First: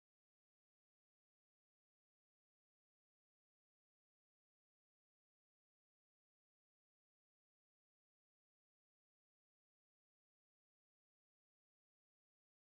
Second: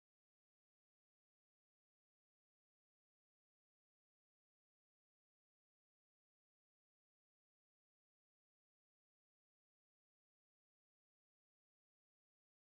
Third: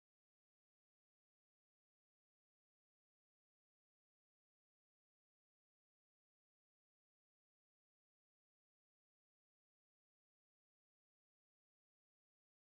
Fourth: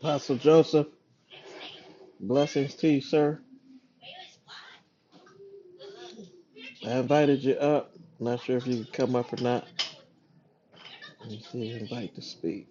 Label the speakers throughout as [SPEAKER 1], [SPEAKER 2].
[SPEAKER 1] Apostle Joseph, blessings to you, sir. I invited you up. Not sure if you can come up or not. Let me see, invite to speak.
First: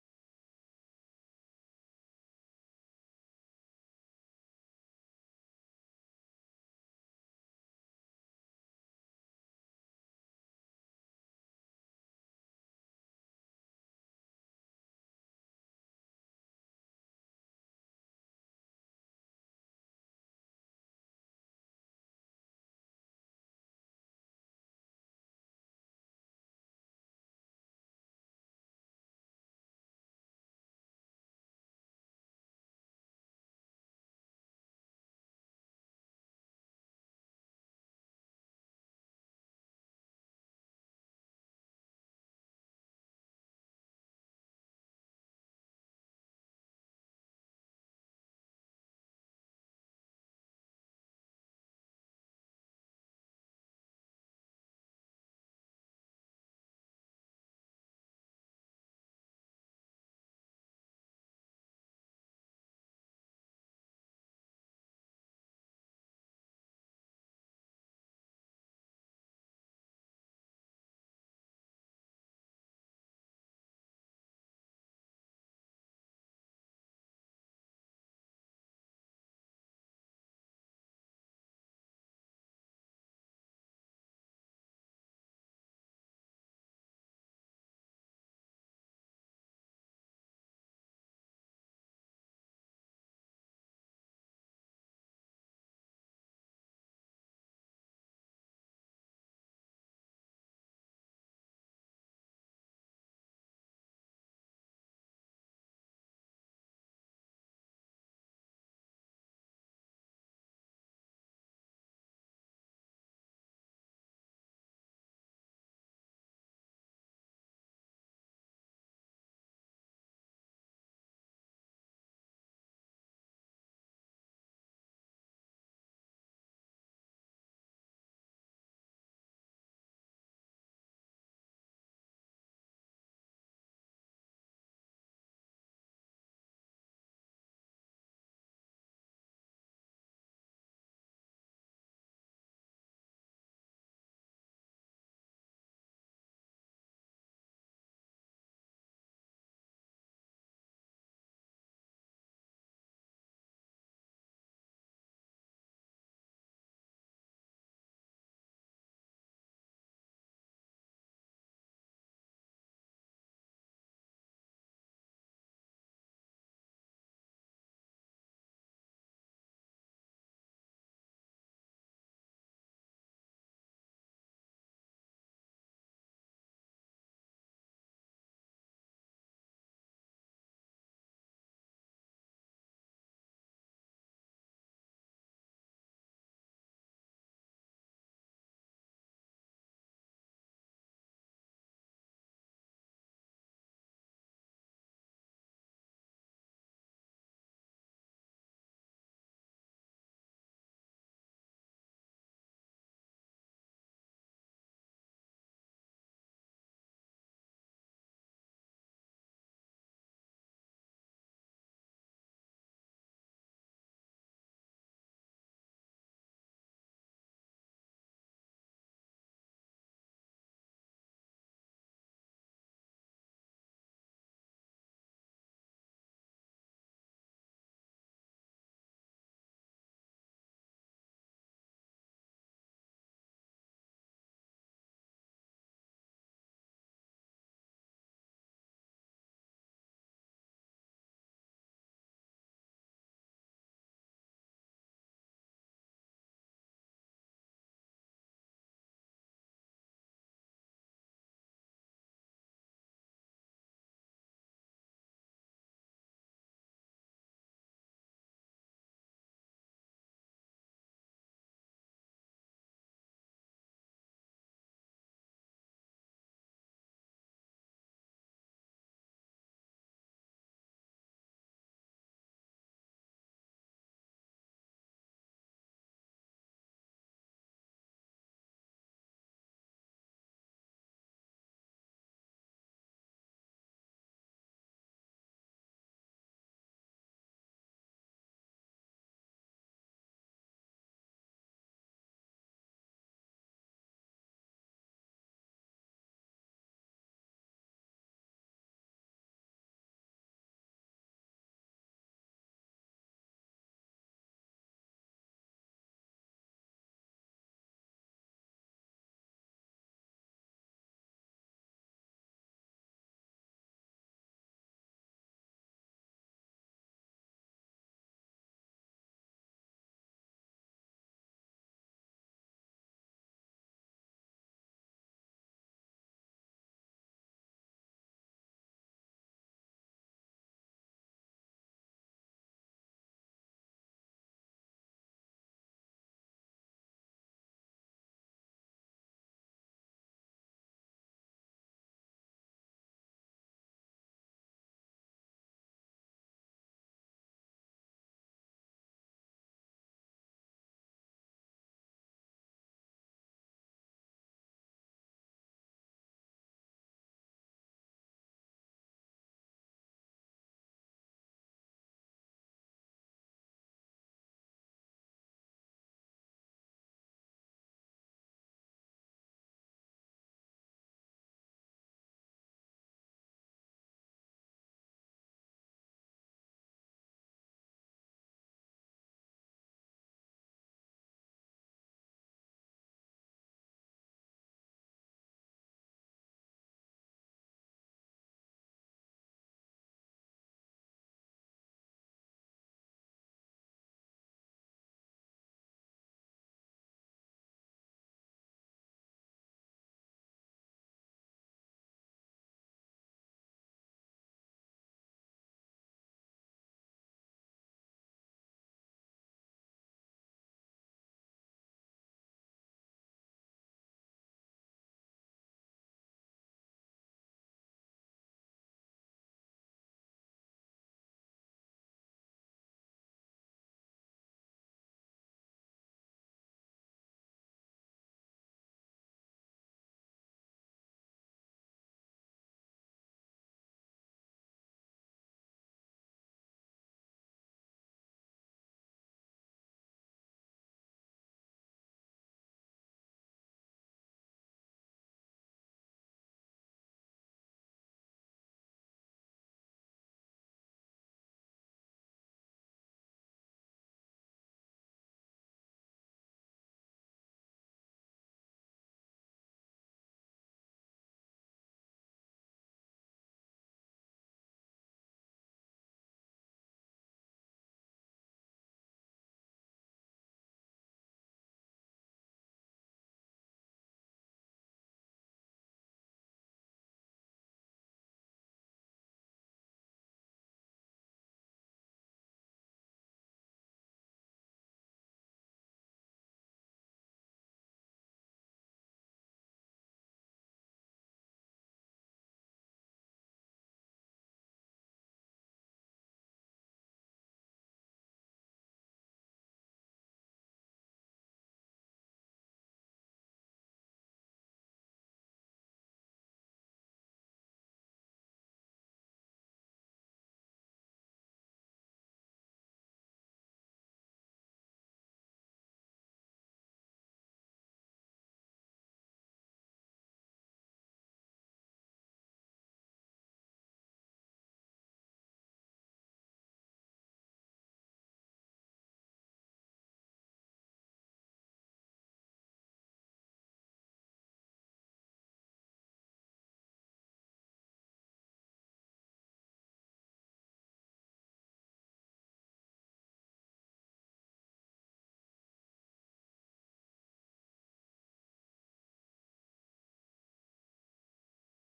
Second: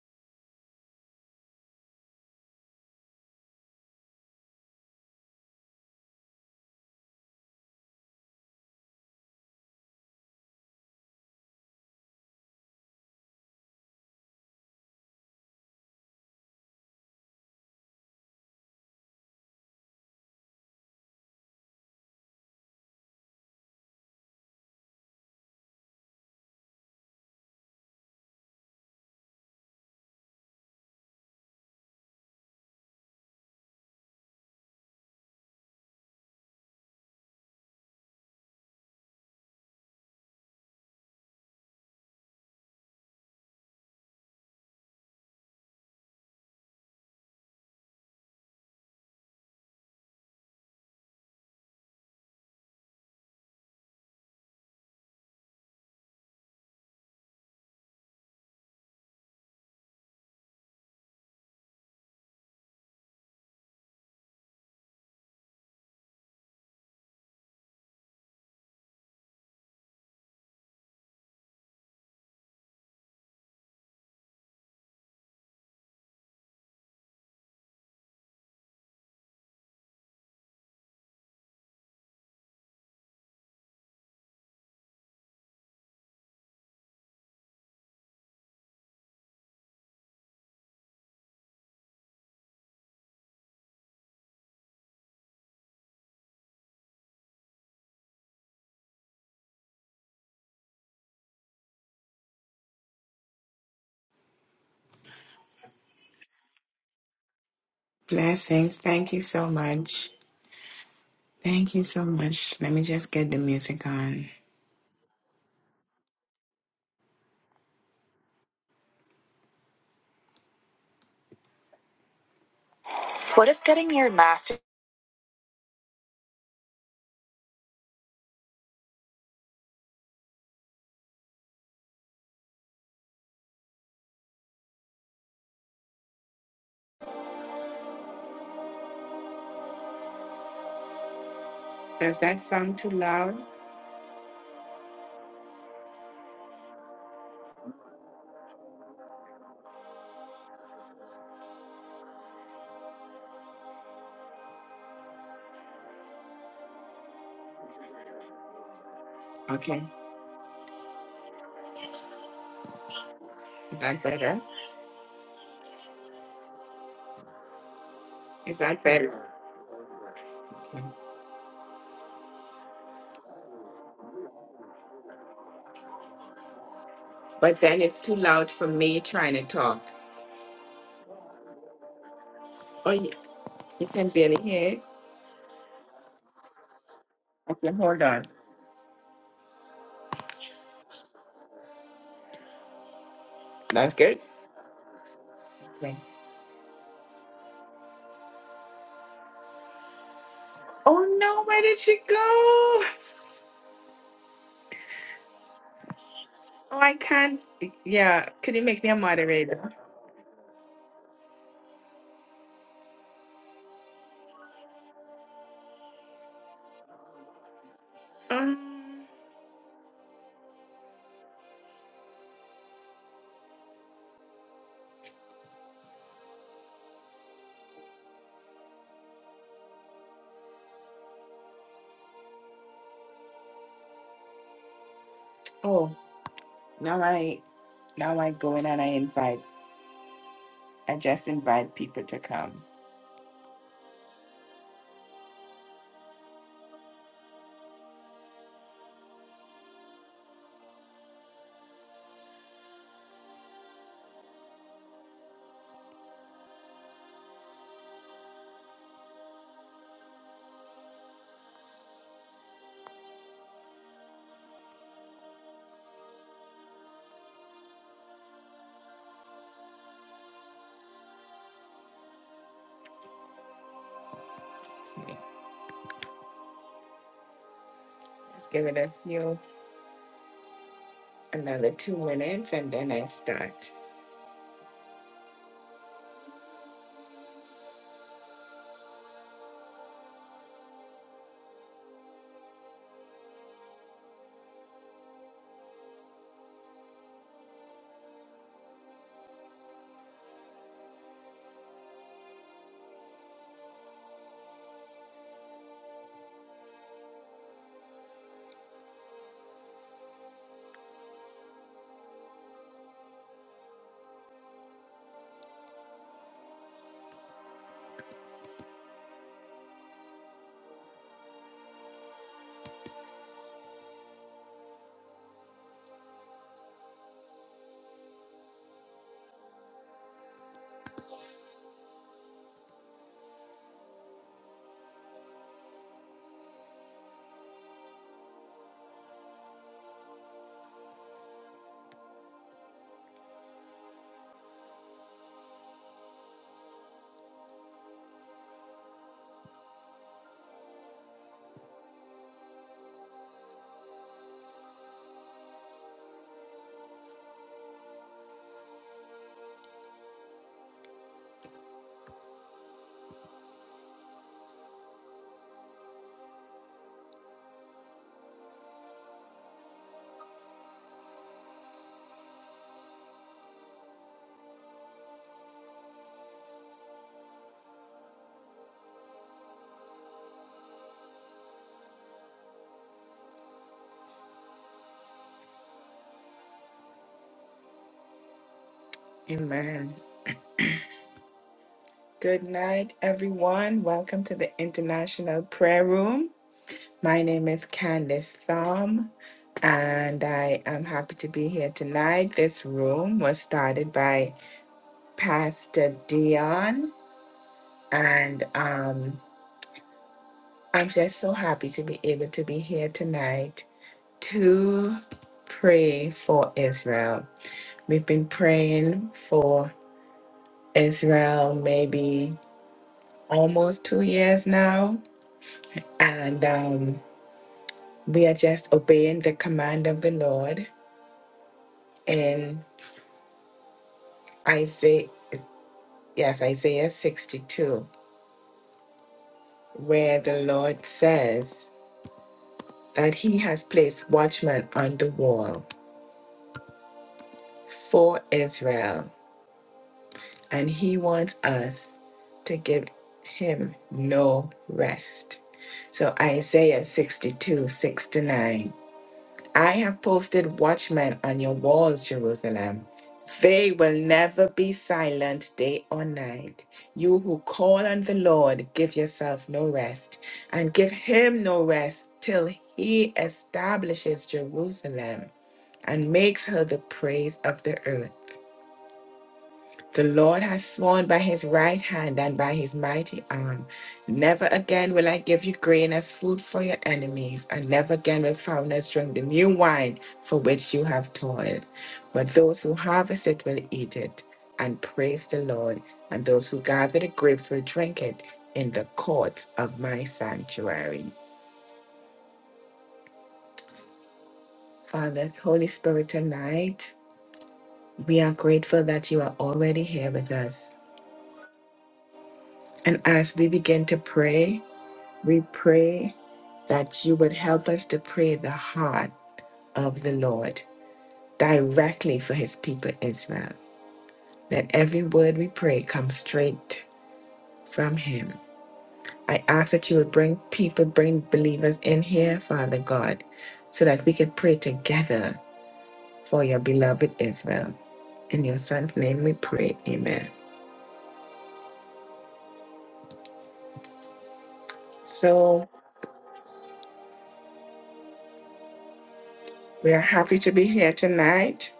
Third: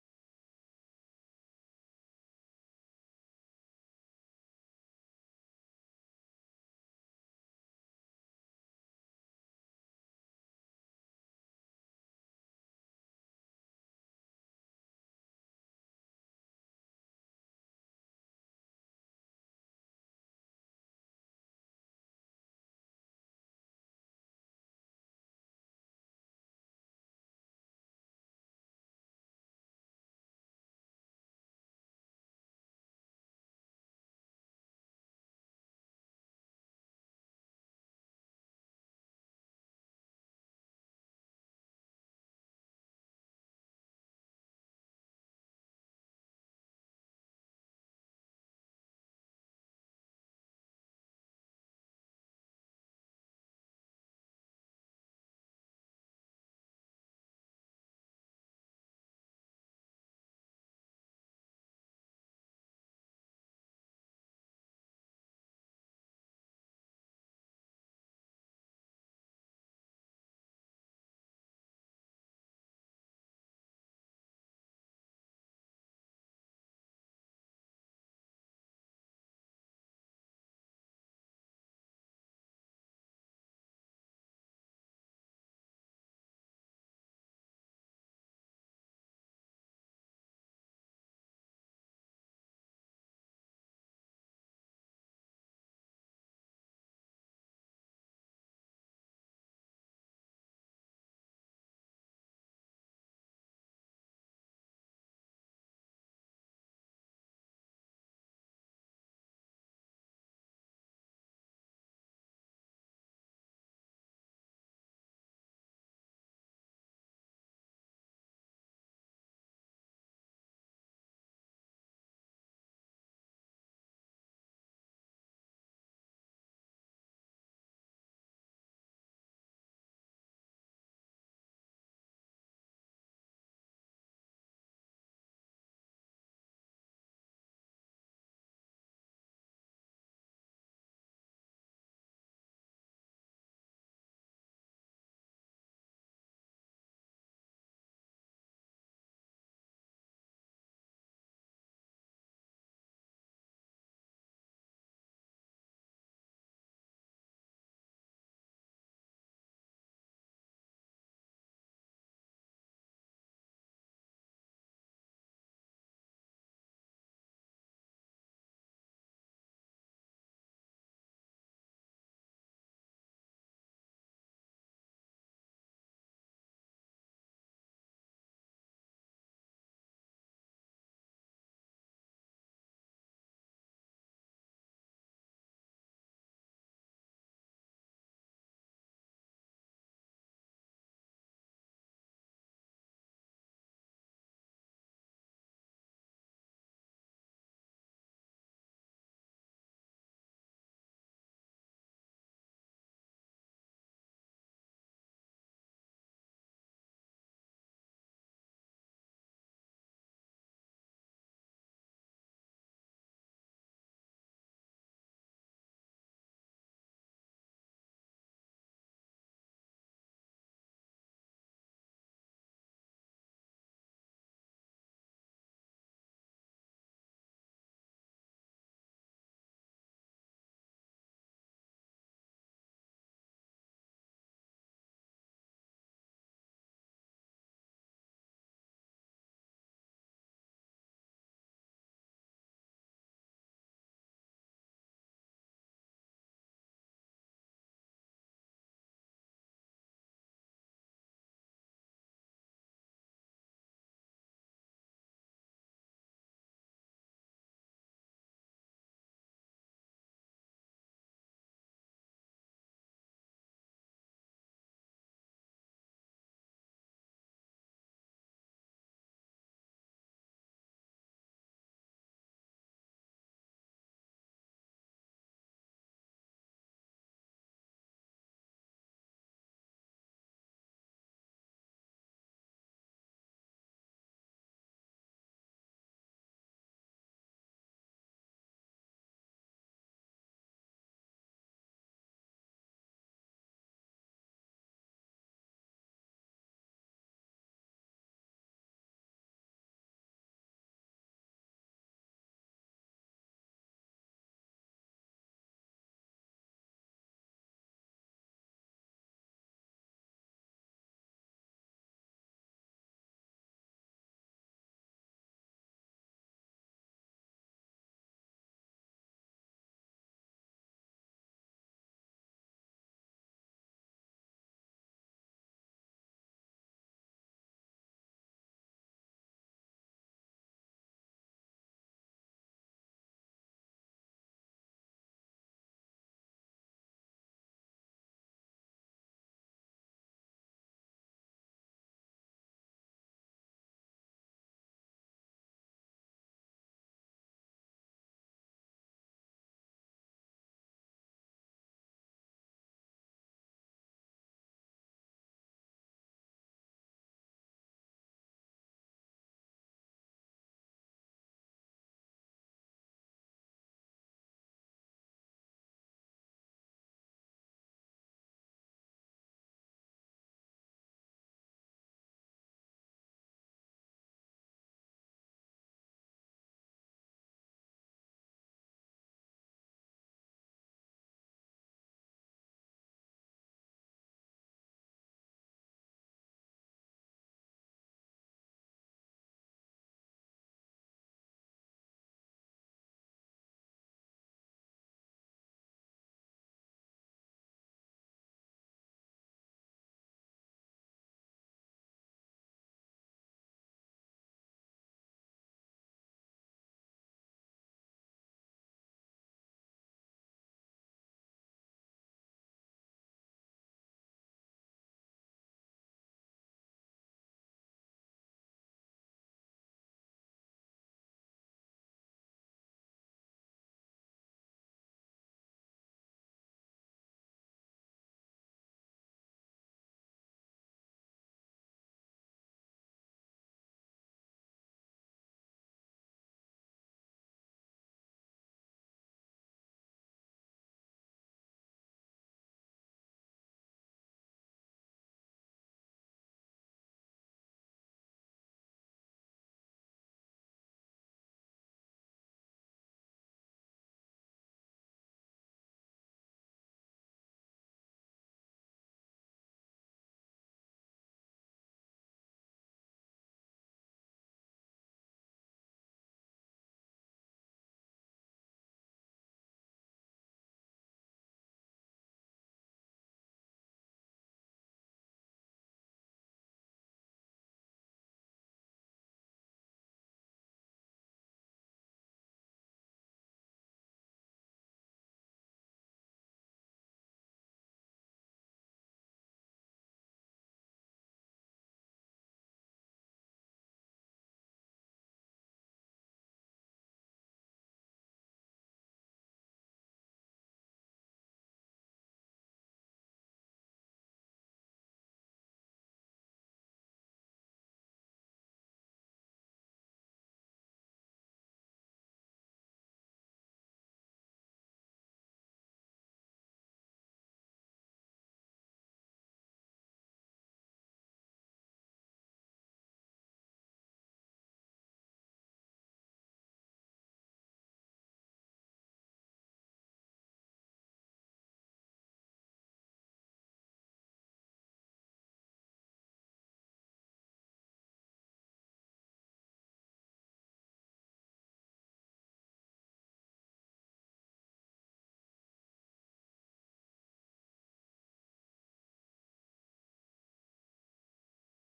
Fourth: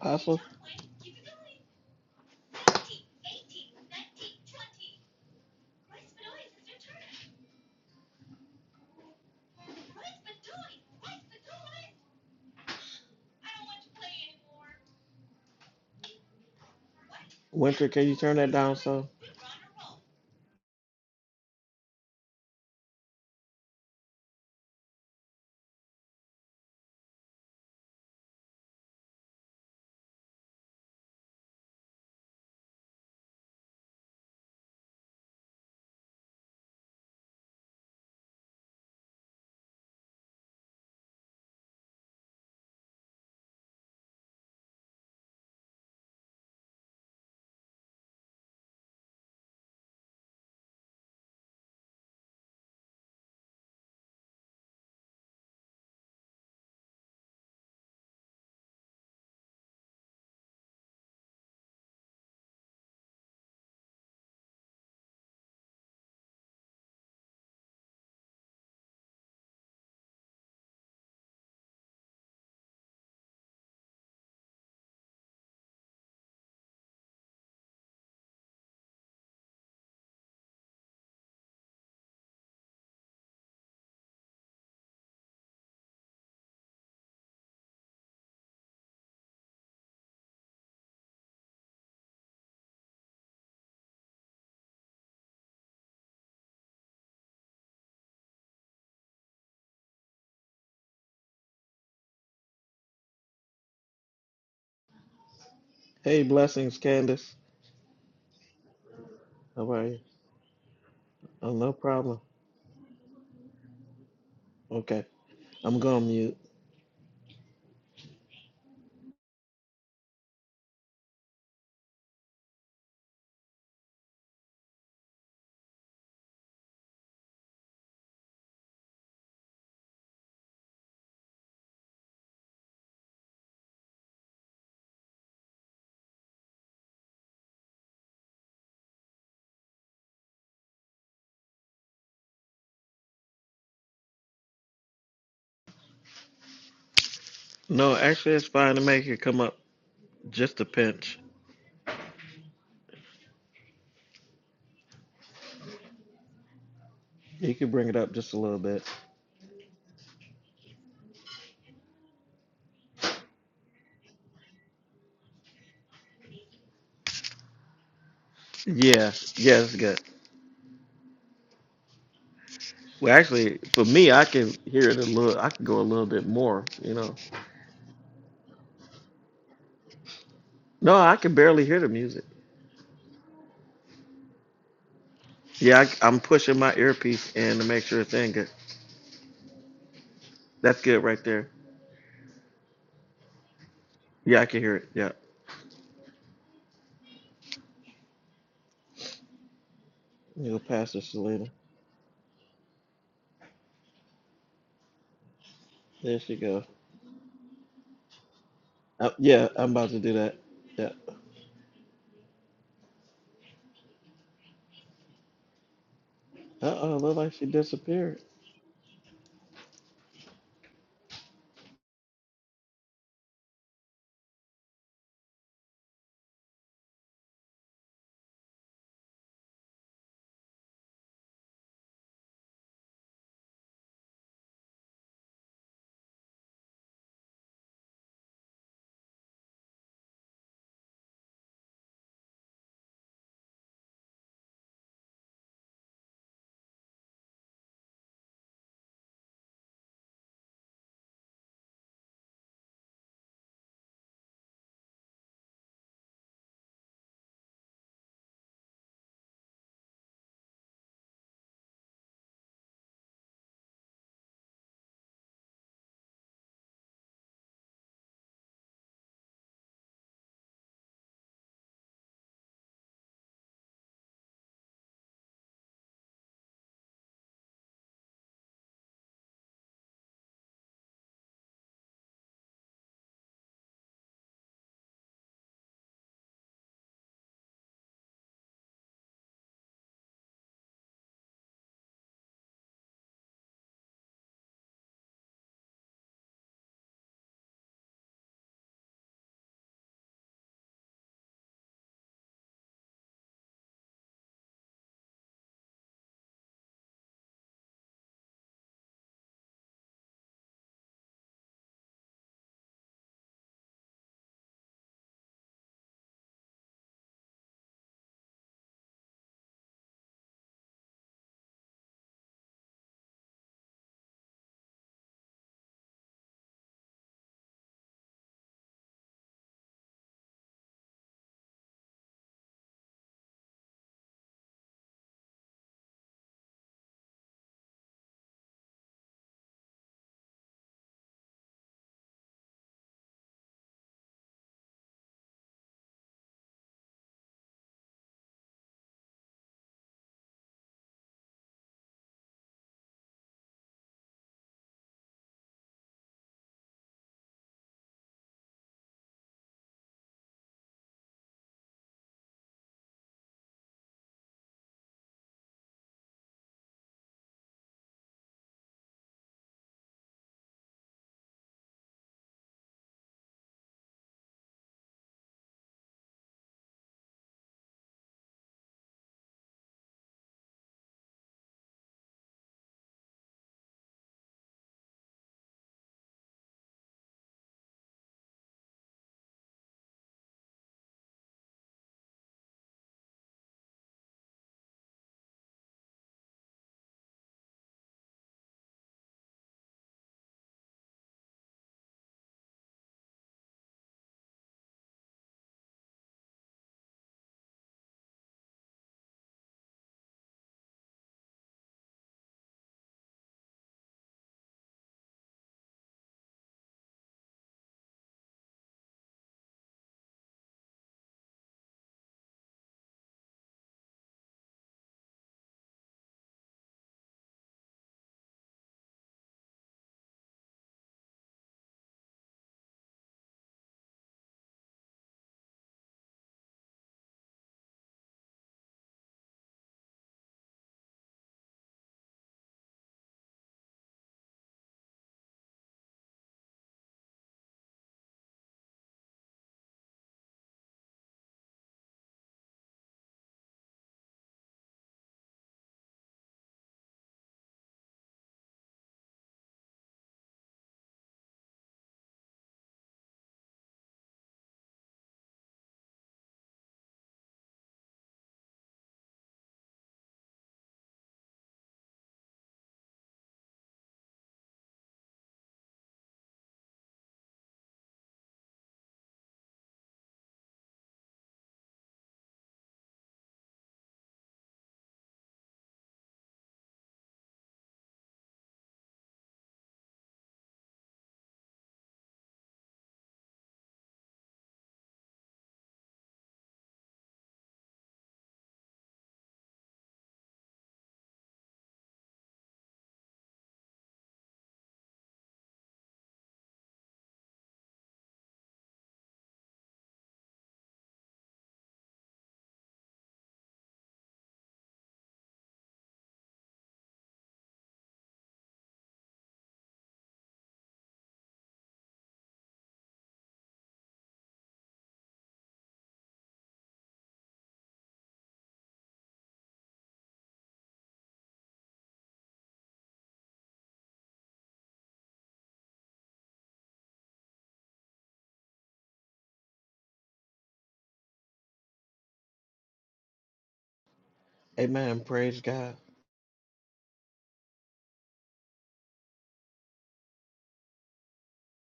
[SPEAKER 1] Apostle Winter, can you turn that down some? Hey, blessings, Candace.
[SPEAKER 2] Blessings. Thank you so
[SPEAKER 1] How are you?
[SPEAKER 2] much.
[SPEAKER 1] Oh, no
[SPEAKER 2] Thank you so
[SPEAKER 1] problem.
[SPEAKER 2] much. Let me just get the music on.
[SPEAKER 1] Okay, I'm going to mute.
[SPEAKER 2] What if getting your master? Does that sound too loud?
[SPEAKER 1] No, actually, it's fine to make it come up just a pinch. You can bring it up just a little bit.
[SPEAKER 2] Okay. Is that better? Is that better?
[SPEAKER 1] Yeah, yeah, it's good.
[SPEAKER 2] Okay.
[SPEAKER 1] Well, actually, for me, I can hear it a little. I can go a little bit more. You know.
[SPEAKER 2] But then it's too loud for me trying to talk.
[SPEAKER 1] No, I can barely hear the music.
[SPEAKER 2] Oh, yeah. You can barely hear it.
[SPEAKER 1] Yeah, I, am pushing my earpiece in to
[SPEAKER 2] Okay,
[SPEAKER 1] make sure
[SPEAKER 2] hold
[SPEAKER 1] it's
[SPEAKER 2] on.
[SPEAKER 1] in good. That's good right there.
[SPEAKER 2] That's good.
[SPEAKER 1] Yeah, I can hear it. Yeah.
[SPEAKER 2] Okay.
[SPEAKER 1] You go past her,
[SPEAKER 2] Oh, no.
[SPEAKER 1] Selena.
[SPEAKER 2] Where did she go?
[SPEAKER 1] There she go.
[SPEAKER 2] Oh, I can't. Yeah. Could you make me a
[SPEAKER 1] Uh, yeah,
[SPEAKER 2] moderator?
[SPEAKER 1] I'm about to do that. Yeah. Uh oh, look like she disappeared.
[SPEAKER 2] Um, oh, now I. Now I go in and I invite. I just invite people to come. Let's give it a few, another two minutes, and then I start. Amen. Good night, everyone. Welcome to the International Prayer Room. My name is Candice Thom, and I am happy to be here tonight. This room was started by Pastor Dion, and um, I'm just so happy to be able to be here tonight to pray for Israel. We've been praying for Israel maybe almost two years now. And um, we are just obeying the command of the Lord in Isaiah, yes, Isaiah 62, where the Lord says that he has placed watchmen on the wall for Israel. And he wants us to give him no rest. So Isaiah 62, 6 to 9. I have posted watchmen on your walls, Jerusalem. They will never be silent day or night. You who call on the Lord, give yourself no rest, and give him no rest till he establishes Jerusalem and makes her the praise of the earth. The Lord has sworn by his right hand and by his mighty arm. Never again will I give you grain as food for your enemies, and never again will foreigners drink the new wine for which you have toiled. But those who harvest it will eat it and praise the Lord, and those who gather the grapes will drink it in the courts of my sanctuary. Father, Holy Spirit, tonight we are grateful that you are already here with us. And as we begin to pray, we pray that you would help us to pray the heart of the Lord directly for his people Israel. That every word we pray comes straight from him. I ask that you would bring people, bring believers in here, Father God, so that we can pray together for your beloved Israel. In your son's name we pray. Amen.
[SPEAKER 1] Amen. Praise
[SPEAKER 2] So
[SPEAKER 1] God.
[SPEAKER 2] we are happy to be here tonight.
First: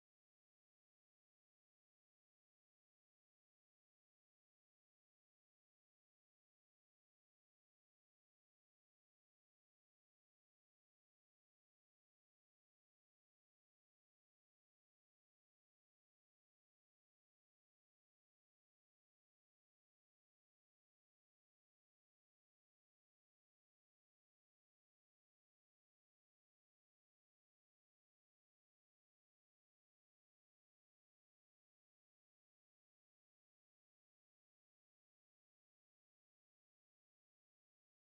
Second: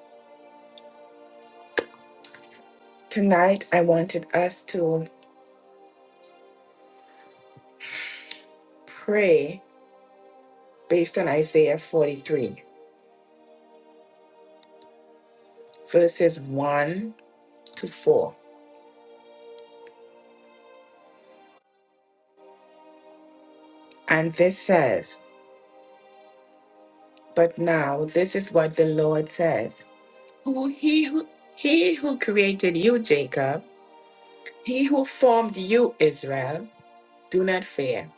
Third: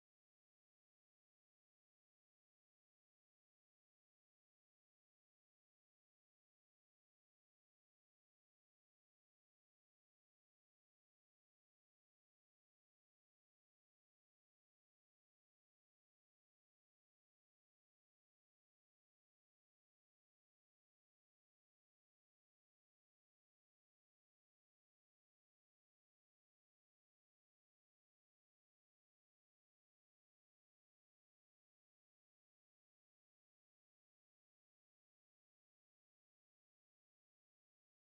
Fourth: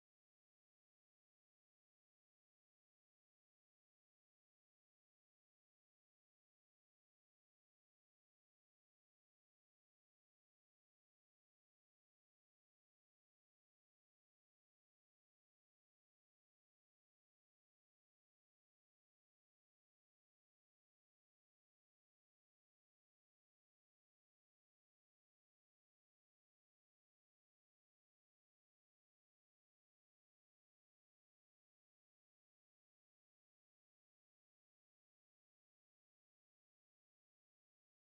[SPEAKER 2] Tonight I wanted us to pray based on Isaiah 43 verses 1 to 4. And this says, But now this is what the Lord says Who he who he who created you, Jacob, he who formed you, Israel, do not fear,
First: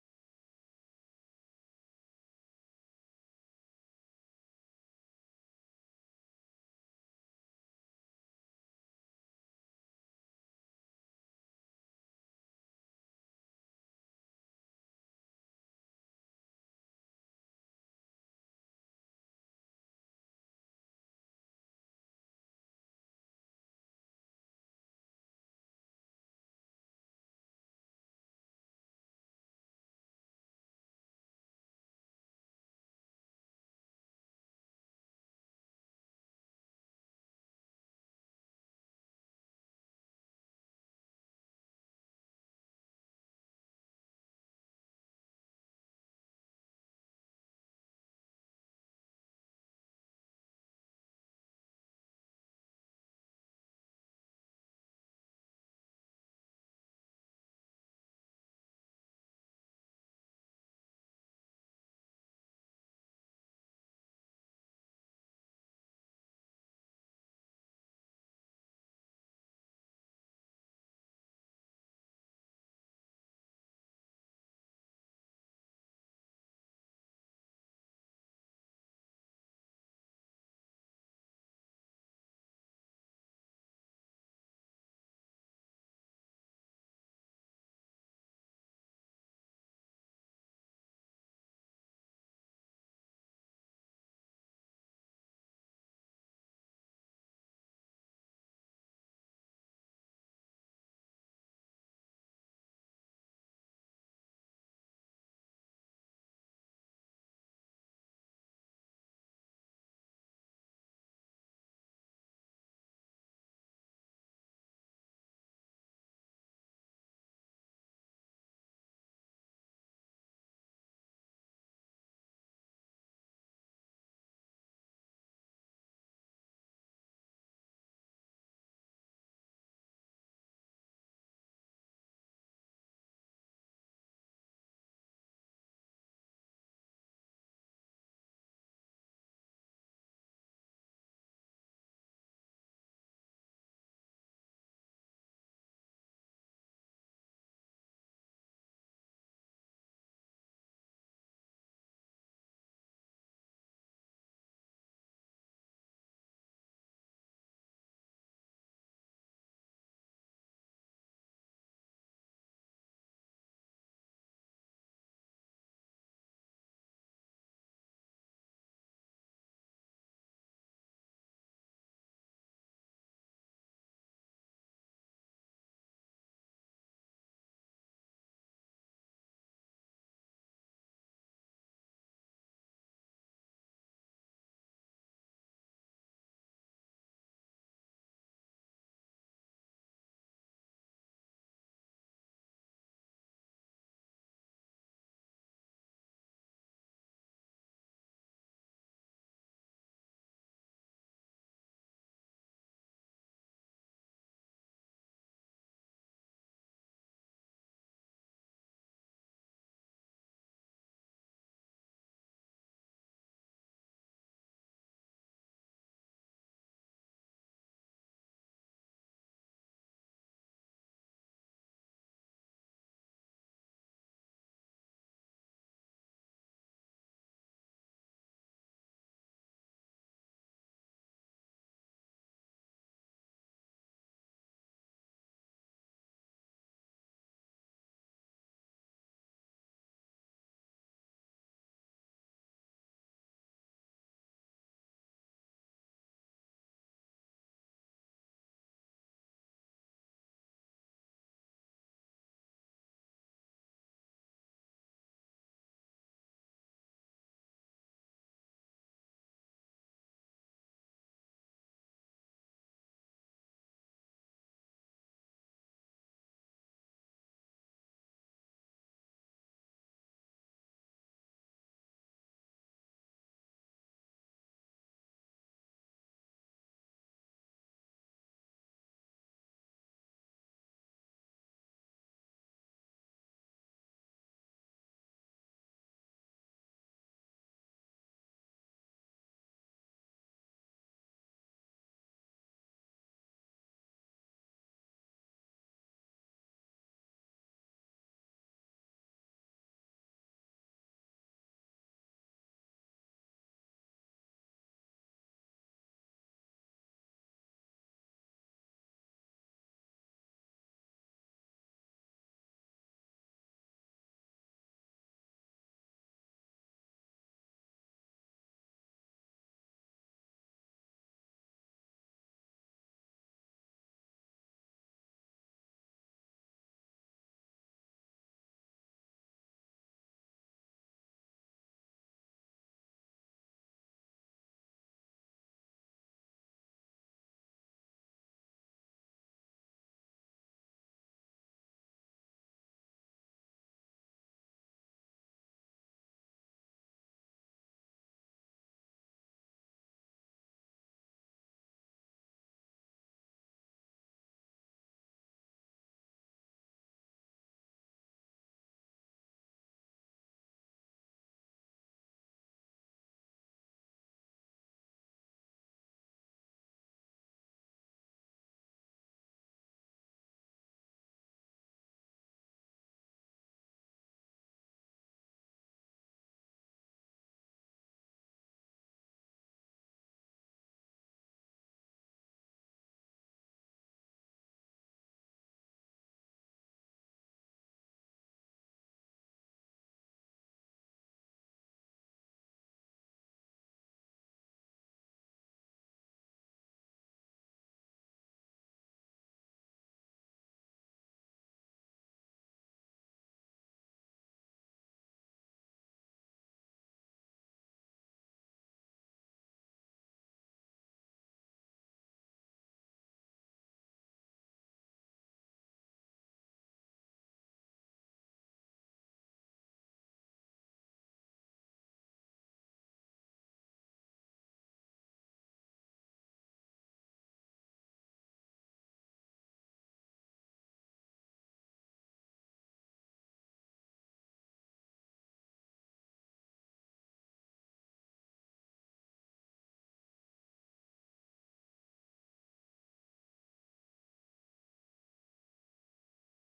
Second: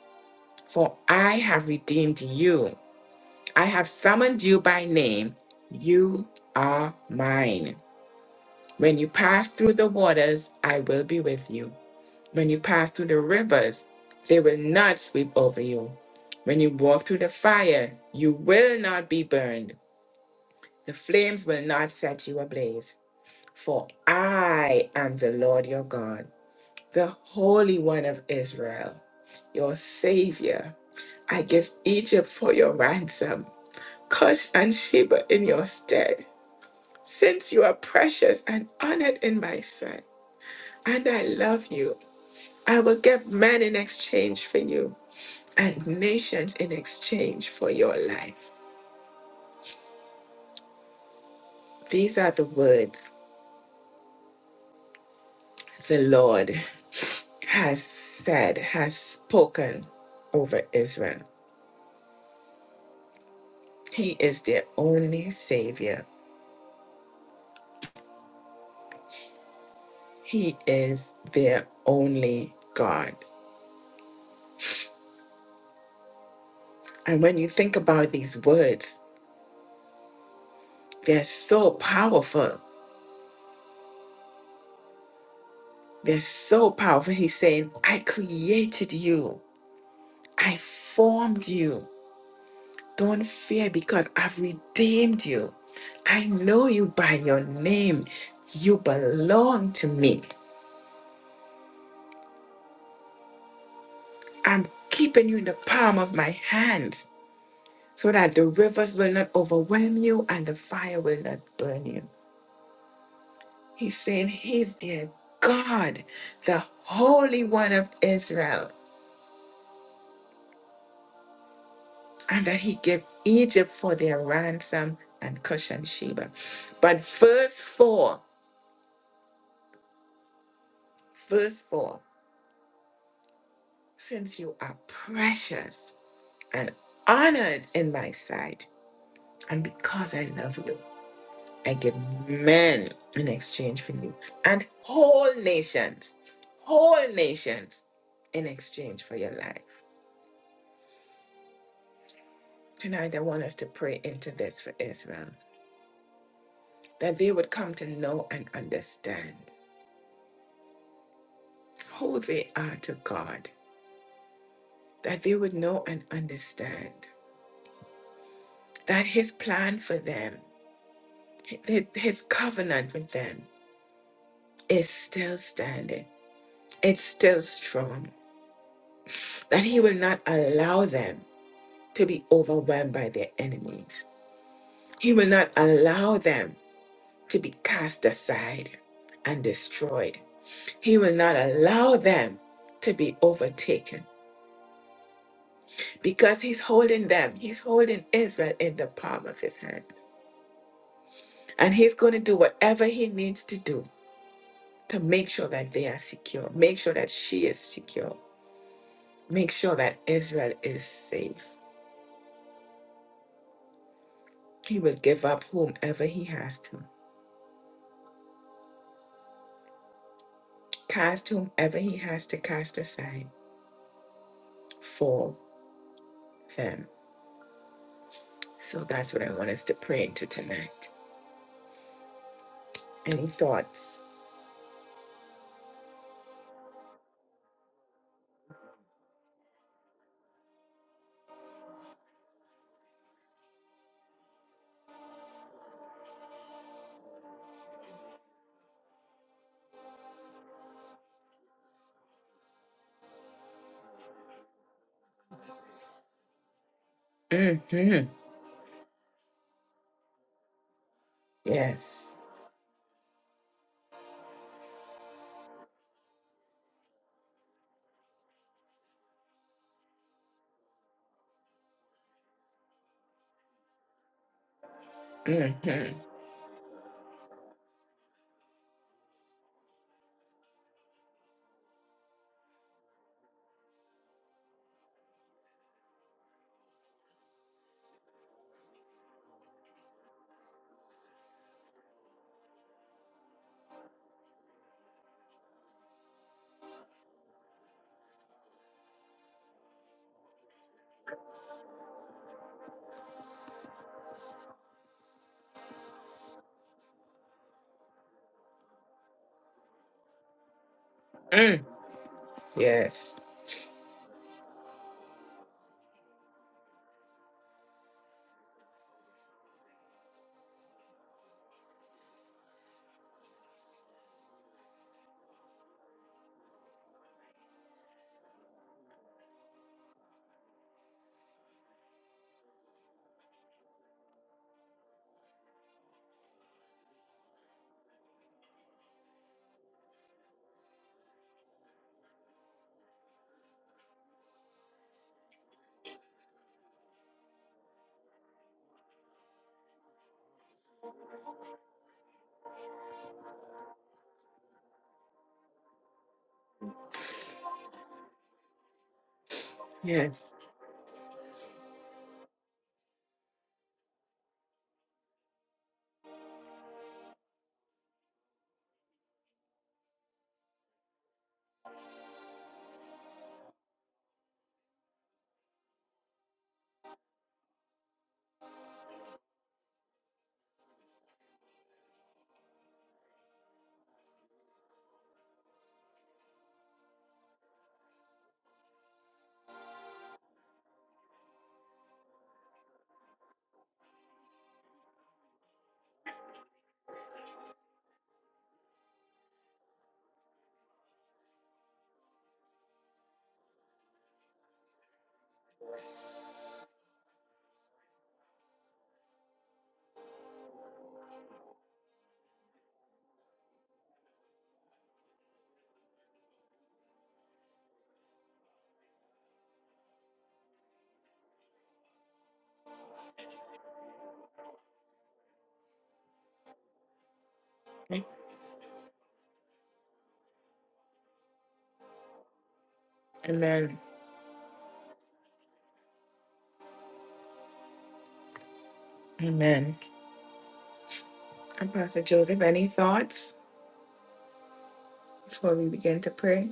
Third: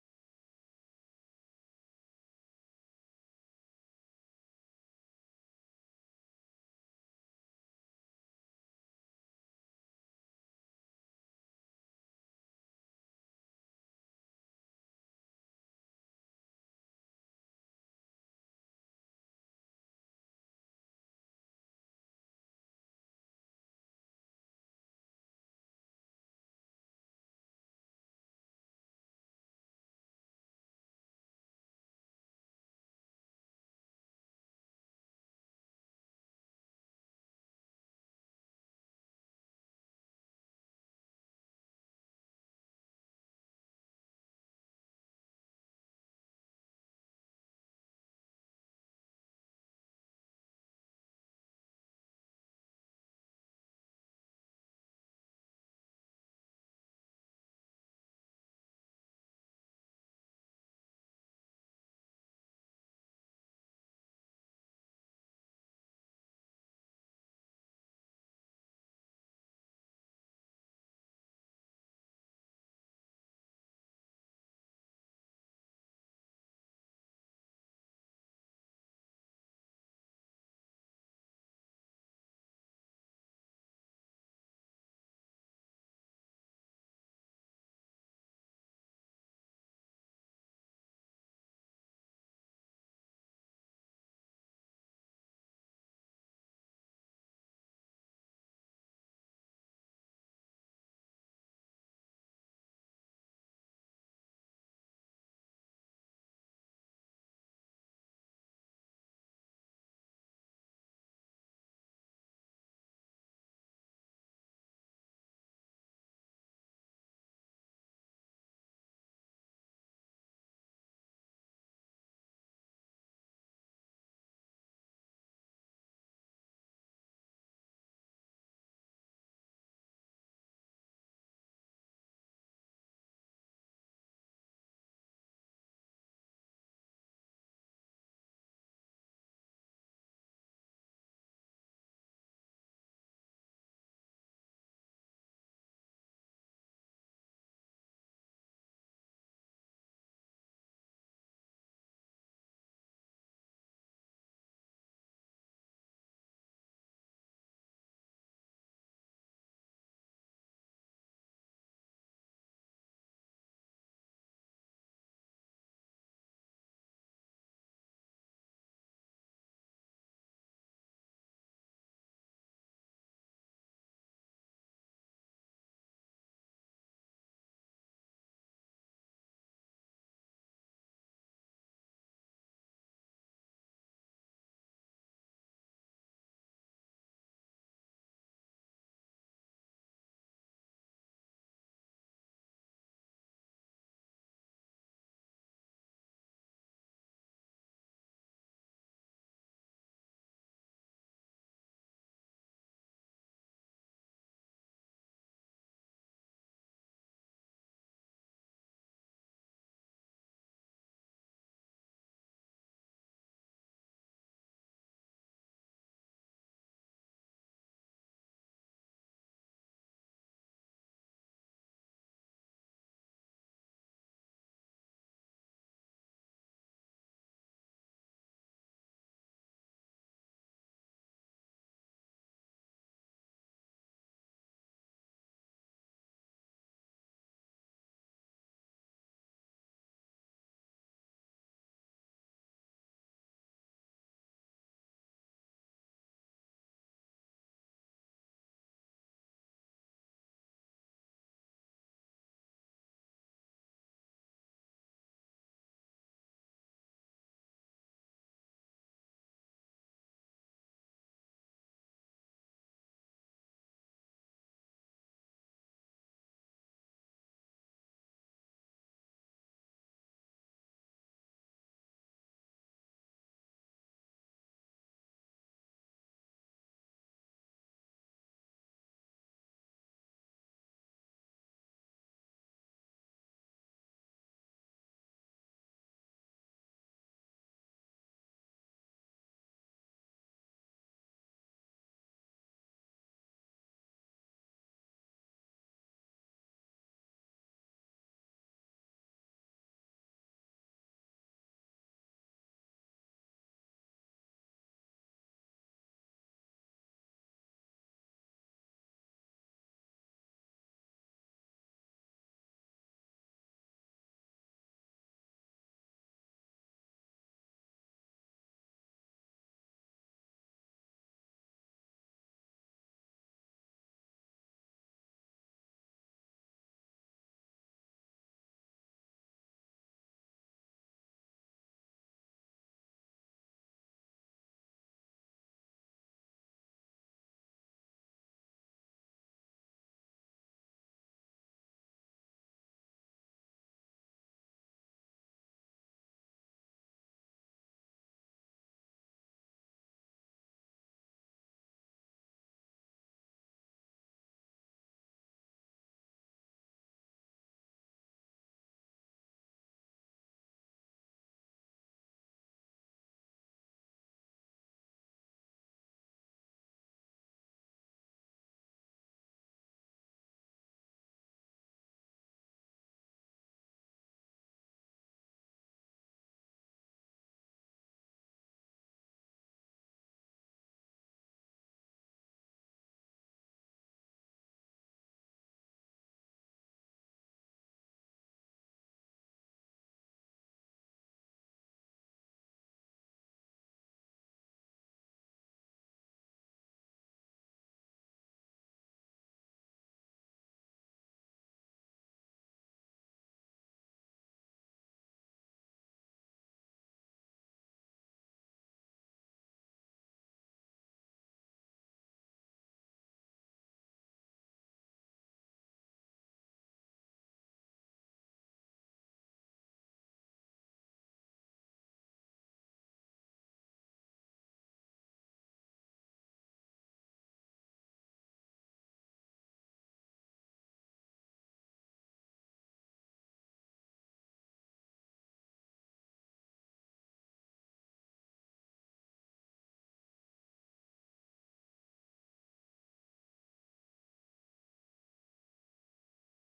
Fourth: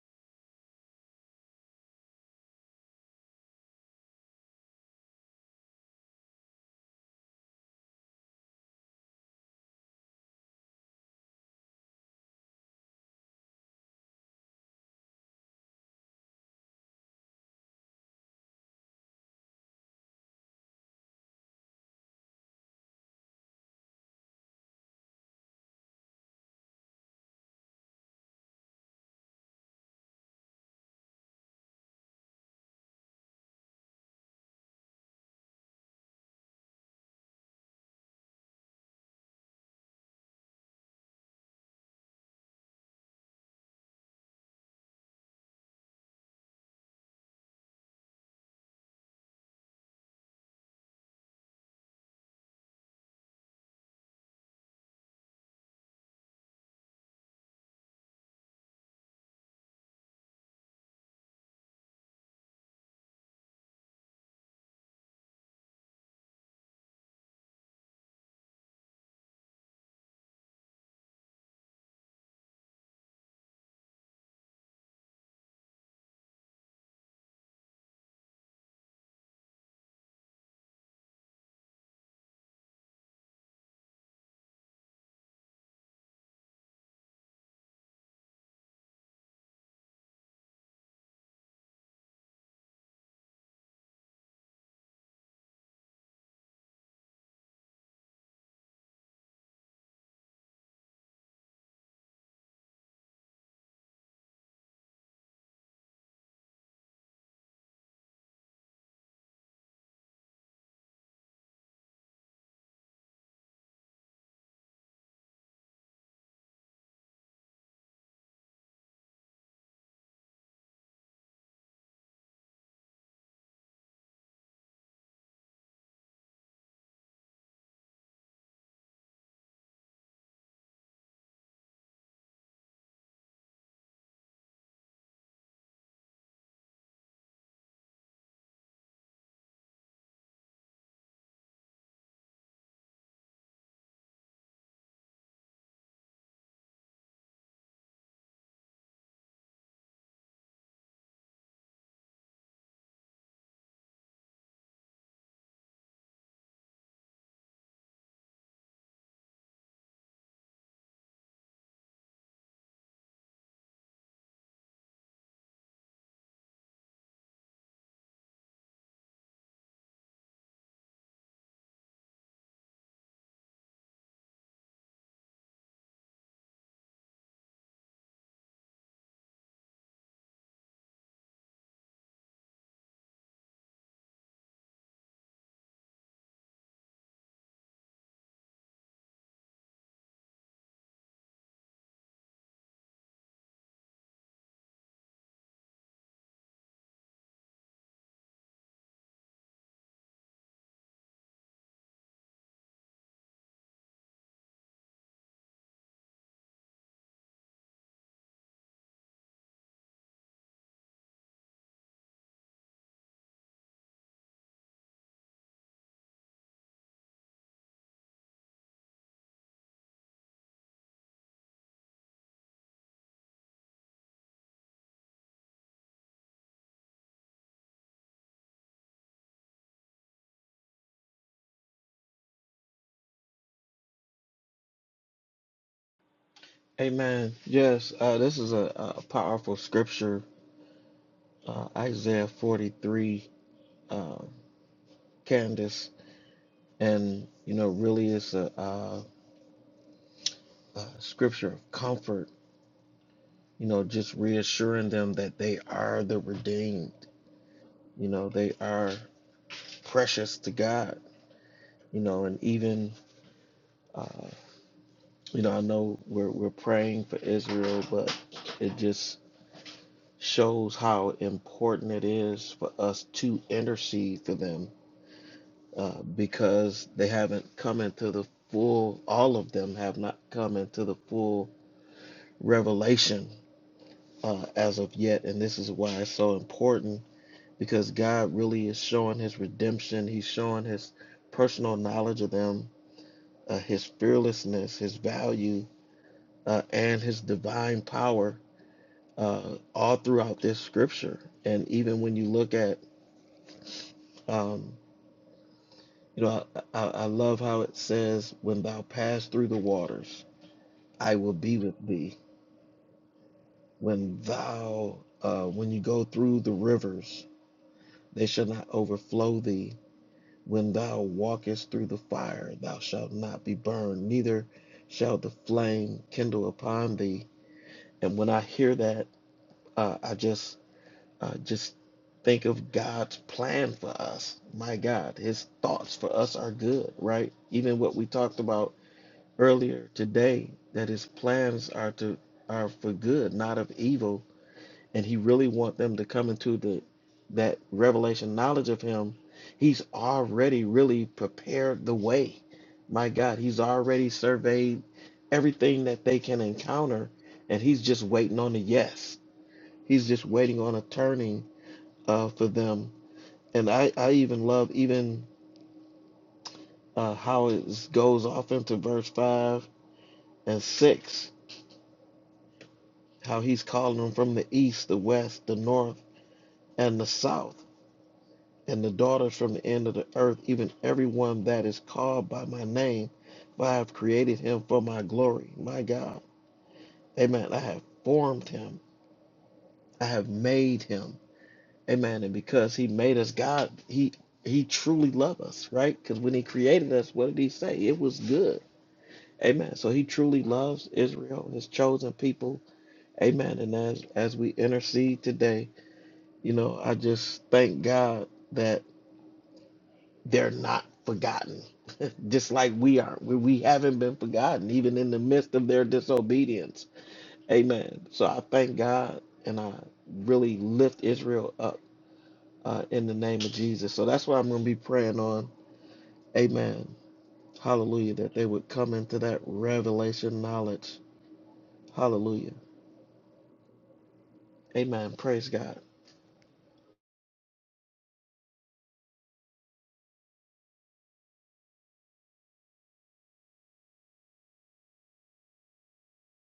[SPEAKER 2] for I have redeemed you. I have summoned you by name. You are mine. When you pass through the waters, I will be with you. When you pass through the rivers, they will not sweep over you. When you walk through the fire, you will not be burned. The flames will not set you ablaze. For I am the Lord your God, the Holy One of Israel, your Savior. I give Egypt for your ransom, Cush and Sheba in your stead. Since you are precious and honored in my sight, and I love you, I will give men in exchange for you and nations in exchange for your life. These are the words the Lord has said, has spoken over Israel. He is their only Savior, He is their only God. And when you think about these words, they're so powerful. They're so powerful. He's saying, I created you, I formed you. Don't fear because I've redeemed you. I know you by your name. You belong to me. I'm keeping you in the palm of my hand so that the rivers will not overwhelm you and the fire will not burn you. He's saying he's their God, the Holy One of Israel, and that he gave Egypt for their ransom and Cush and Sheba. But verse 4, verse 4, since you are precious and honored in my sight, And because I love you, I give men in exchange for you and whole nations, whole nations in exchange for your life. Tonight, I want us to pray into this for Israel that they would come to know and understand who they are to God, that they would know and understand that His plan for them, His His covenant with them, is still standing, it's still strong, that He will not allow them to be overwhelmed by their enemies. He will not allow them to be cast aside and destroyed. He will not allow them to be overtaken because he's holding them, he's holding Israel in the palm of his hand. And he's going to do whatever he needs to do to make sure that they are secure, make sure that she is secure, make sure that Israel is safe. He will give up whomever he has to, cast whomever he has to cast aside for. Fam. So that's what I want us to pray into tonight. Any thoughts?
[SPEAKER 1] Amen. Yes, uh, this is a, a powerful scripture, uh, Isaiah 43, uh, Candace, and you know, really is a. uh, uh, scripture of comfort, you know, just reassuring them that they are the redeemed,
[SPEAKER 2] Mm-hmm.
[SPEAKER 1] you know, they are precious to God, you
[SPEAKER 2] Yes.
[SPEAKER 1] know, and even, uh, you know, I know we're, we're praying for Israel, but it just shows how important it is for us to intercede for them
[SPEAKER 2] Mm-hmm.
[SPEAKER 1] uh, because they haven't come into the full, all of them have not come into the full revelation uh, as of yet. And this is why it's so important because God really is showing his redemption. He's showing his personal knowledge of them, uh, his fearlessness, his value, uh, and his divine power uh, all throughout this scripture. And even when you look at, um, you know, I, I, I love how it says, When thou pass through the waters, I will be
[SPEAKER 2] Mm.
[SPEAKER 1] with thee.
[SPEAKER 2] Yes.
[SPEAKER 1] When thou, uh, when you go through the rivers, they shall not overflow thee When thou walkest through the fire, thou shalt not be burned, neither shall the flame kindle upon thee. And when I hear that, uh, I just uh, just think of God's plan for us. My God, His thoughts for us are good, right? Even what we talked about earlier today, that His plans are to are for good, not of evil, and he really want them to come into the that revelation knowledge of him he's already really prepared the way my god he's already surveyed everything that they can encounter and he's just waiting on a yes he's just
[SPEAKER 2] Yes.
[SPEAKER 1] waiting on a turning uh, for them and i i even love even uh, how it goes off into verse 5 and 6 how he's calling them from the east the west the north and the south and the daughters from the end of the earth, even everyone that is called by my name, for I have created him for my glory, my God. Amen. I have formed him. I have made him. Amen. And because he made us God, he he truly loved us, right? Because when he created us, what did he say? It was good. Amen. So he truly loves Israel, his chosen people. Amen. And as as we intercede today, you know, I just thank God that. they're not forgotten just like we are we, we haven't been forgotten even in the midst of their disobedience amen so i thank god and i really lift israel up uh, in the name of jesus so that's what i'm going to be praying on amen hallelujah that they would come into that revelation knowledge hallelujah
[SPEAKER 2] Amen.
[SPEAKER 1] amen praise god
[SPEAKER 2] Amen. And Pastor Joseph, any thoughts before we begin to pray?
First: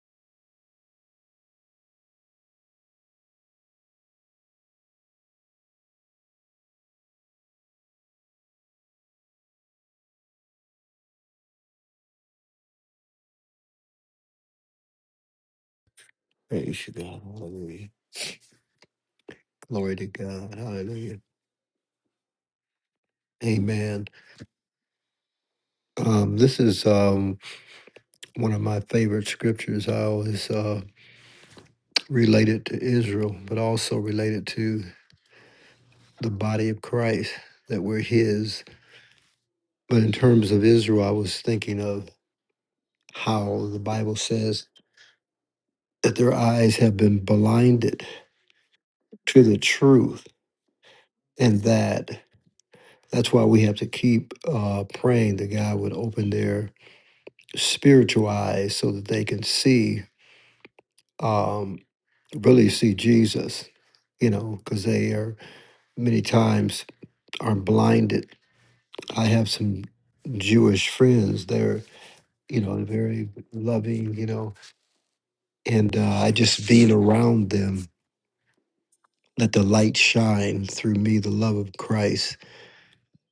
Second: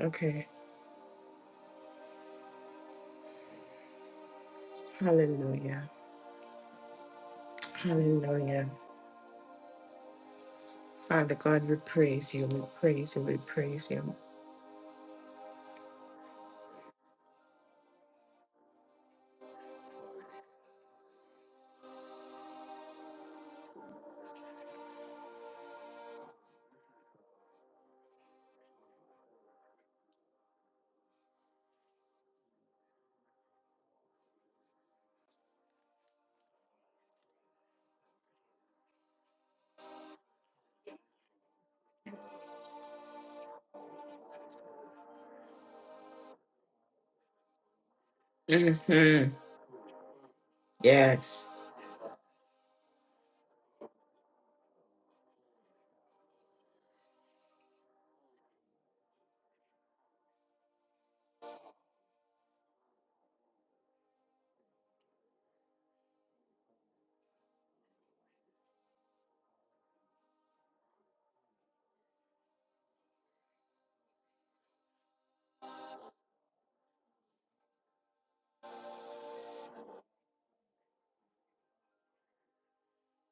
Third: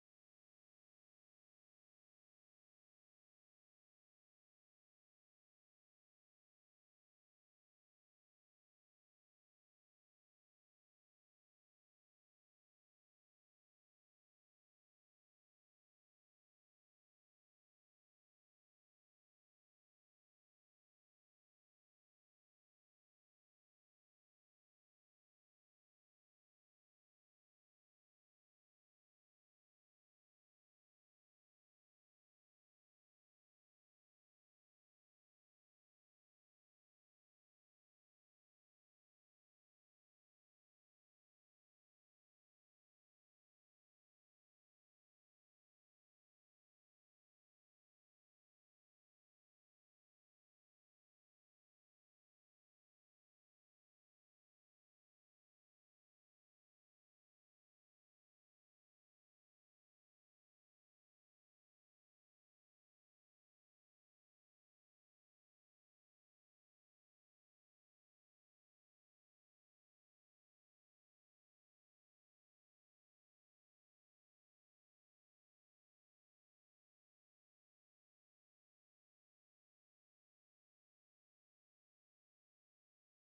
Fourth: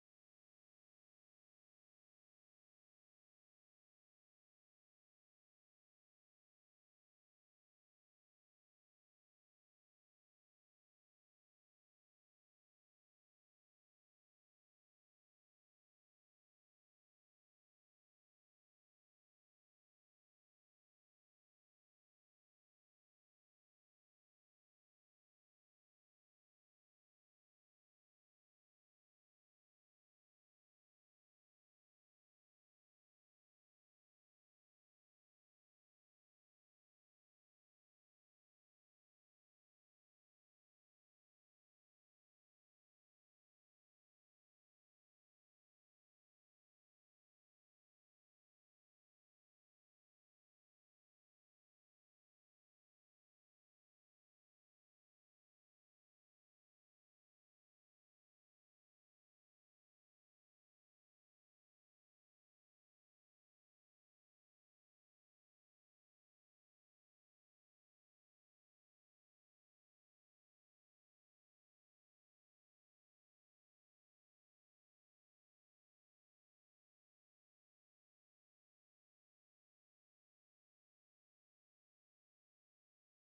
[SPEAKER 2] Okay. Hallelujah. Hallelujah. Father God, we praise you. We praise you. We praise you.
[SPEAKER 3] Praise you, God. Hallelujah. Glory to God. Hallelujah. Amen. Um, this is um, one of my favorite scriptures. I always uh, relate it to Israel, but also related to the body of Christ that we're His. But in terms of Israel, I was thinking of how the Bible says that their eyes have been blinded
[SPEAKER 2] Mm-hmm.
[SPEAKER 3] to the truth,
[SPEAKER 2] Yes.
[SPEAKER 3] and that that's why we have to keep uh, praying that God would open their spiritual eyes so that they can see um really see jesus you know because they are many times are blinded i have some jewish friends they're you know very loving you know and uh, i just being around them let the light shine through me the love of christ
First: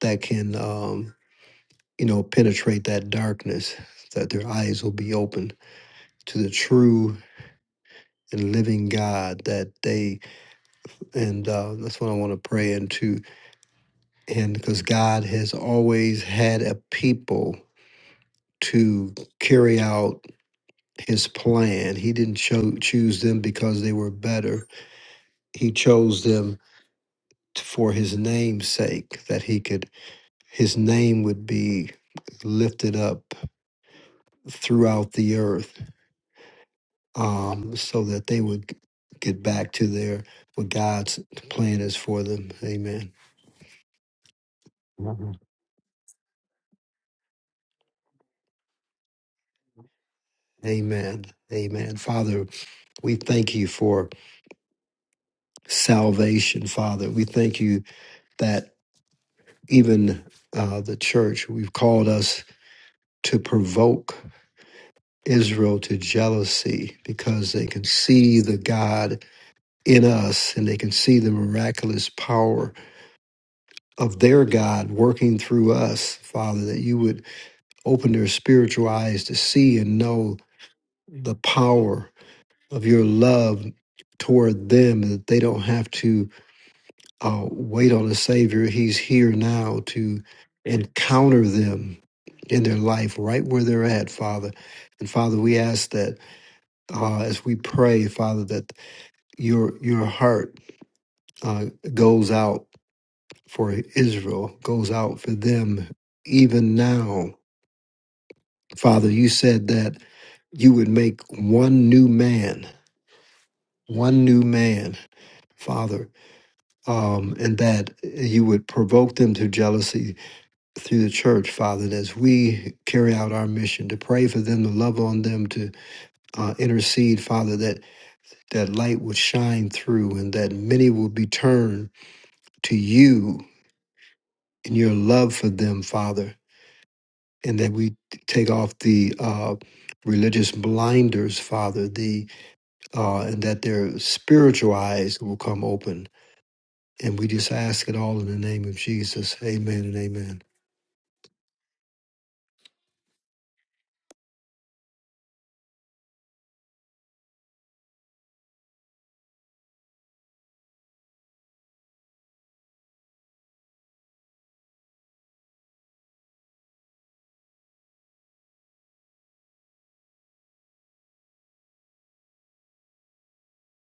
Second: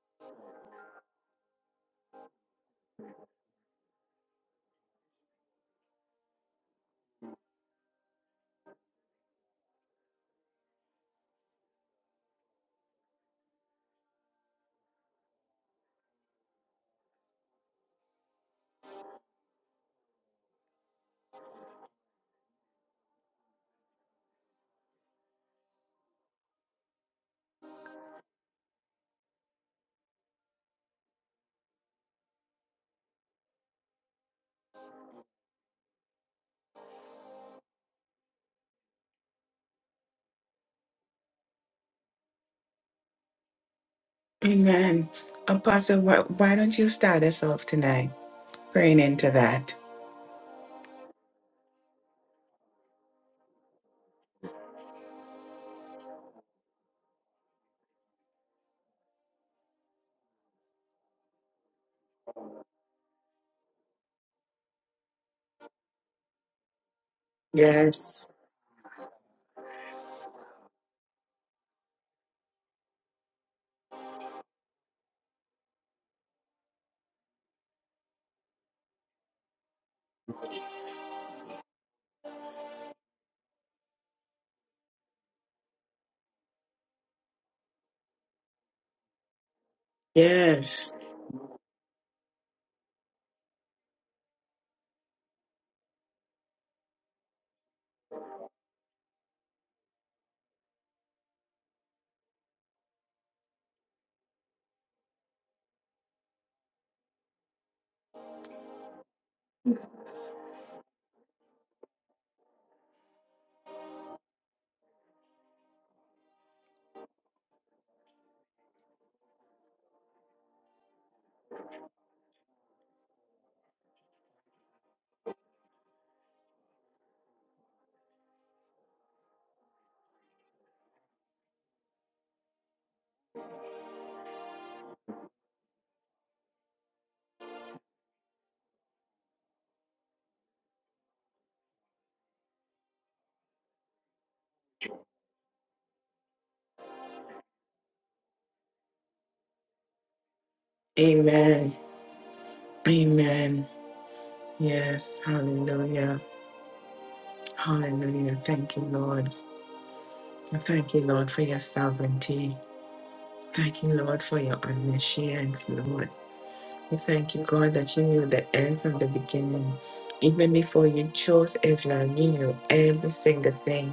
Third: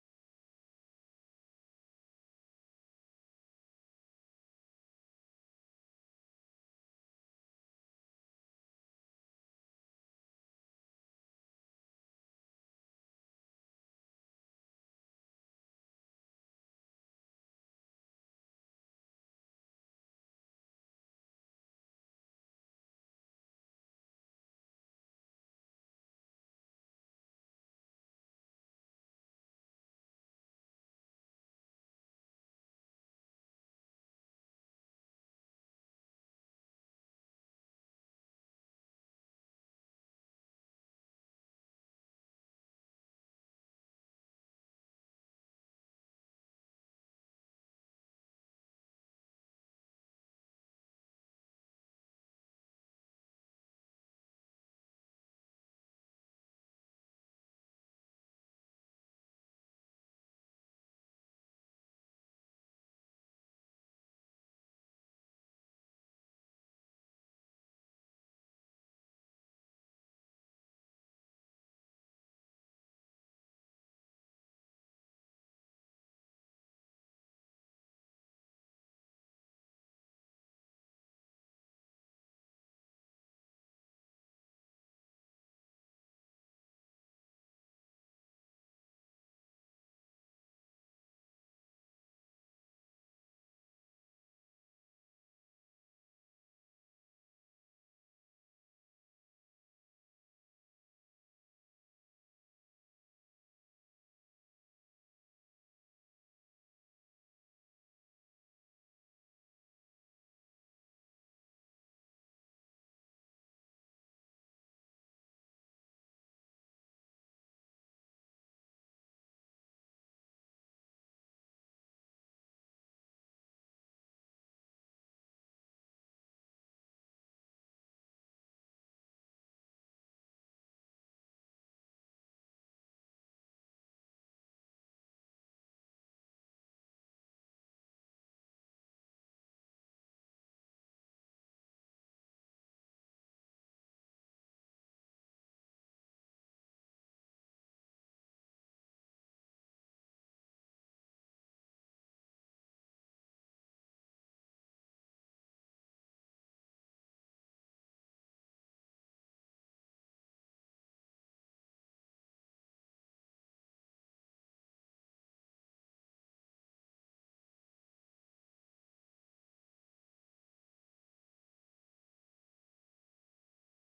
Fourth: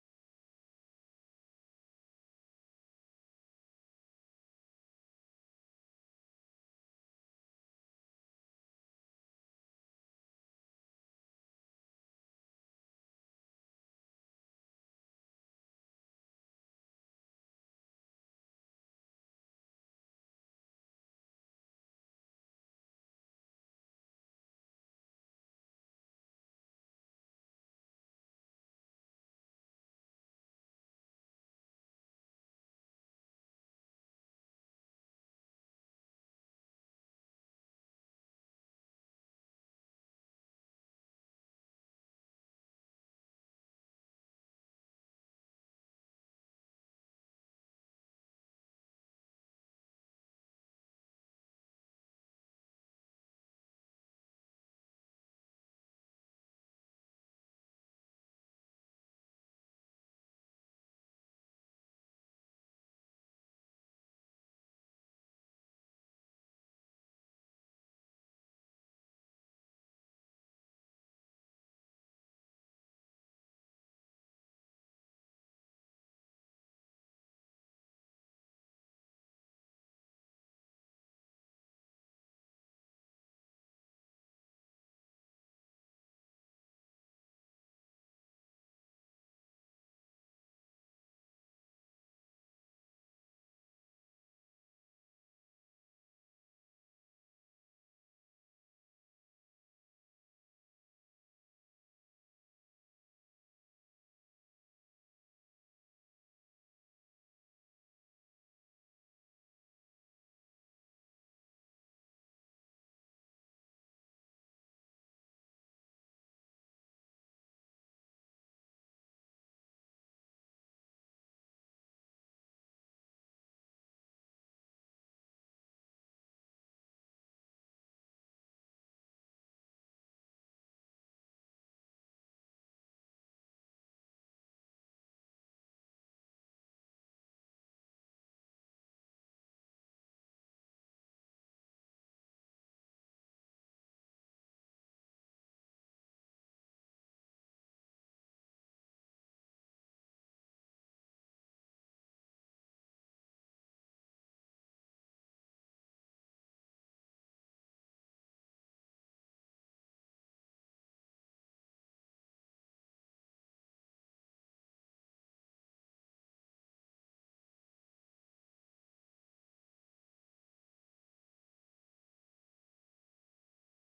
[SPEAKER 3] that can um you know penetrate that darkness that their eyes will be open to the true and living god that they And uh, that's what I want to pray into. And because God has always had a people to carry out his plan, He didn't cho- choose them because they were better, He chose them t- for His name's sake, that He could, His name would be lifted up throughout the earth um, so that they would g- get back to their what God's plan is for them. Amen.
[SPEAKER 2] Amen.
[SPEAKER 3] Mhm.
[SPEAKER 2] Apostle, why, why don't you start us off tonight? Praying into that.
[SPEAKER 3] Amen. Amen. Father, We thank you for salvation, Father. We thank you that even uh, the church, we've called us to provoke Israel to jealousy because they can
[SPEAKER 2] Yes.
[SPEAKER 3] see the God in us and they can see the miraculous power of their God working through us, Father, that you would open their spiritual eyes to see and know the power of your love toward them, that they don't have to uh, wait on the Savior. He's here now to
[SPEAKER 2] Yes.
[SPEAKER 3] encounter them in their life right where they're at, Father. And Father, we ask that uh, as we pray, Father, that your your heart uh, goes out for Israel, goes out for them even now. Father, you said that you would make one new man, one new man, Father, um, and that you would provoke them to jealousy through the church, Father, that as we carry out our mission to pray for them, to love on them, to uh, intercede, Father, that that light would shine through and that many will be turned to you and your love for them, Father, and that we take off the uh, religious blinders, Father, the uh, and that their spiritual eyes will come open. And we just ask it all in the name of Jesus. Amen and amen.
[SPEAKER 2] Amen. Amen. Yes. Hallelujah. Hallelujah. Thank you, Lord. And Thank you, Lord, for your sovereignty. Thank you, Lord, for your omniscience, Lord. We thank you, God, that you knew the end from the beginning. Even before you chose Israel, you knew every single thing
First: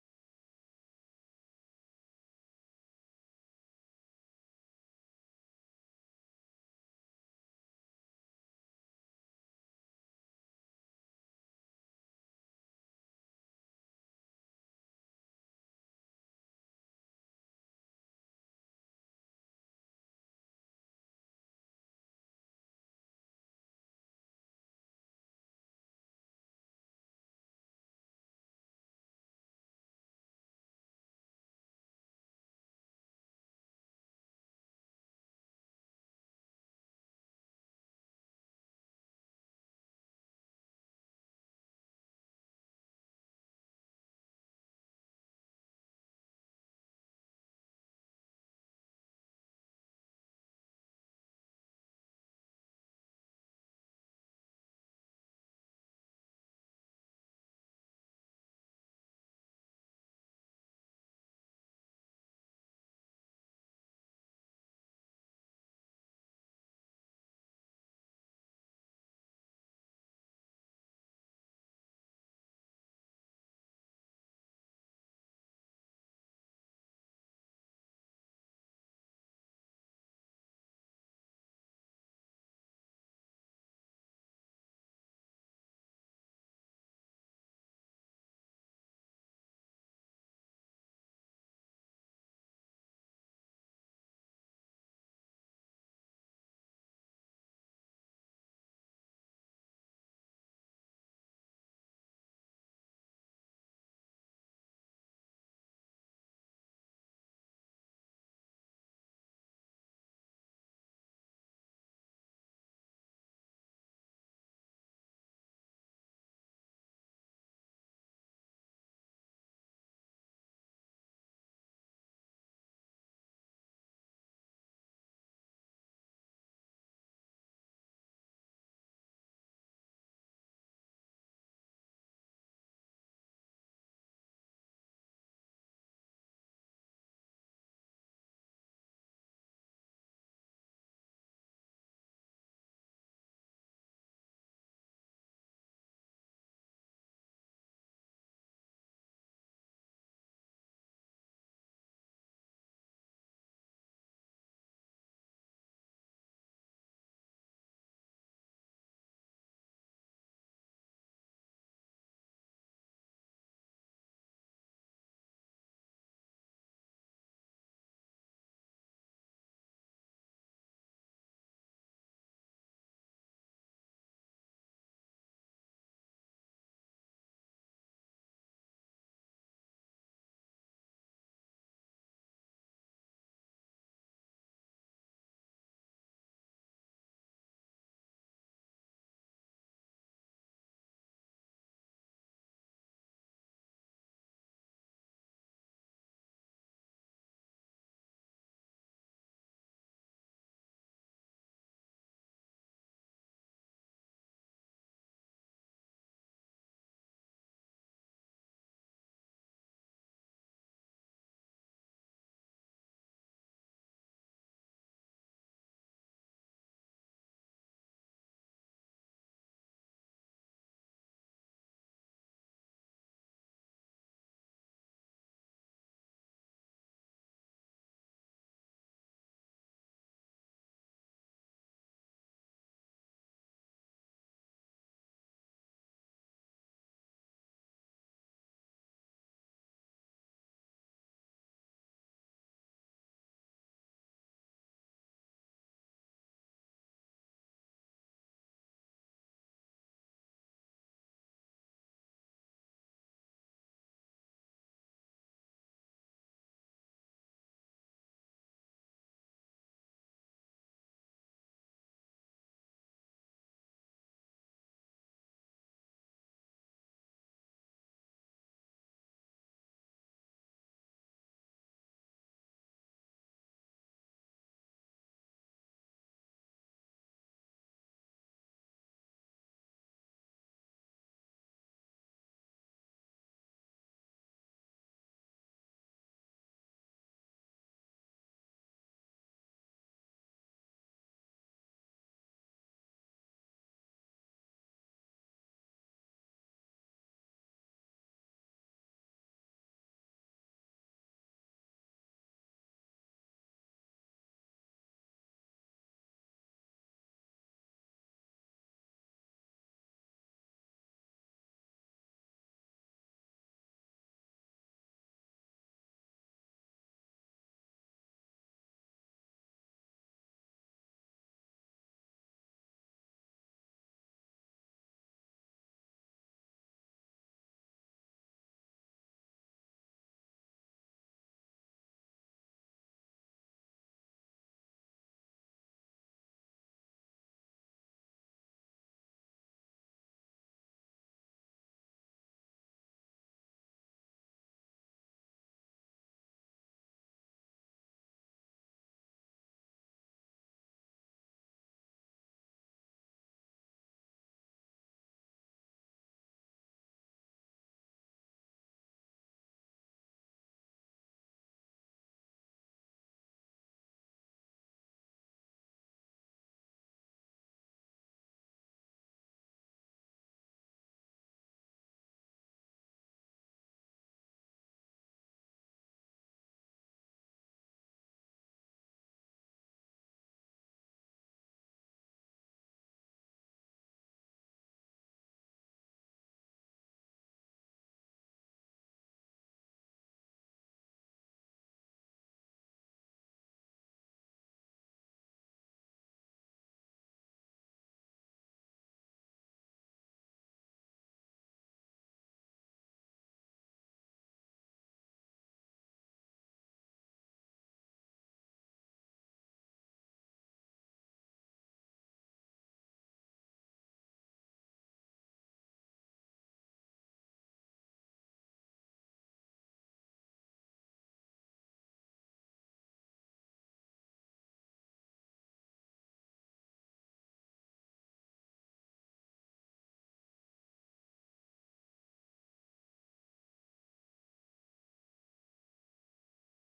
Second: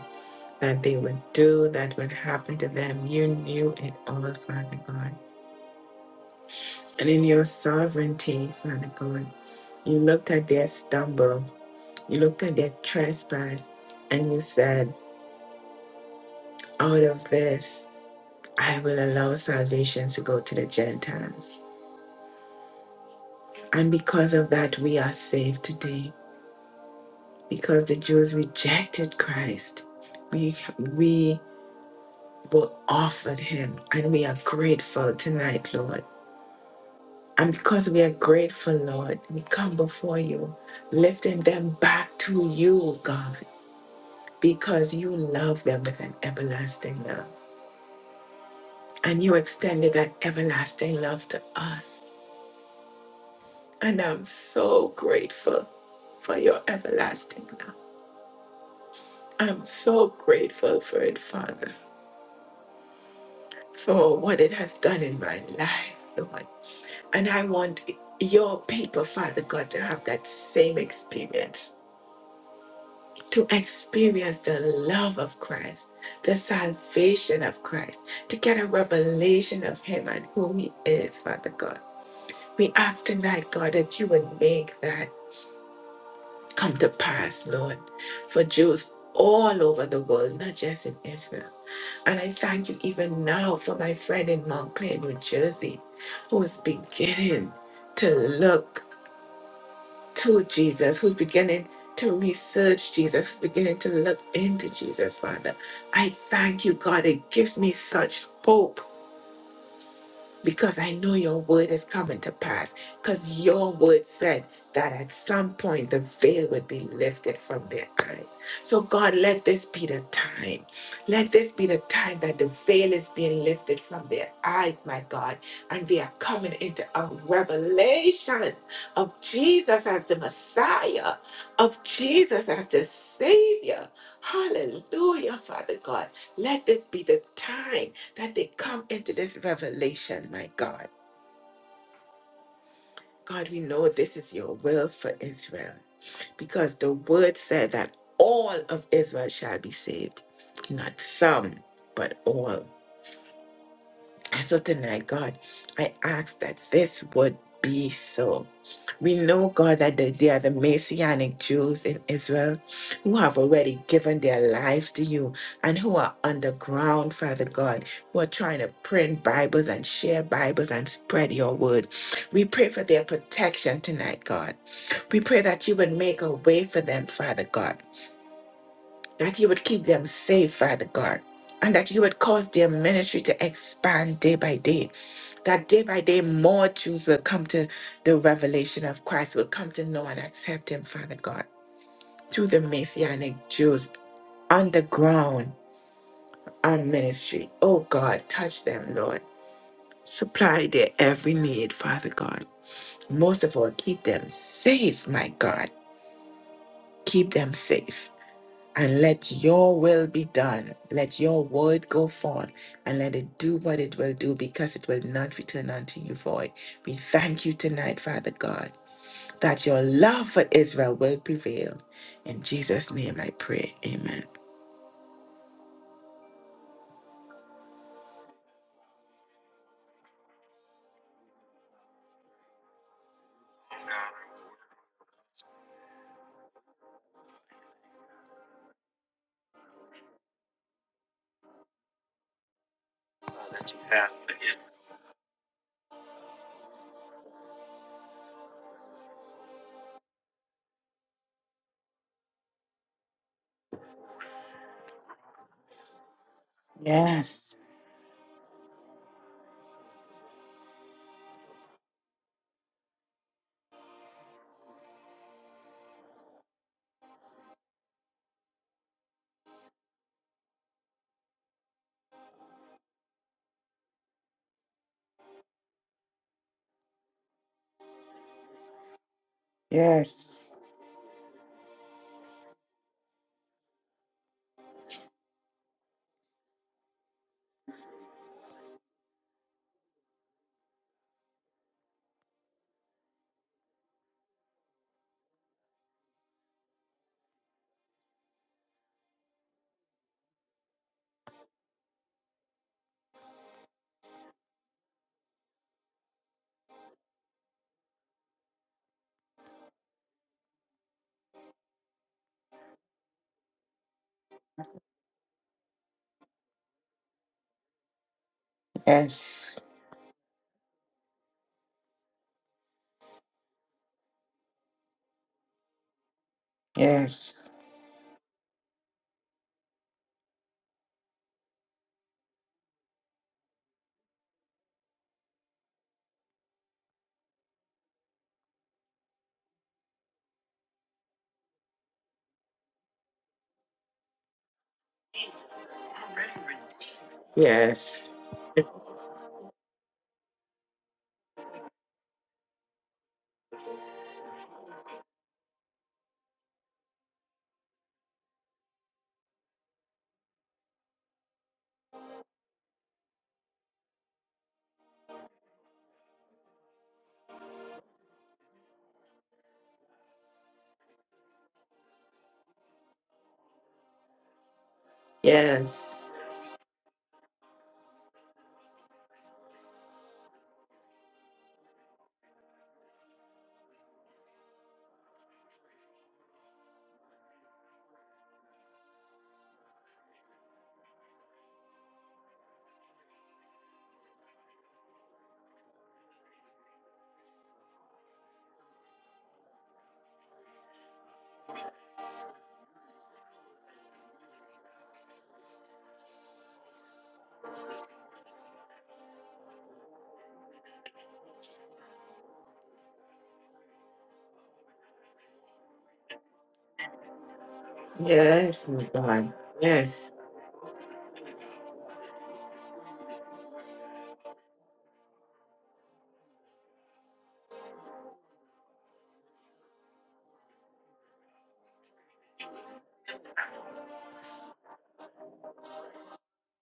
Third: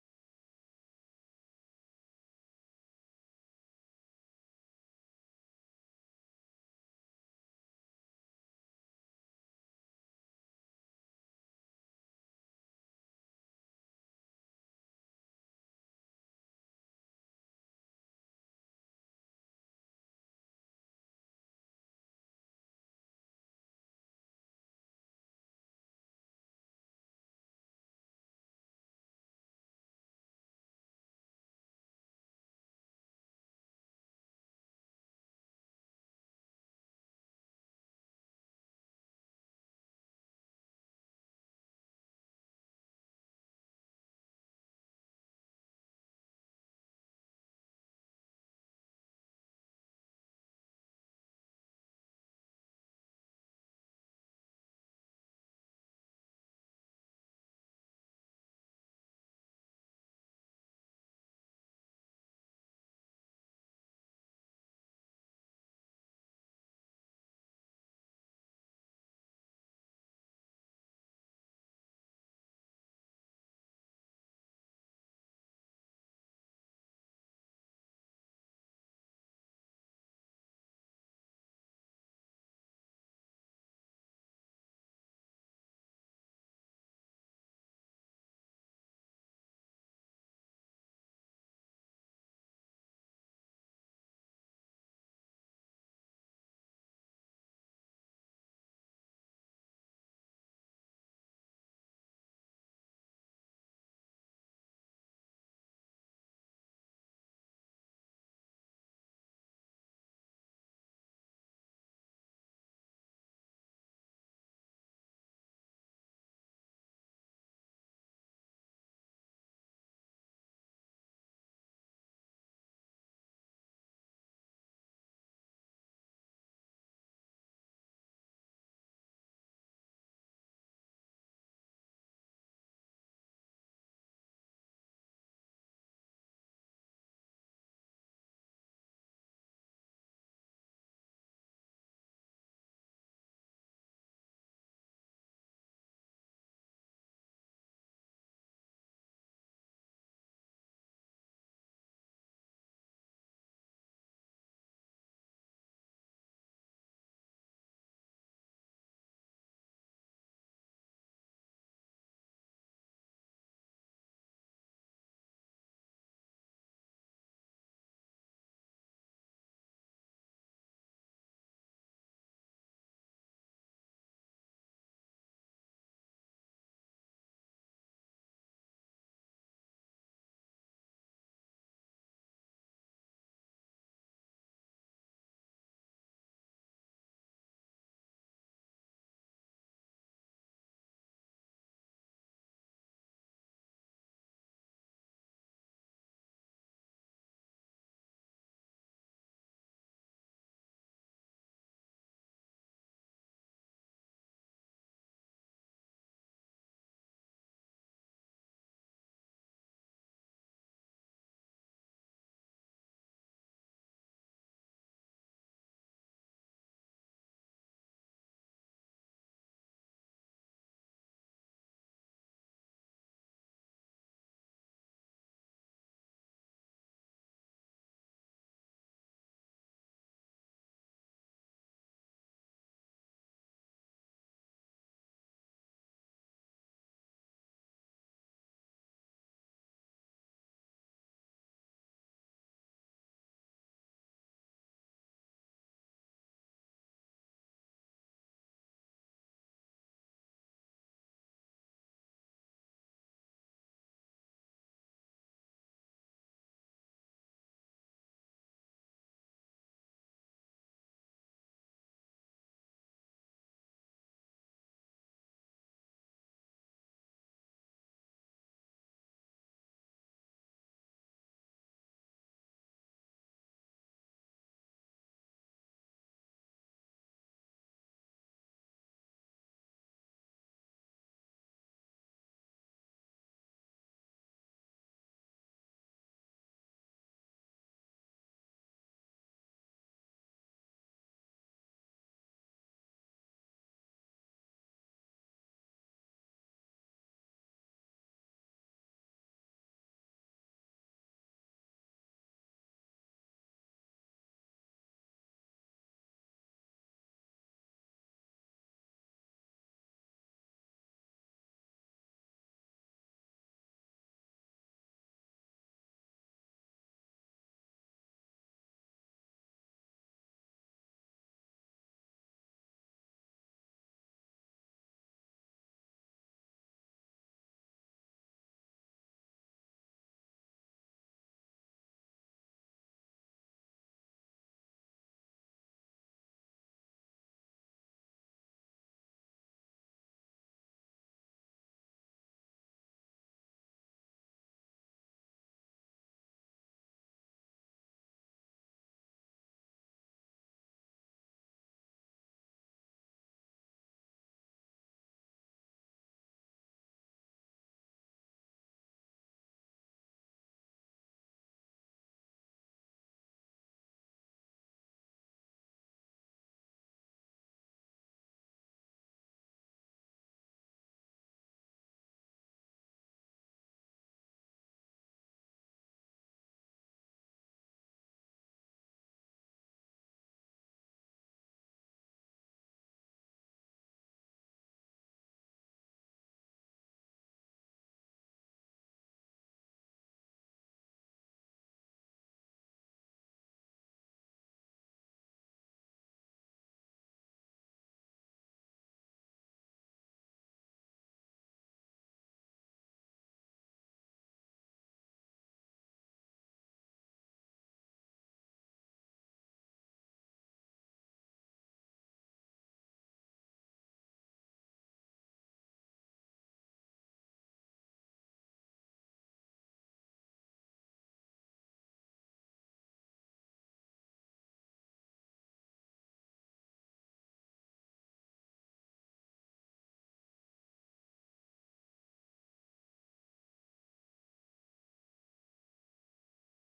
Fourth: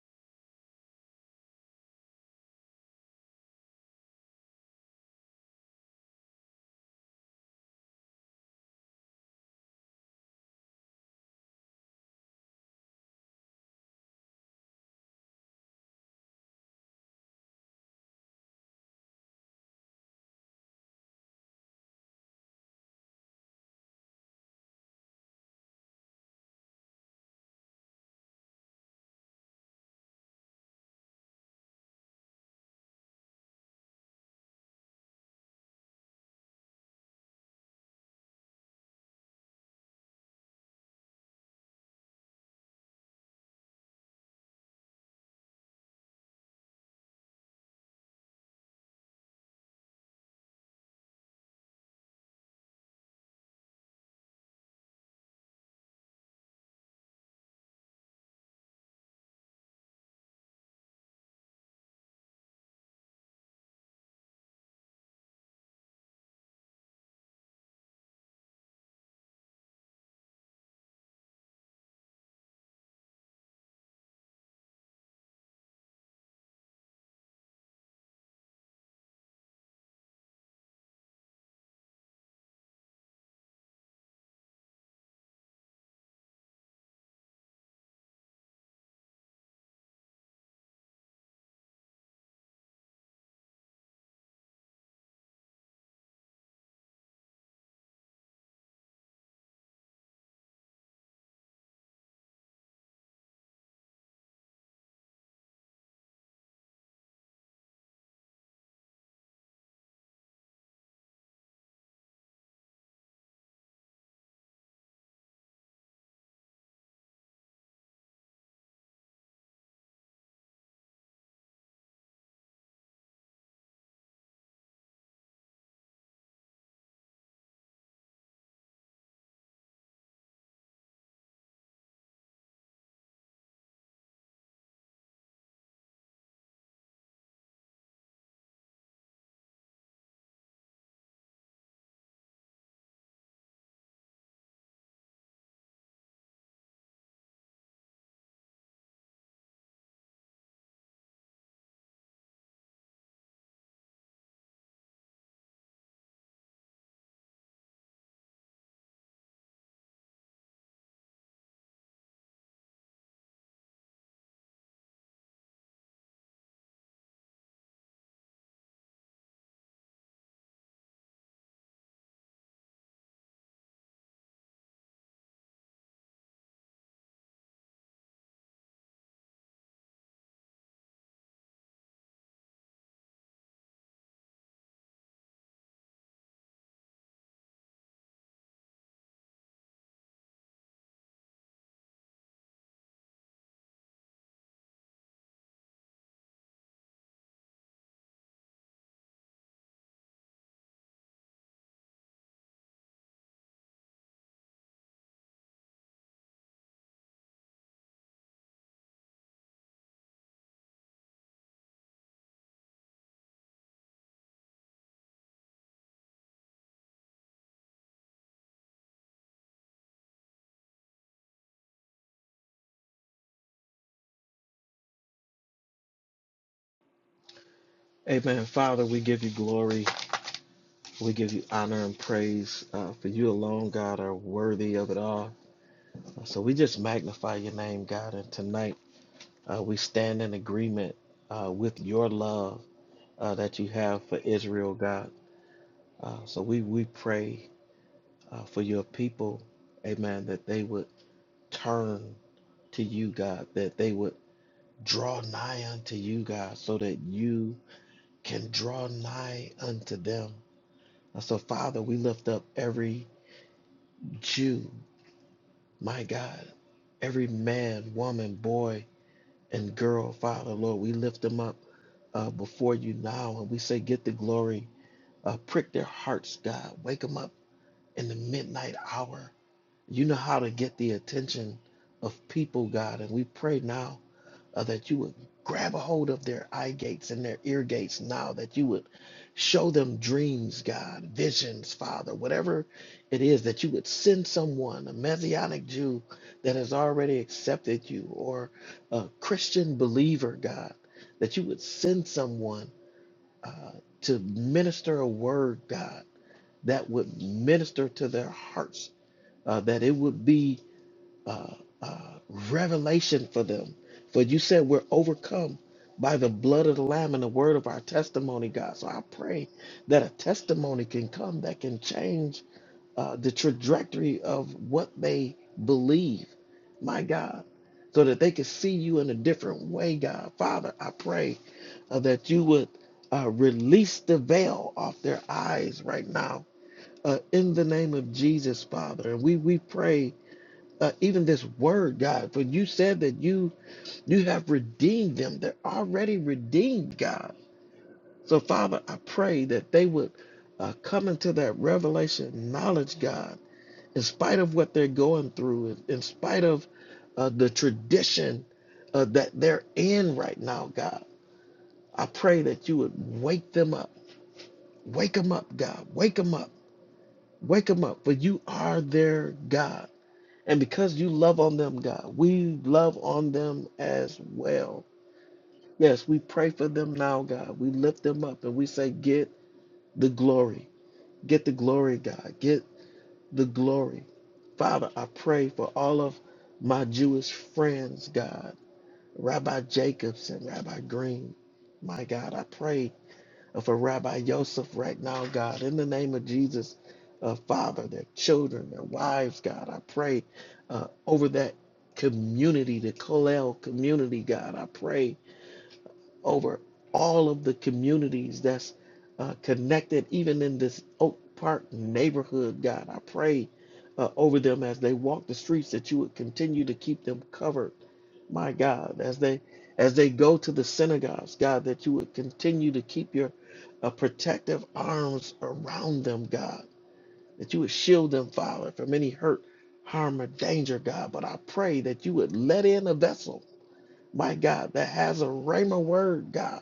[SPEAKER 2] that they would do, that would happen to them. You knew it all, Father God. And in your sovereignty, Father God, you looked at their stumble You looked at their trespass. And you said, out of this, I will allow salvation to go to the Gentiles. And because of that, we are saved today. Because the Jews rejected Christ, we, we were offered him. And we are grateful tonight, Lord. And because we are grateful, Lord, we come before you, lifting them back to you, God, because you love them with an everlasting love. and you extended that everlasting love to us. And I'm so grateful for your everlasting love. I'm so grateful for it, Father, for what it has done in my life, Lord. And I want your people, Father God, to have that same experience, to experience the love of Christ, the salvation of Christ, to get a revelation of Him and who He is, Father God. We ask tonight, God, that you would make that. come to pass, Lord, for Jews all over the world, not just in Israel. And I thank you even now for my friend in Montclair, New Jersey, who is beginning to look to Jesus, who's beginning to research Jesus, who's beginning to look into Jesus, Father. I thank you, God. It gives me such hope because I know your word is coming to pass. Because your word said that at some point the veil would be lifted from their eyes. So, God, let this be the time. Let this be the time that the veil is being lifted from their eyes, my God, and they are coming into a revelation of Jesus as the Messiah, of Jesus as the Savior. Hallelujah, Father God. Let this be the time that they come into this revelation, my God. God, we know this is your will for Israel because the word said that all of Israel shall be saved, not some, but all. And so tonight, God, I ask that this would be so. We know, God, that the- there are the Messianic Jews in Israel who have already given their lives to you and who are underground, Father God, who are trying to print Bibles and share Bibles and spread your word. We pray for their protection tonight, God. We pray that you would make a way for them, Father God, that you would keep them safe, Father God. And that you would cause their ministry to expand day by day that day by day, more Jews will come to the revelation of Christ, will come to know and accept Him, Father God, through the Messianic Jews on the ground, our ministry. Oh God, touch them, Lord. Supply their every need, Father God. Most of all, keep them safe, my God. Keep them safe. And let your will be done. Let your word go forth and let it do what it will do because it will not return unto you void. We thank you tonight, Father God. that your love for Israel will prevail. In Jesus' name I pray. Amen.
[SPEAKER 1] amen father we give you glory we give you honor and praise uh, for you alone god are worthy of it all So we just magnify your name, God. And tonight uh, we stand in agreement uh, with your love uh, that you have for Israel, God. Uh, so we, we pray uh, for your people, amen, that they would turn to you, God, that they would draw nigh unto you, God, so that
[SPEAKER 2] Yes,
[SPEAKER 1] you can draw nigh unto them. Uh, so, Father, we lift up every Jew, my God, every man, woman, boy, and girl, Father, Lord, we lift them up uh, before you now and we say, Get the glory. Uh, prick their hearts, God. Wake them up in the midnight hour. You know how to
[SPEAKER 2] yes,
[SPEAKER 1] get the attention of people, God. And we pray now uh, that you would grab a hold of their eye gates and their ear gates now, that you would show them dreams, God, visions, Father, whatever it is, that you would send someone, a Messianic Jew that has already accepted you, or a Christian believer, God, that you would send someone uh, to minister a word, God, that would minister to their hearts, uh, that it would be uh, uh, revelation for them. For you said we're overcome by the blood of the Lamb and the word of our testimony, God. So I pray
[SPEAKER 2] yes,
[SPEAKER 1] that a testimony can come that can change uh, the trajectory of what they believe, my
[SPEAKER 2] yes,
[SPEAKER 1] God, so that they can see you in a different way, God. Father, I pray uh, that you would uh, release the veil off their eyes right now. Uh, in the name of Jesus, Father. And we, we pray uh, even this word, God. For you said that you you have redeemed them; they're already redeemed, God.
[SPEAKER 2] Yes,
[SPEAKER 1] So, Father, I pray that they would uh, come into that revelation knowledge, God, in spite of what they're going through, in, in spite of uh, the tradition uh, that they're in right now, God. I pray that you would wake them up, wake them up, God, wake them up, wake them up, for you are their God. And because you love on them, God, we love on them as well.
[SPEAKER 2] yes,
[SPEAKER 1] Yes, we pray for them now, God. We lift them up and we say, Get the glory. Get the glory, God. Get the glory. Father, I pray for all of my Jewish friends, God, Rabbi Jacobs and Rabbi Green. My God, I pray uh, for Rabbi Yosef right now, God, in the name of Jesus, uh, Father, their children, their wives, God, I pray uh, over that community, the Kollel community, God, I pray over all of the communities that's uh, connected, even in this Oak Park neighborhood, God. I pray uh, over them as they walk the streets that you would continue to keep them covered, my
[SPEAKER 2] yes, my
[SPEAKER 1] God, as
[SPEAKER 2] God.
[SPEAKER 1] they as they
[SPEAKER 2] Yes,
[SPEAKER 1] go to the synagogues, God, that you would continue to keep your uh, protective arms around them, God, that you would shield them, Father, from any hurt, harm, or danger, God. But I pray that you would let in a vessel, my God, that has a rhema word, God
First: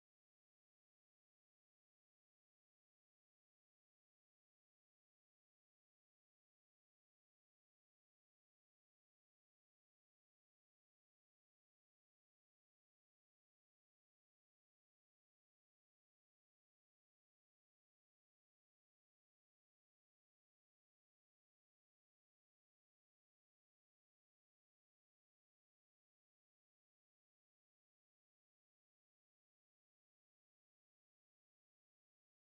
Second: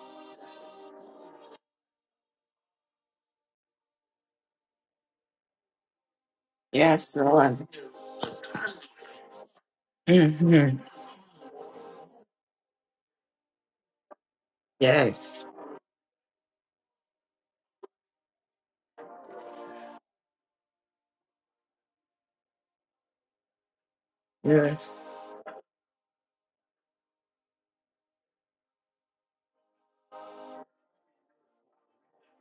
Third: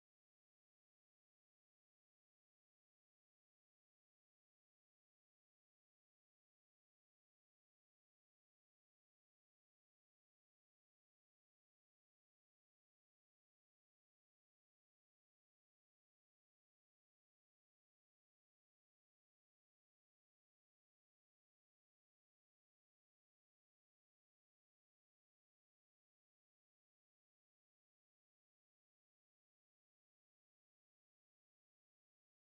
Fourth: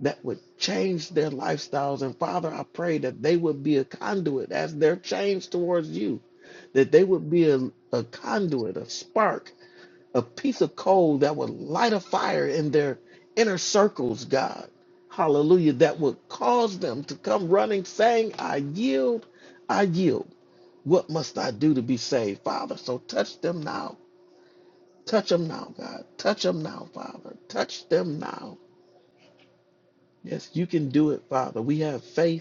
[SPEAKER 1] that would change their lifestyles. And Father, I pray that they would be a conduit as they're changed towards you, that they
[SPEAKER 2] yes,
[SPEAKER 1] would be
[SPEAKER 2] Lord.
[SPEAKER 1] a, a conduit, a spark, a piece
[SPEAKER 2] hmm
[SPEAKER 1] of coal that would light a fire in their inner circles, God.
[SPEAKER 2] Yes,
[SPEAKER 1] Hallelujah. That would cause them to come running saying, I yield, I yield. What must I do to be saved, Father? So touch them now.
[SPEAKER 2] yes,
[SPEAKER 1] Touch them now, God. Touch them now, Father. Touch them now. Yes, you can do it, Father. We have faith.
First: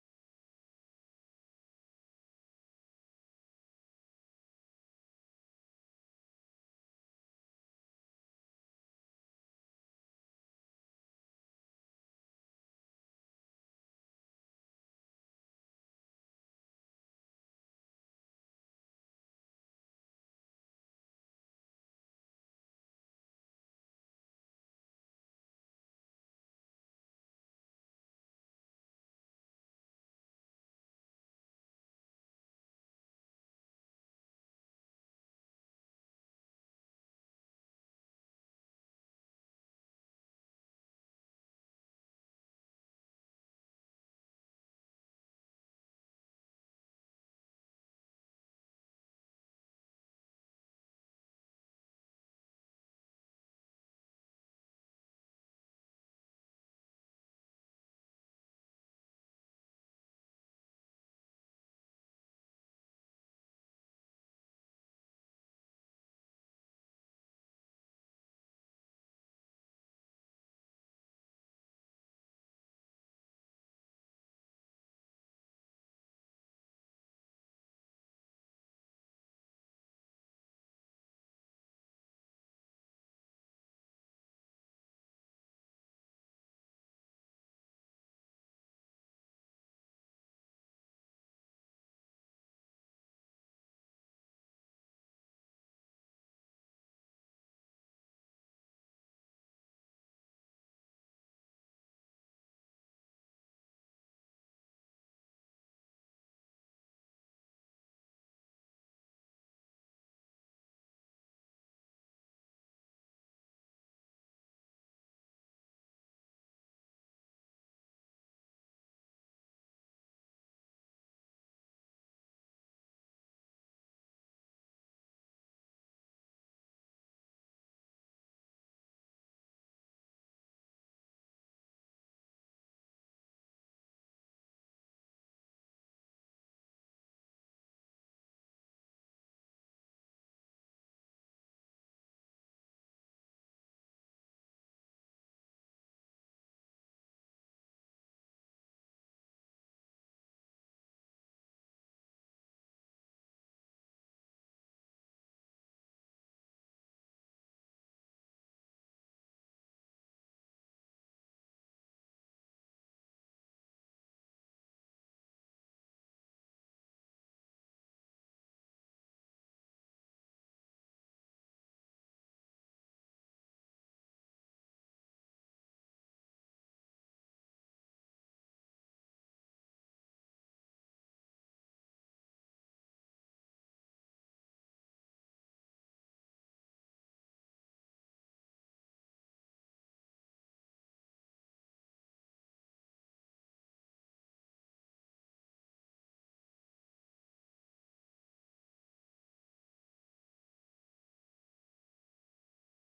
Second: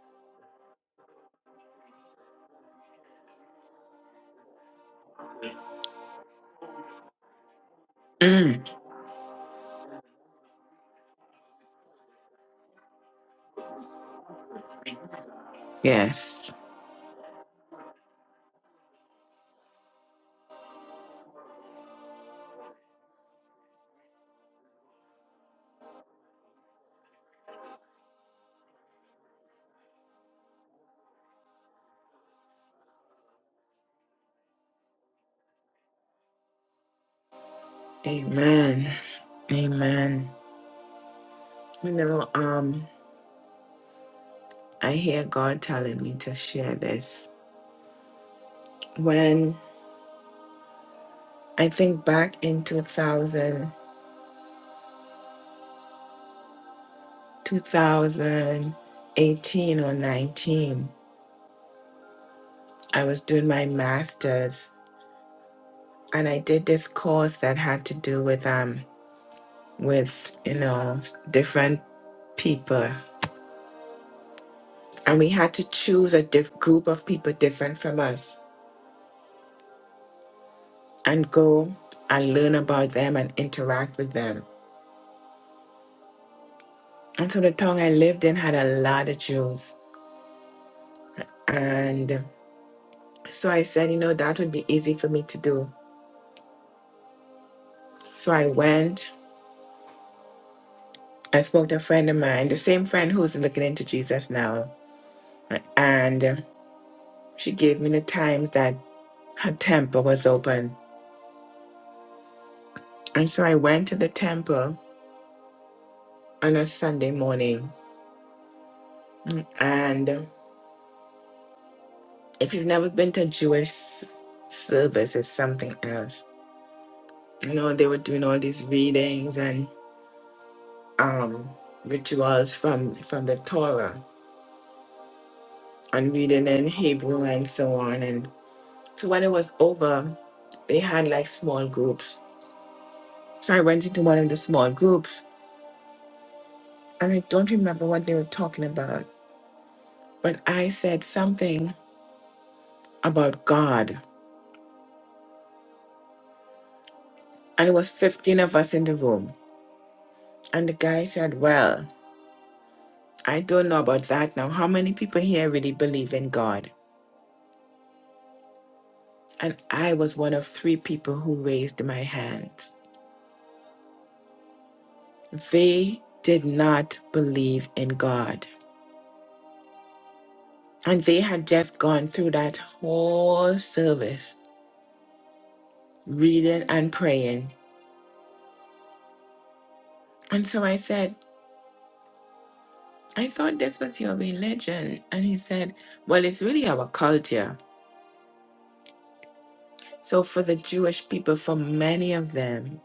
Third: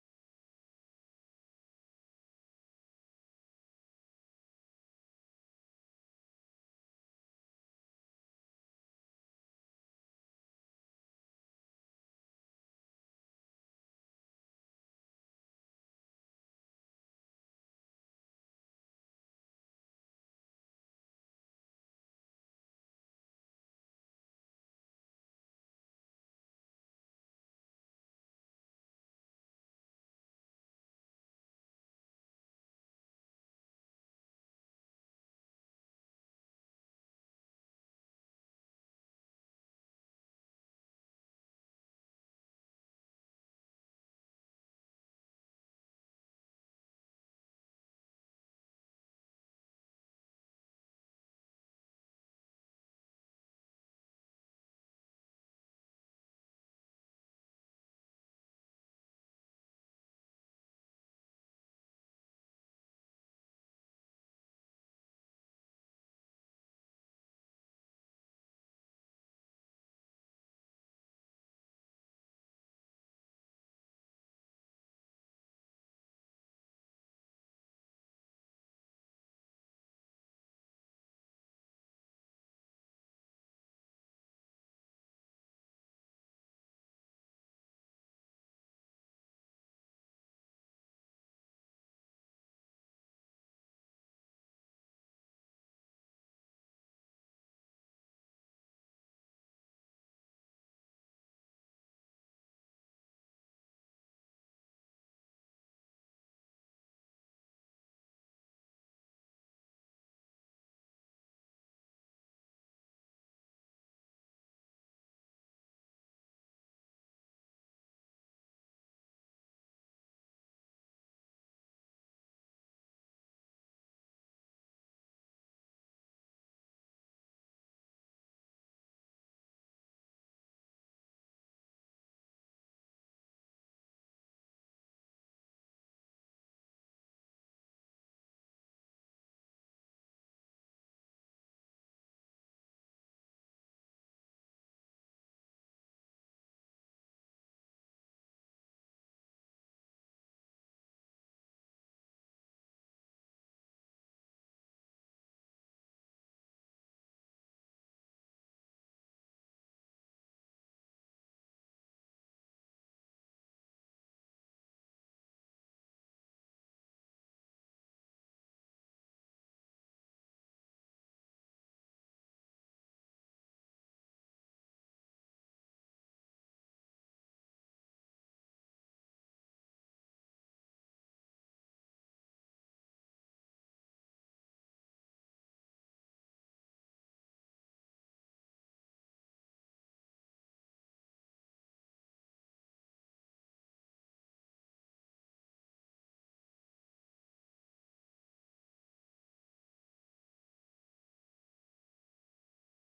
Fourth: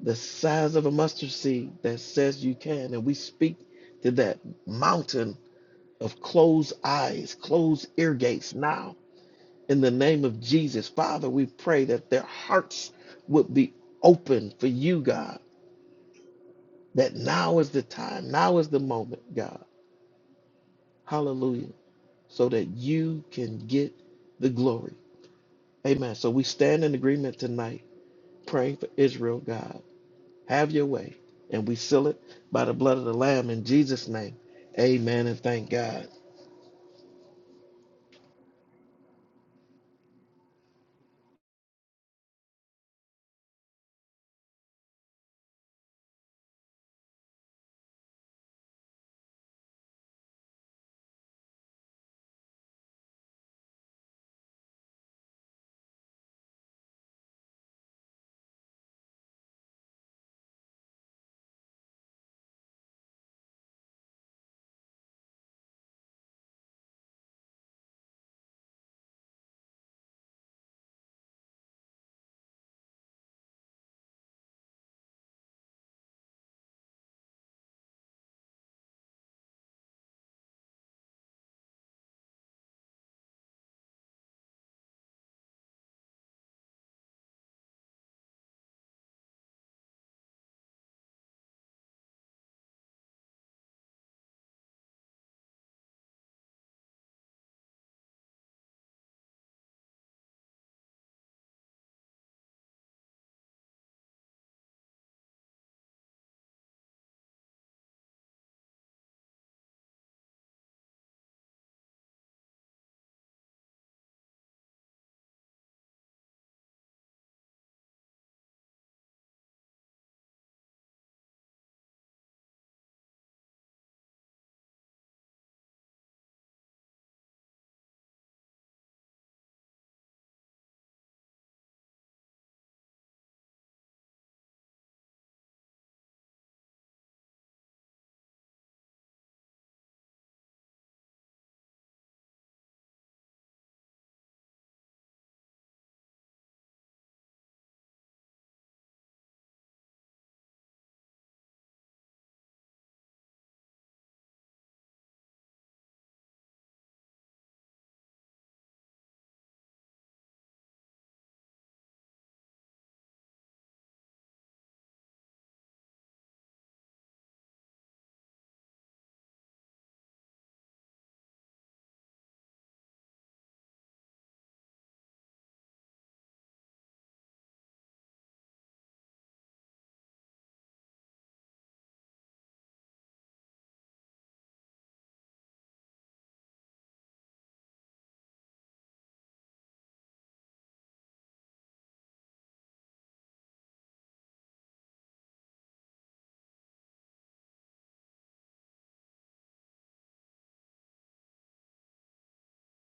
[SPEAKER 1] the size of a mustard seed that says you can. And we speak to that mountain of closed eyes, closed ear gates
[SPEAKER 2] mm.
[SPEAKER 1] now. In the name of Jesus, Father, we pray that their hearts would be open for you, God,
[SPEAKER 2] yes.
[SPEAKER 1] that now is the time, now is the moment, God. Hallelujah. So that you can get the glory. Amen. So we stand in agreement tonight, praying for Israel, God. Have your way. And we seal it by the blood of the Lamb in Jesus' name. Amen and thank God.
[SPEAKER 2] Amen. Amen. You know, um, I hear God telling me to share this. When I think back in 2000. 2018 or 19, I was doing my master's and I did this course that had to do with um with you know s- different people and we had to choose a diff- group of people different from us and go and learn about them and interact with them. And so the town I lived in had a lot of Jews and so I said, you know, that would be easy for me to do. So I went I spoke to a friend of mine, the same friend who's looking into Jesus now, and uh, she gave me the times that her temple was open. And so I went to the temple on a Sunday morning. And uh, if you've never been to a Jewish s- service, it's something else. You know, they were doing all these readings and um, rituals from from the Torah and reading in Hebrew and so on. And so when it was over, they had like small groups So I went into one of the small groups and I don't remember what they were talking about, but I said something about God. And it was 15 of us in the room. And the guy said, Well, I don't know about that now. How many people here really believe in God? And I was one of three people who raised my hands. They did not believe in God. And they had just gone through that whole service, reading and praying. And so I said, I thought this was your religion. And he said, Well, it's really our culture. So, for the Jewish people, for many of them,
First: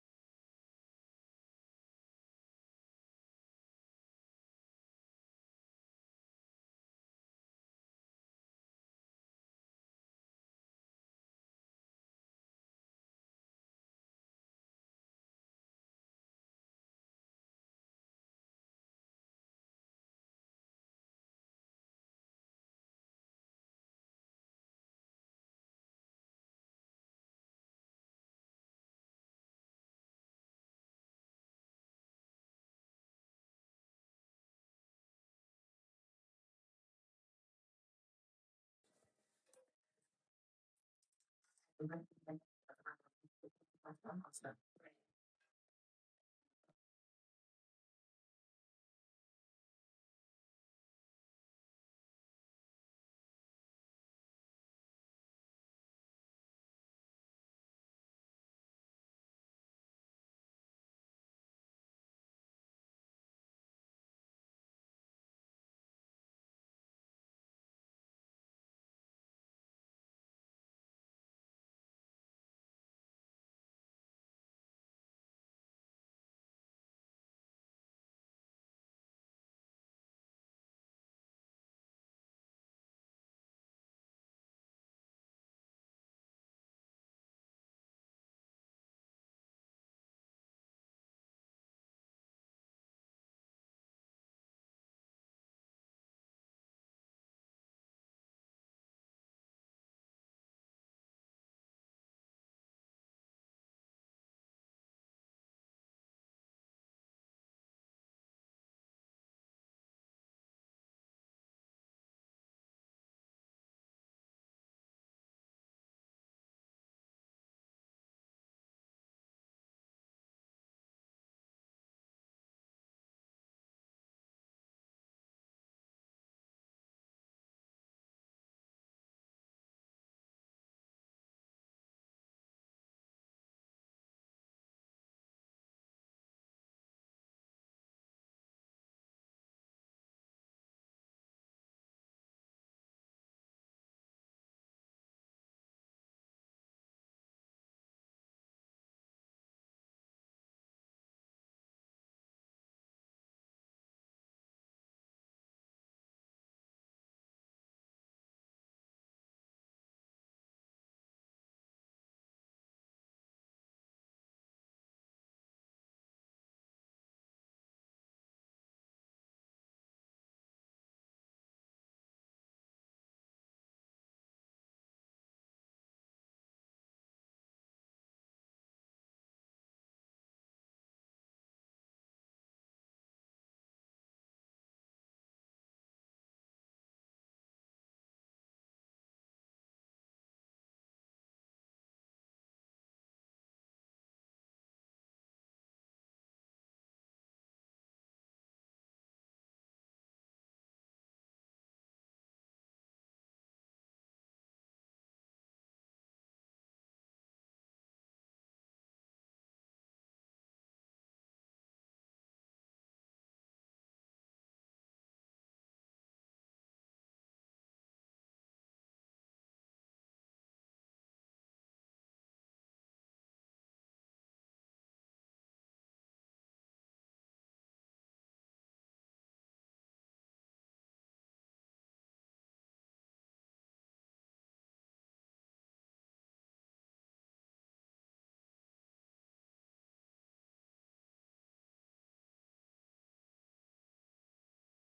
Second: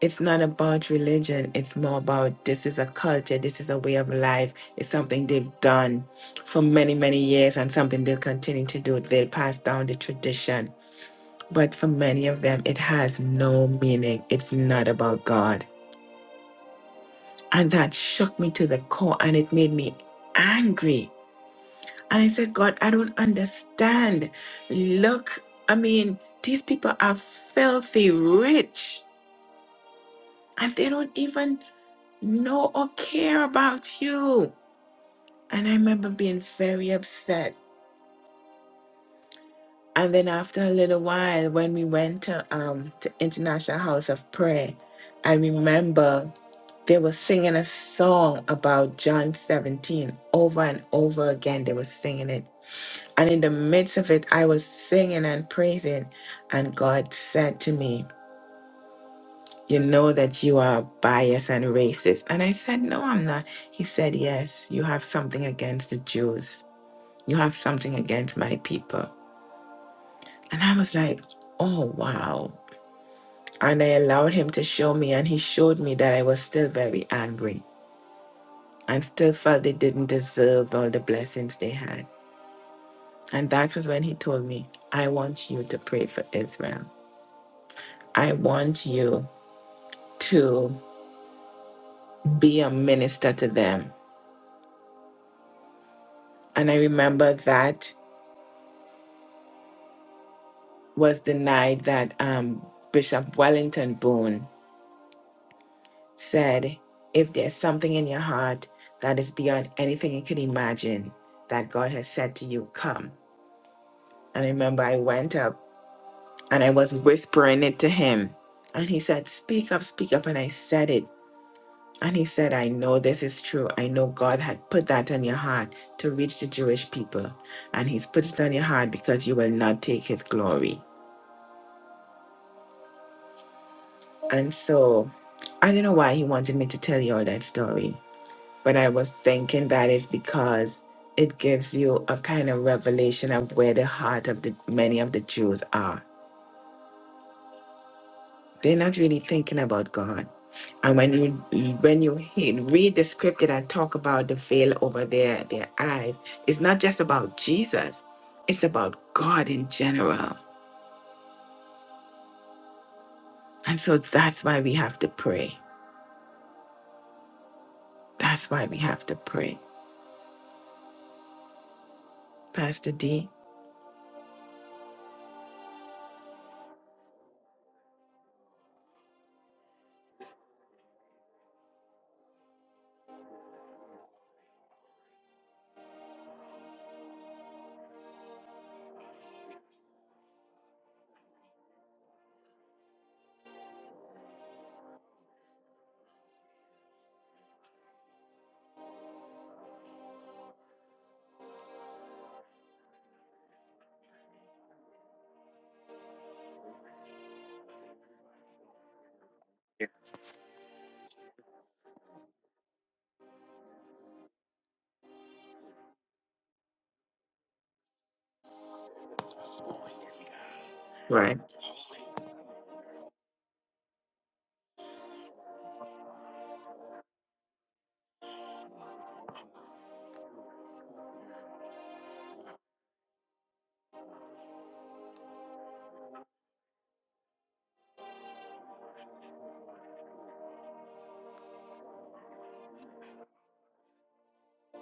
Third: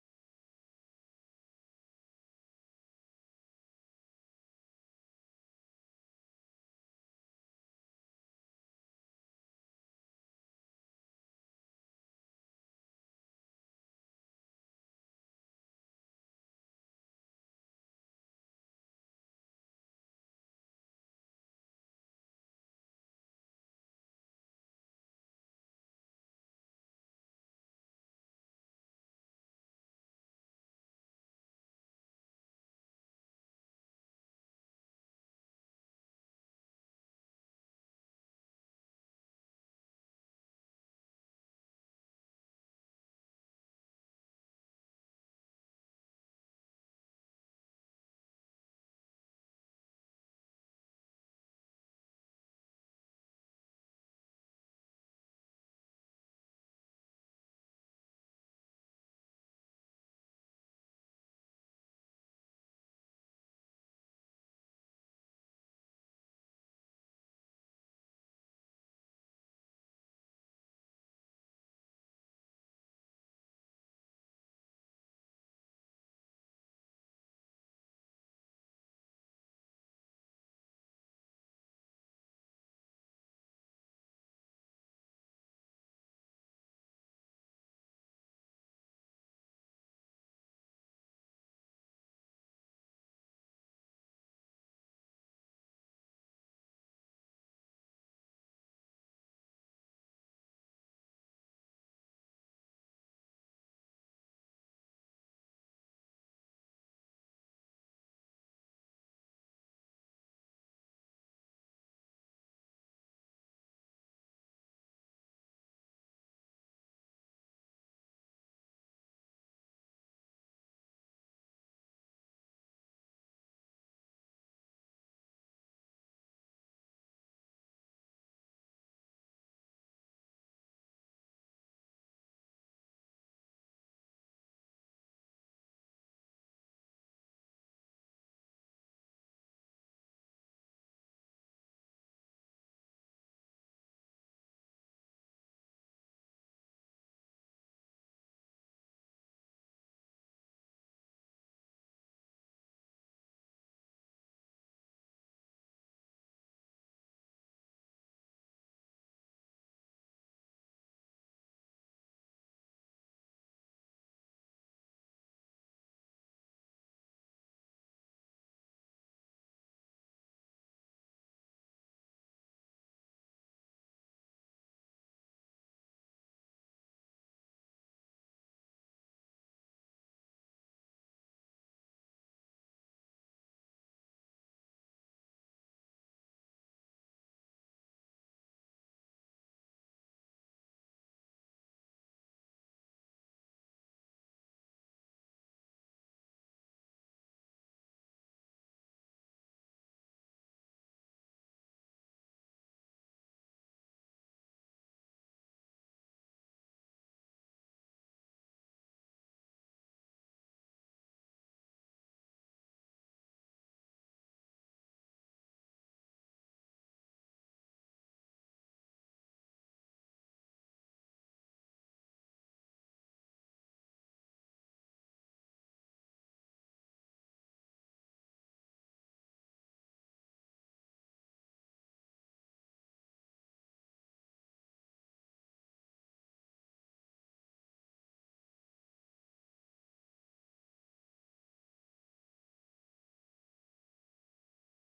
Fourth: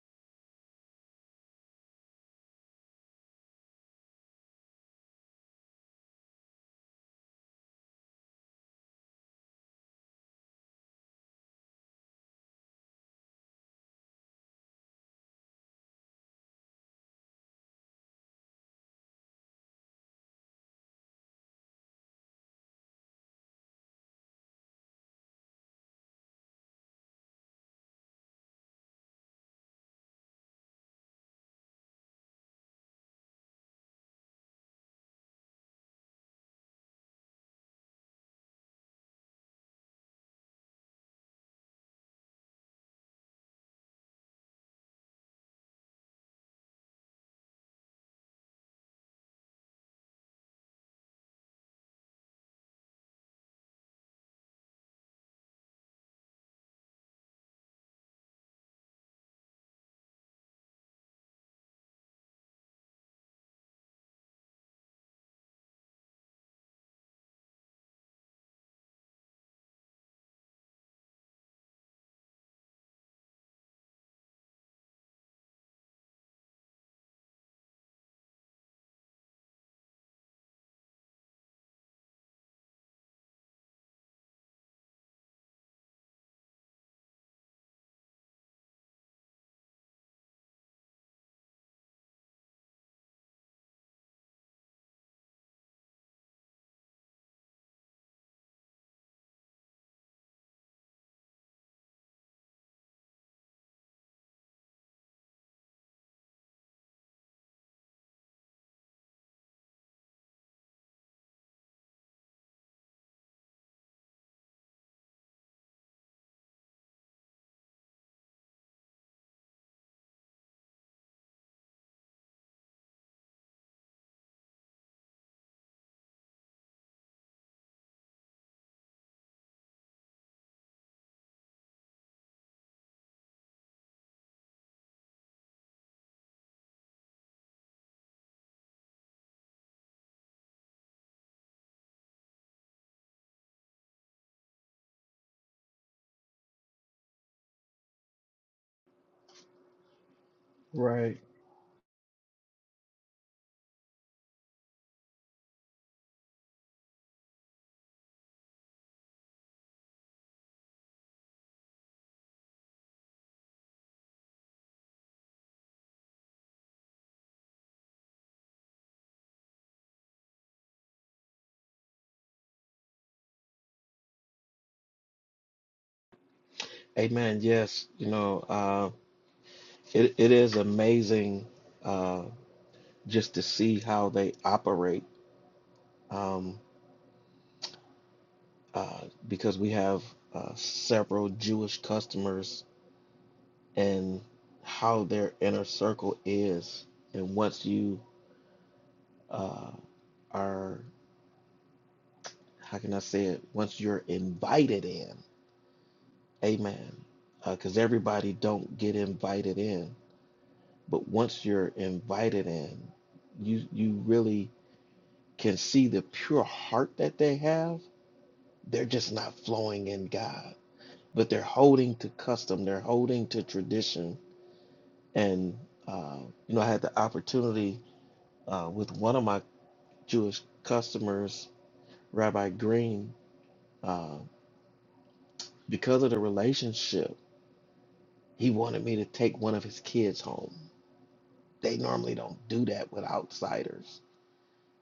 [SPEAKER 2] it's not about religion. It's more about this is a culture, this is a way of life. It's something they've done for many, many years and something they'll continue to do. They'll pass down the tradition. But for many of them, it has no meaning. It's not about God. And that shook me to the core and it made me angry And I said, God, I don't understand. Look, I mean, these people are filthy rich and they don't even know or care about you. And I remember being very upset. And then after a little while, when we went to um to International House of Prayer, I remember they were singing a song about John 17 over and over again. They were singing it And in the midst of it, I was singing and praising. And God said to me, You know that you are biased and racist. And I said, No, I'm not. He said, Yes, you have something against the Jews. You have something against my people. And I was like, Oh, wow. And I allowed him to show me. And he showed me that I was still very angry and still felt they didn't deserve all the blessings they had. And that was when he told me, I want you to pray for Israel. I want you to be a minister to them. And I remember that was the night that um, Bishop Wellington Boone said, If there's something in your heart that is beyond anything you can imagine that God has said to you, come. And I remember I went up and I was whispering it to him. And he said, Speak up, speak up. And I said it. And he said, I know this is true. I know God had put that on your heart to reach the Jewish people. And he's put it on your heart because you will not take his glory. And so I don't know why he wanted me to tell you all that story, but I was thinking that is because it gives you a kind of revelation of where the heart of the many of the Jews are. They're not really thinking about God. And when
[SPEAKER 1] Right.
[SPEAKER 2] you when you he- read the scripture that talk about the veil over their their eyes, it's not just about Jesus. It's about God in general. And so that's why we have to pray. That's why we have to pray. Pastor D,
[SPEAKER 1] Amen. Yes. You know, uh, it, it is amazing uh, just to see how they operate um, uh, because we have uh, several Jewish customers and how their inner circle is. And once you uh, are, how can I say it? Once you're invited in, Amen. Because uh, everybody don't get invited in, but once you're invited in, you you really can see the pure heart that they have. They're just not flowing in God, but
[SPEAKER 2] right?
[SPEAKER 1] they're holding to custom. They're holding to tradition. And uh, you know, I had the opportunity uh, with one of my Jewish customers, Rabbi Green, uh, because of the relationship, he wanted me to take one of his kids home They normally don't do that with outsiders.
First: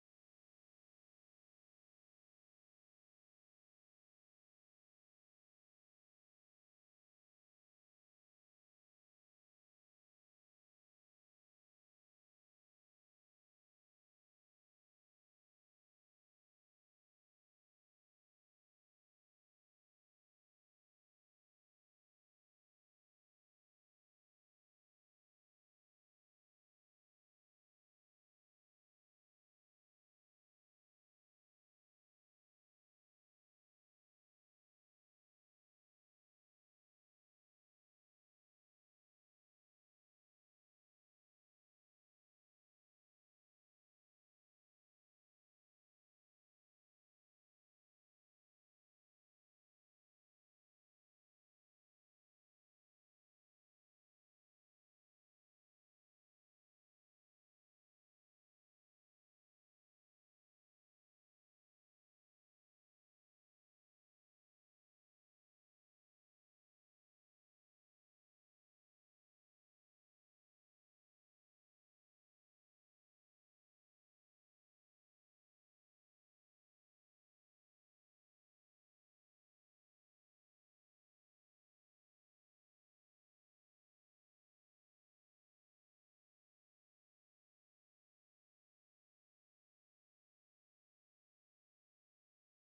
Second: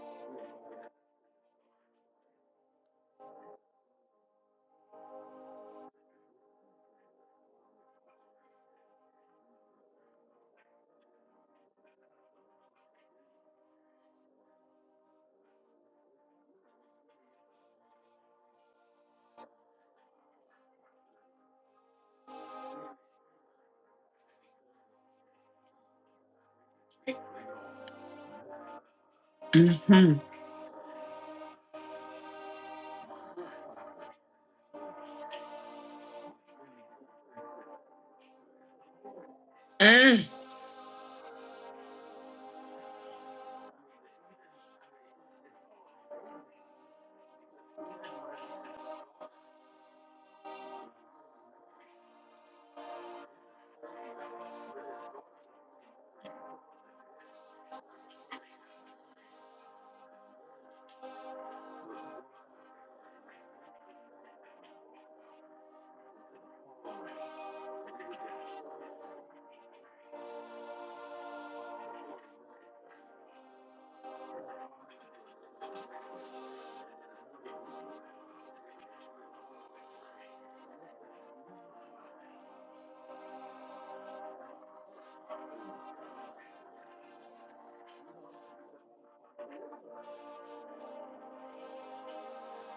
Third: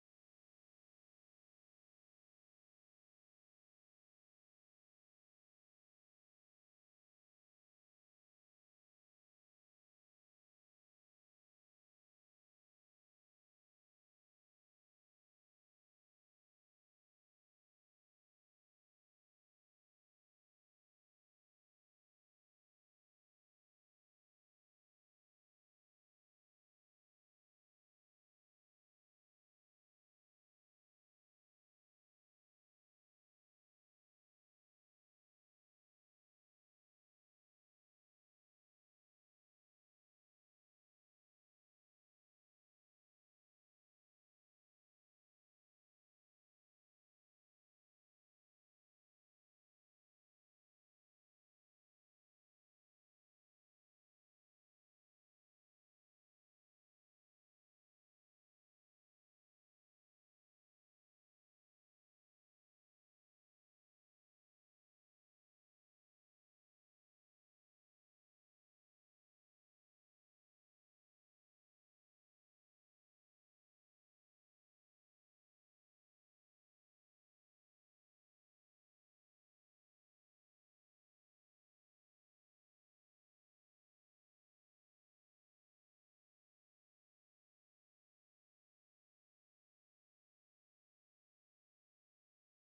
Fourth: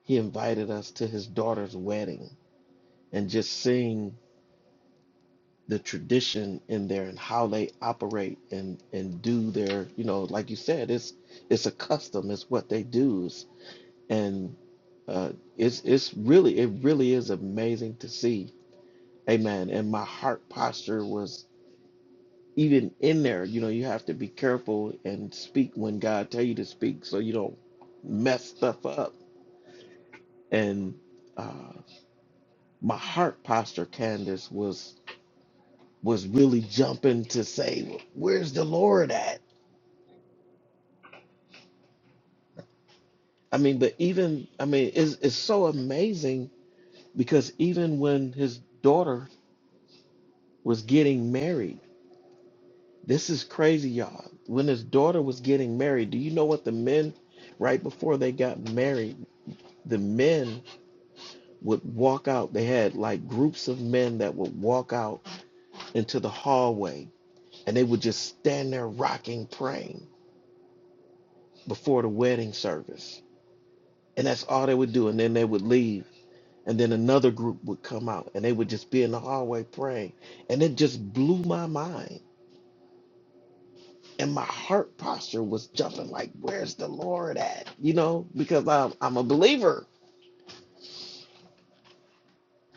[SPEAKER 1] He invited us to his daughter's wedding and just seeing the tradition in there and how they operate and and do their you know like you said it's it's a custom it's what they do it's- and uh, it's it's really it really is amazing to see amen and my heart posture was even in there you know you have to be careful and speak when god tell you to speak so you don't mess stuff up
[SPEAKER 2] Mm-hmm.
[SPEAKER 1] and uh, my heart posture, Candace, was was really jumping to say, "Where's the Lord at?"
[SPEAKER 2] Mm.
[SPEAKER 1] I mean, but even I mean, it's it's so amazing because even when his daughter was getting married, this is crazy, y'all. When his daughter was getting married, do you know what the men right before they got married? The men would walk out. They had like groups of men that would walk out into the hallway and they would just stand there rocking, praying before the wedding service. And that's all they would do. And then they would leave. And then another group would come out and they would just be in the hallway praying. And it just blew my mind. And my heart posture was jumping like, where's the Lord at? You know, because I'm, I'm a believer.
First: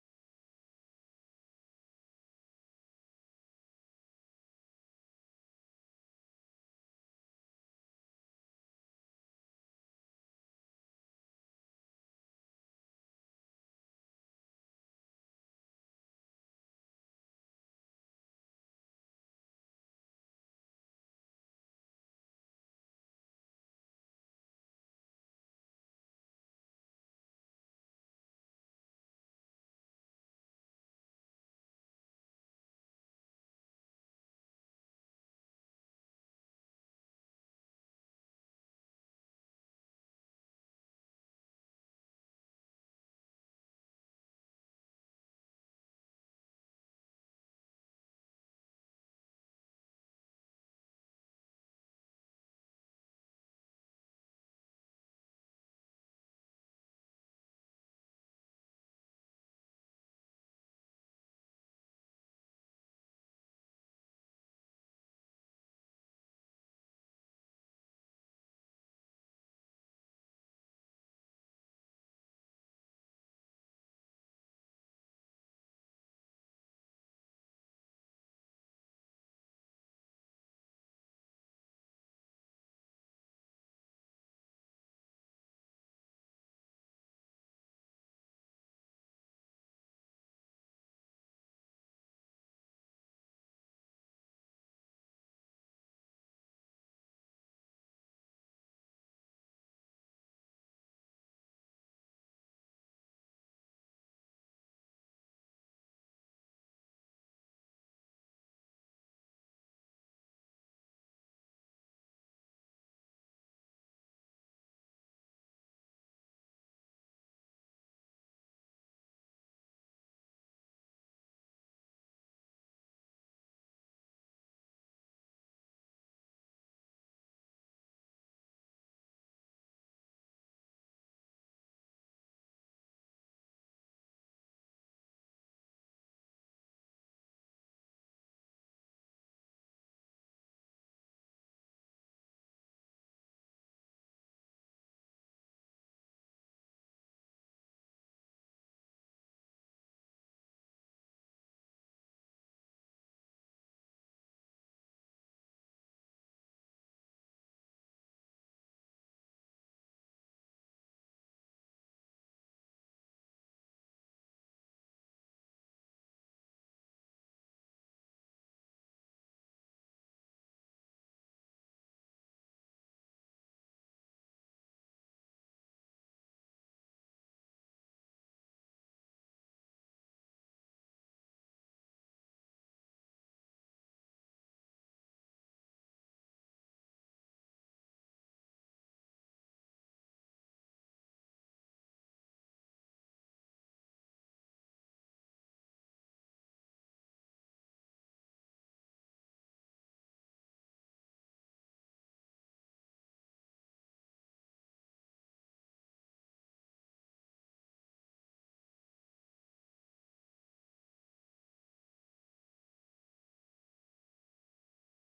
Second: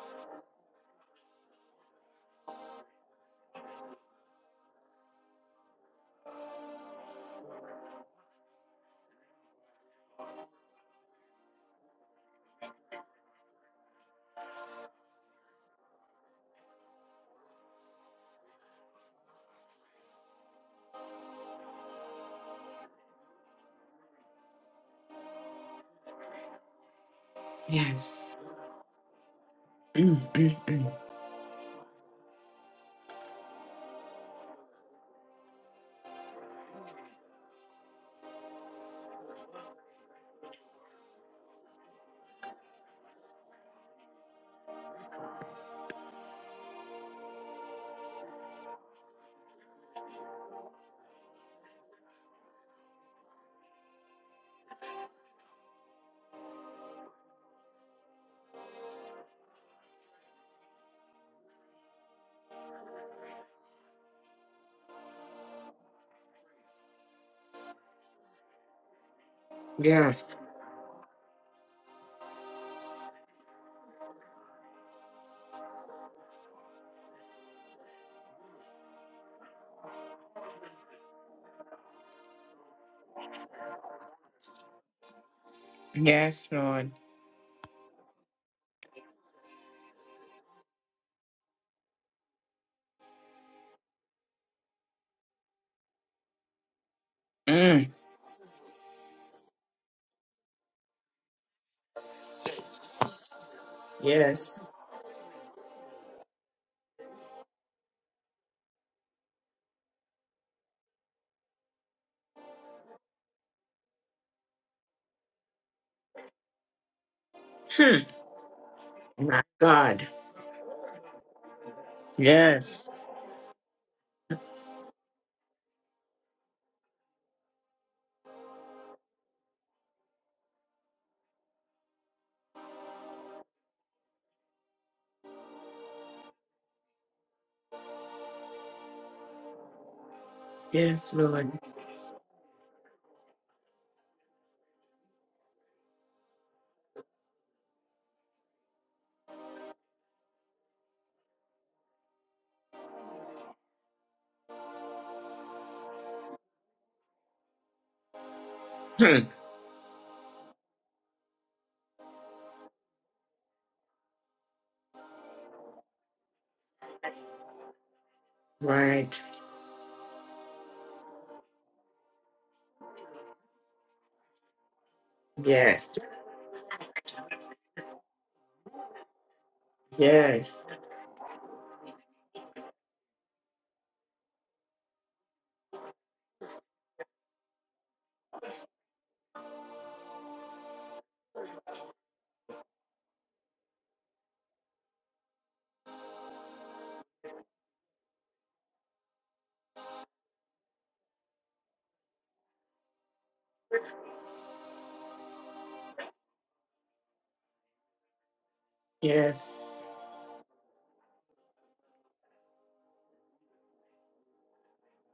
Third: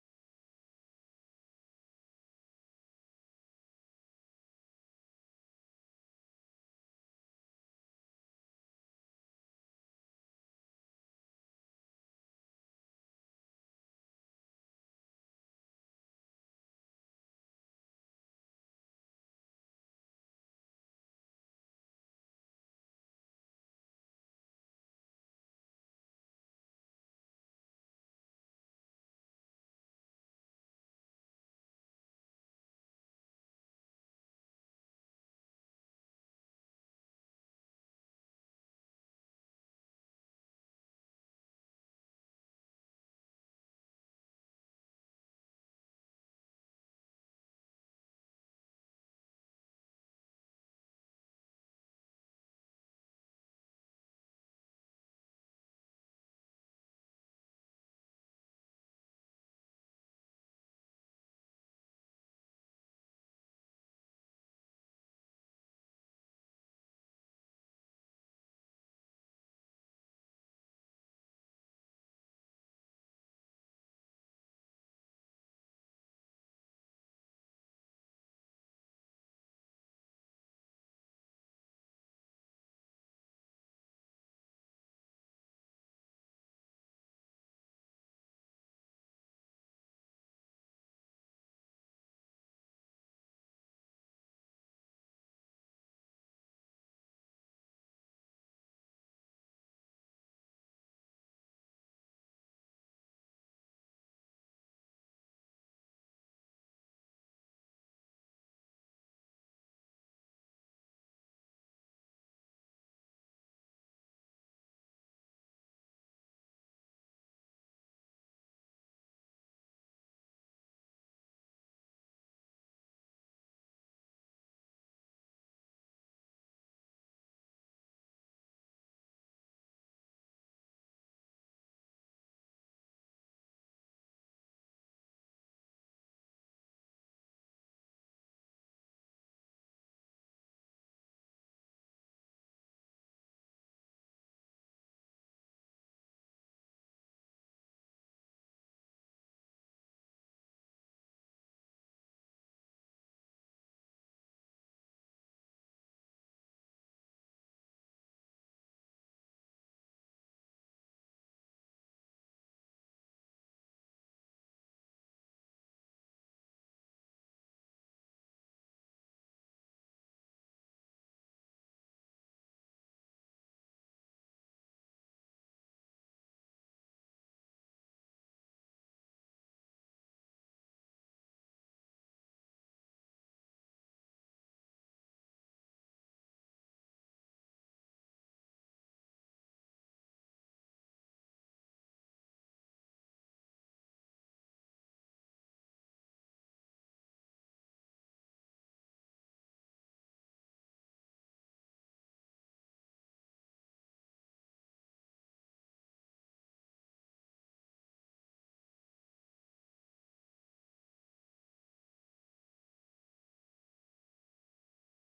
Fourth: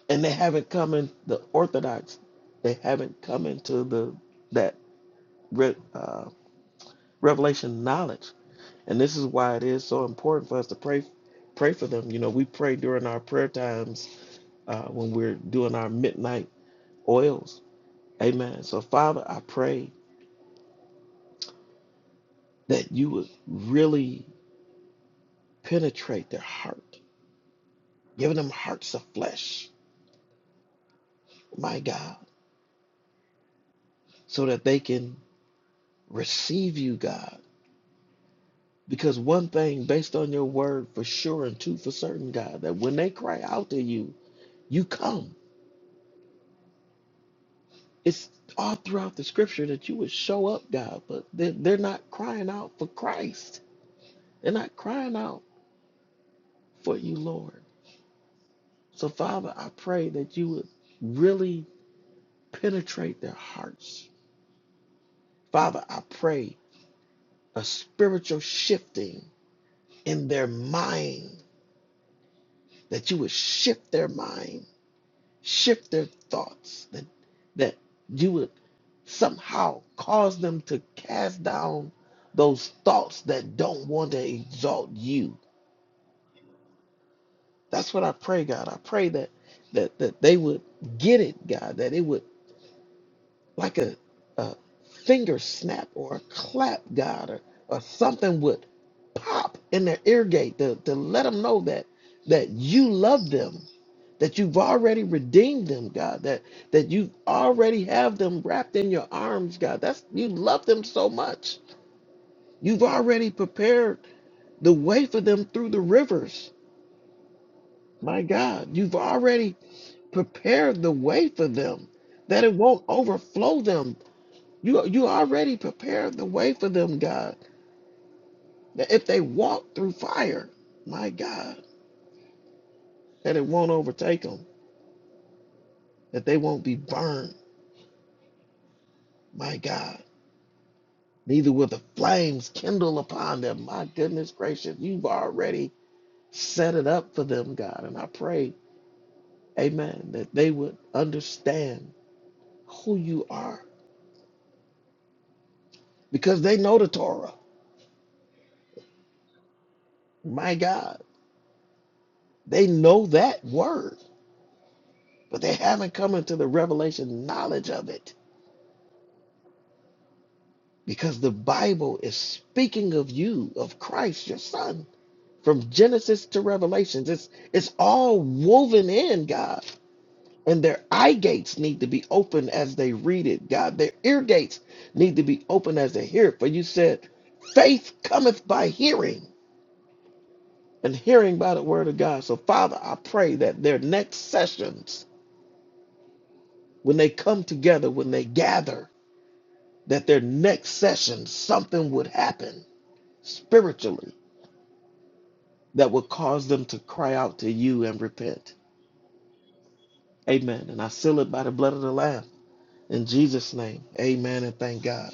[SPEAKER 1] And they haven't come in, the Orthodox, they haven't come into the that re, uh, revelation knowledge And this is why it is so important for us to pray pray for them. You know, we pray during our prayer times uh, when we're doing our midnight oils. Amen. So, Father, I pray that you would really penetrate their heart,
[SPEAKER 2] Yes.
[SPEAKER 1] giving them hearts of flesh,
[SPEAKER 2] Mm, mm, mm.
[SPEAKER 1] my God, so that they can receive you, God. Because one thing based on your word for sure and two for certain, God, that when they cry out to you, you come. It's all throughout the scripture that you would show up, God, but they're, they're not crying out for Christ. They're not crying out for you, Lord. So, Father, I pray that you would really penetrate their hearts. Father, I pray a spiritual shifting in
[SPEAKER 2] Yes.
[SPEAKER 1] their mind, that you would shift their mind shift their thoughts that that you would somehow cause them to cast down those thoughts that don't want to exalt you
[SPEAKER 2] Yes, Lord.
[SPEAKER 1] that's what i pray god i pray that that that they would get it god that it would like a, a finger snap or a clap god or, or
[SPEAKER 2] Mm.
[SPEAKER 1] something would pop in their ear gate to, to let them know that that you love them that you've
[SPEAKER 2] Yes.
[SPEAKER 1] already redeemed them, God, that that you already have them wrapped in your arms, God. That's you love them so much. You've already prepared the way for them through the rivers.
[SPEAKER 2] Hmm.
[SPEAKER 1] My God, you've
[SPEAKER 2] My
[SPEAKER 1] already
[SPEAKER 2] God.
[SPEAKER 1] prepared the way for them that it won't
[SPEAKER 2] Yes.
[SPEAKER 1] overflow them. You you already prepared the way for them, God. That if they walk through fire, my God, that it won't overtake them, that they won't be burned, my God.
[SPEAKER 2] Yes, Lord.
[SPEAKER 1] neither will the flames kindle upon them. My goodness gracious, you've already set it up for them, God. And I pray, amen, that they would understand who you are because they know the Torah.
[SPEAKER 2] Hmm.
[SPEAKER 1] My God, they know that word, but they haven't come into the revelation knowledge of it
[SPEAKER 2] Right.
[SPEAKER 1] because the Bible is speaking of you, of Christ, your son. From
[SPEAKER 2] Yes.
[SPEAKER 1] Genesis to Revelations, it's it's all woven in, God. And
[SPEAKER 2] Yes.
[SPEAKER 1] their eye gates need to be open as they read it, God. Their ear gates need to be open as they hear it. For you said, faith cometh by hearing, and hearing by the word of God. So, Father, I pray that their next sessions, when they come together, when they gather, that their next session, something would happen spiritually that would cause them to cry out to you and repent.
[SPEAKER 2] Yes.
[SPEAKER 1] Amen. And I seal it by the blood of the Lamb. In Jesus' name, amen and thank God.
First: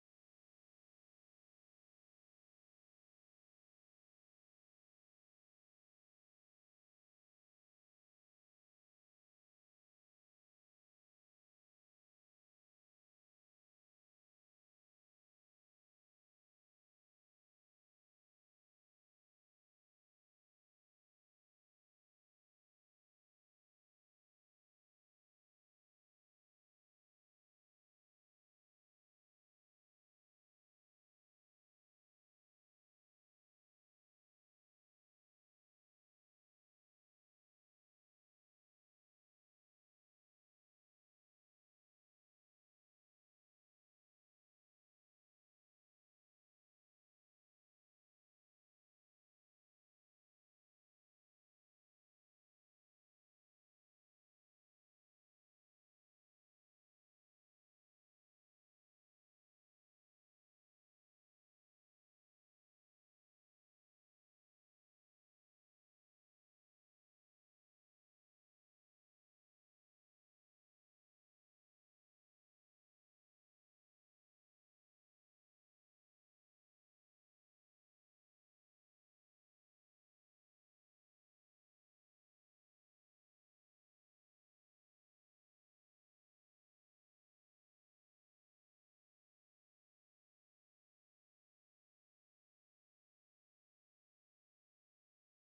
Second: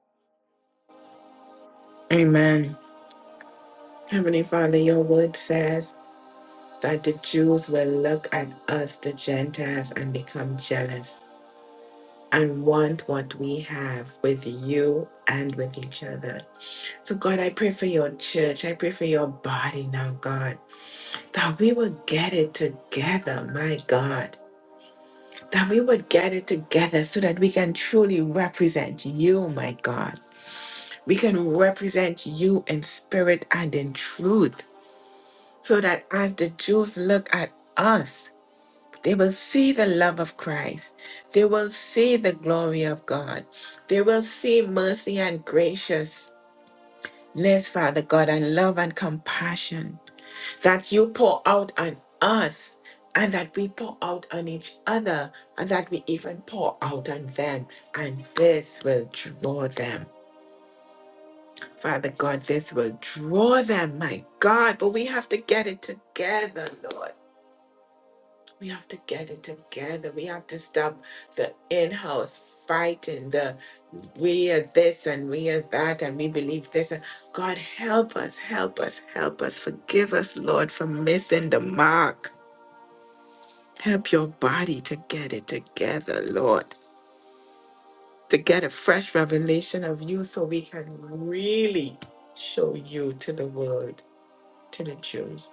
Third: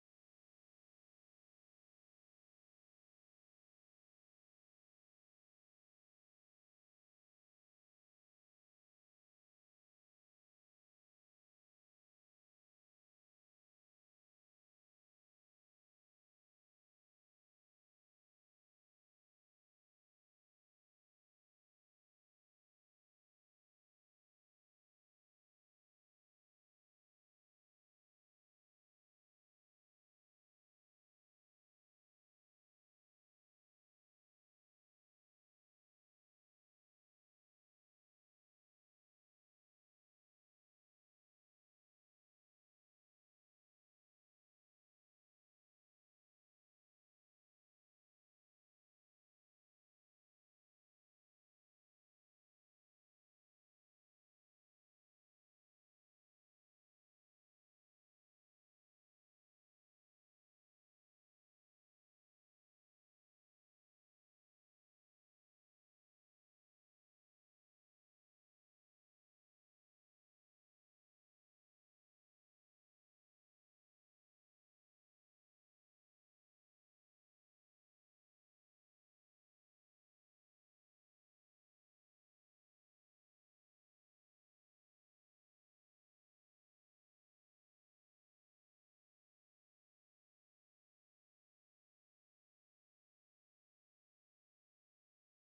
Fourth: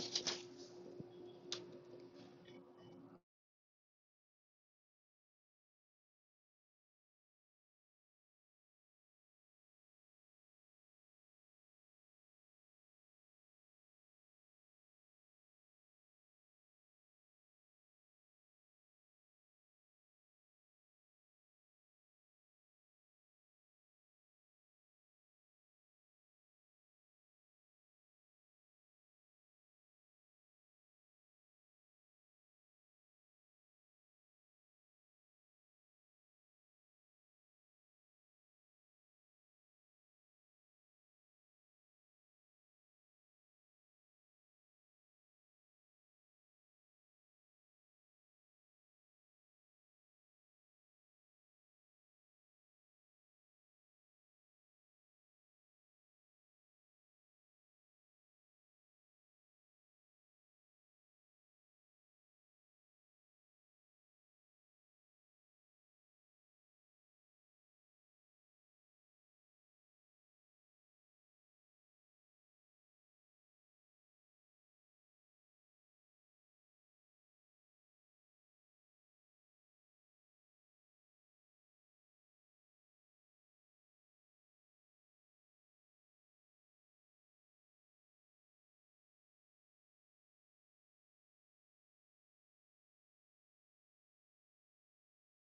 [SPEAKER 2] Amen. Heavenly Father, your word says that the Jews will look at us, the Gentiles, and become jealous and want what we have with you and with each other. So, God, I pray for your church. I pray for your body now, God, that we will get it together, my God. That we would get it together so that we can truly represent you, my God. We can represent you in spirit and in truth so that as the Jews look at us, they will see the love of Christ. They will see the glory of God. They will see mercy and graciousness, Father God, and love and compassion that you pour out on us and that we pour out on each other and that we even pour out on them. And this will draw them. Father God, this will draw them, my God. But we have to get it together, Lord. We have to get it together. We have to stop the in house fighting, the we are this and we are that and we believe this. And God, help us, help us, help us. Forgive us, Lord, for missing the mark. Help your body to get it together, Lord, to get a fresh revelation of you so we can really show you to the world, to the Jews.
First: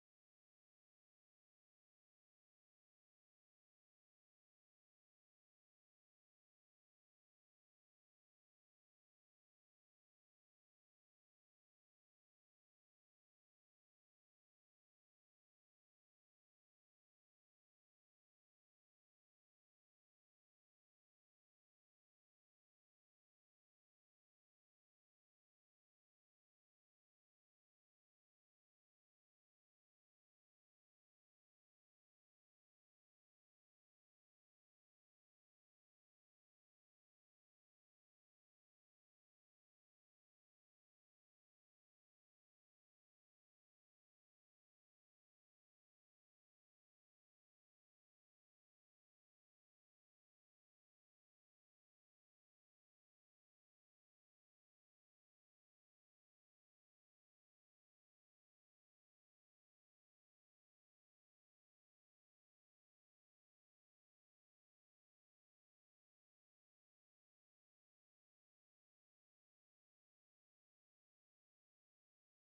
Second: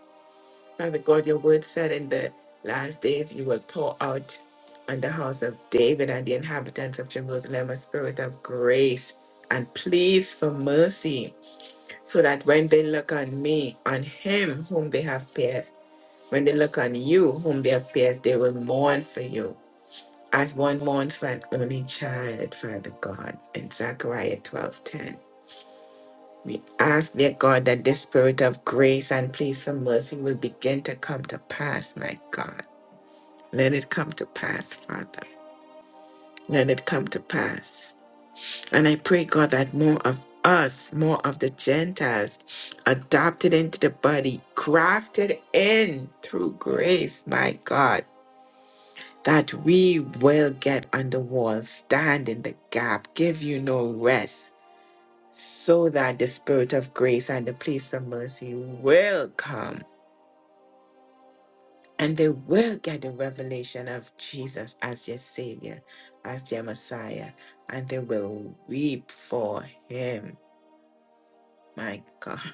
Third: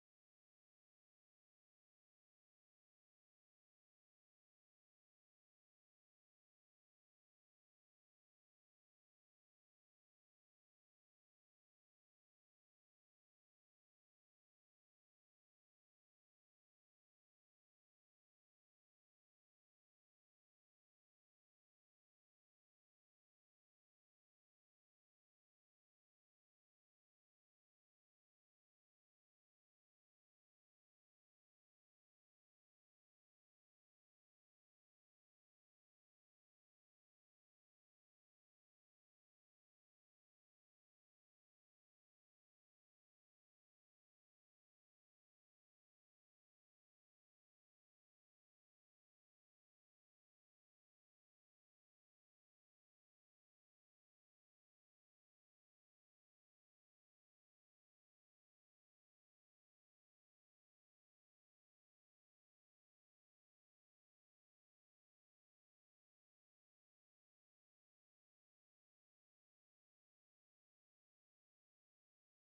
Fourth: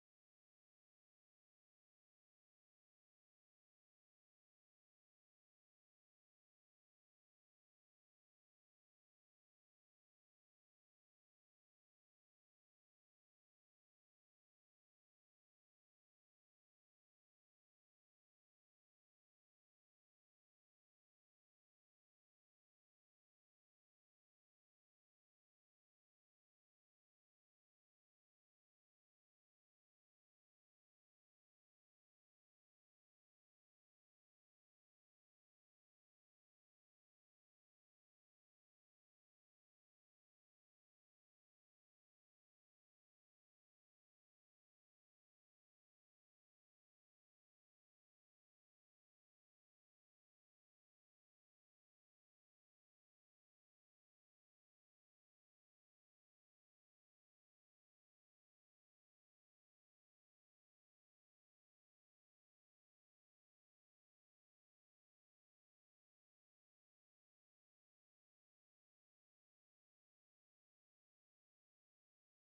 [SPEAKER 2] Father God, your word said in the last days you will pour out on the house of David and the inhabitants of Jerusalem a spirit of grace and pleas for mercy, so that when they look on me, on him whom they have pierced, when they look on you whom they have pierced, they will mourn for you. As one mourns for an only child, Father God, in Zechariah 12:10. We ask, dear God, that this spirit of grace and pleas for mercy will begin to come to pass, my God Let it come to pass, Father. Let it come to pass. And I pray, God, that more of us, more of the Gentiles, adopted into the body, crafted in through grace, my God, that we will get on the wall, stand in the gap, give you no rest, so that the Spirit of grace and the place of mercy will come and they will get the revelation of Jesus as their Savior, as their Messiah, and they will weep for Him. My God,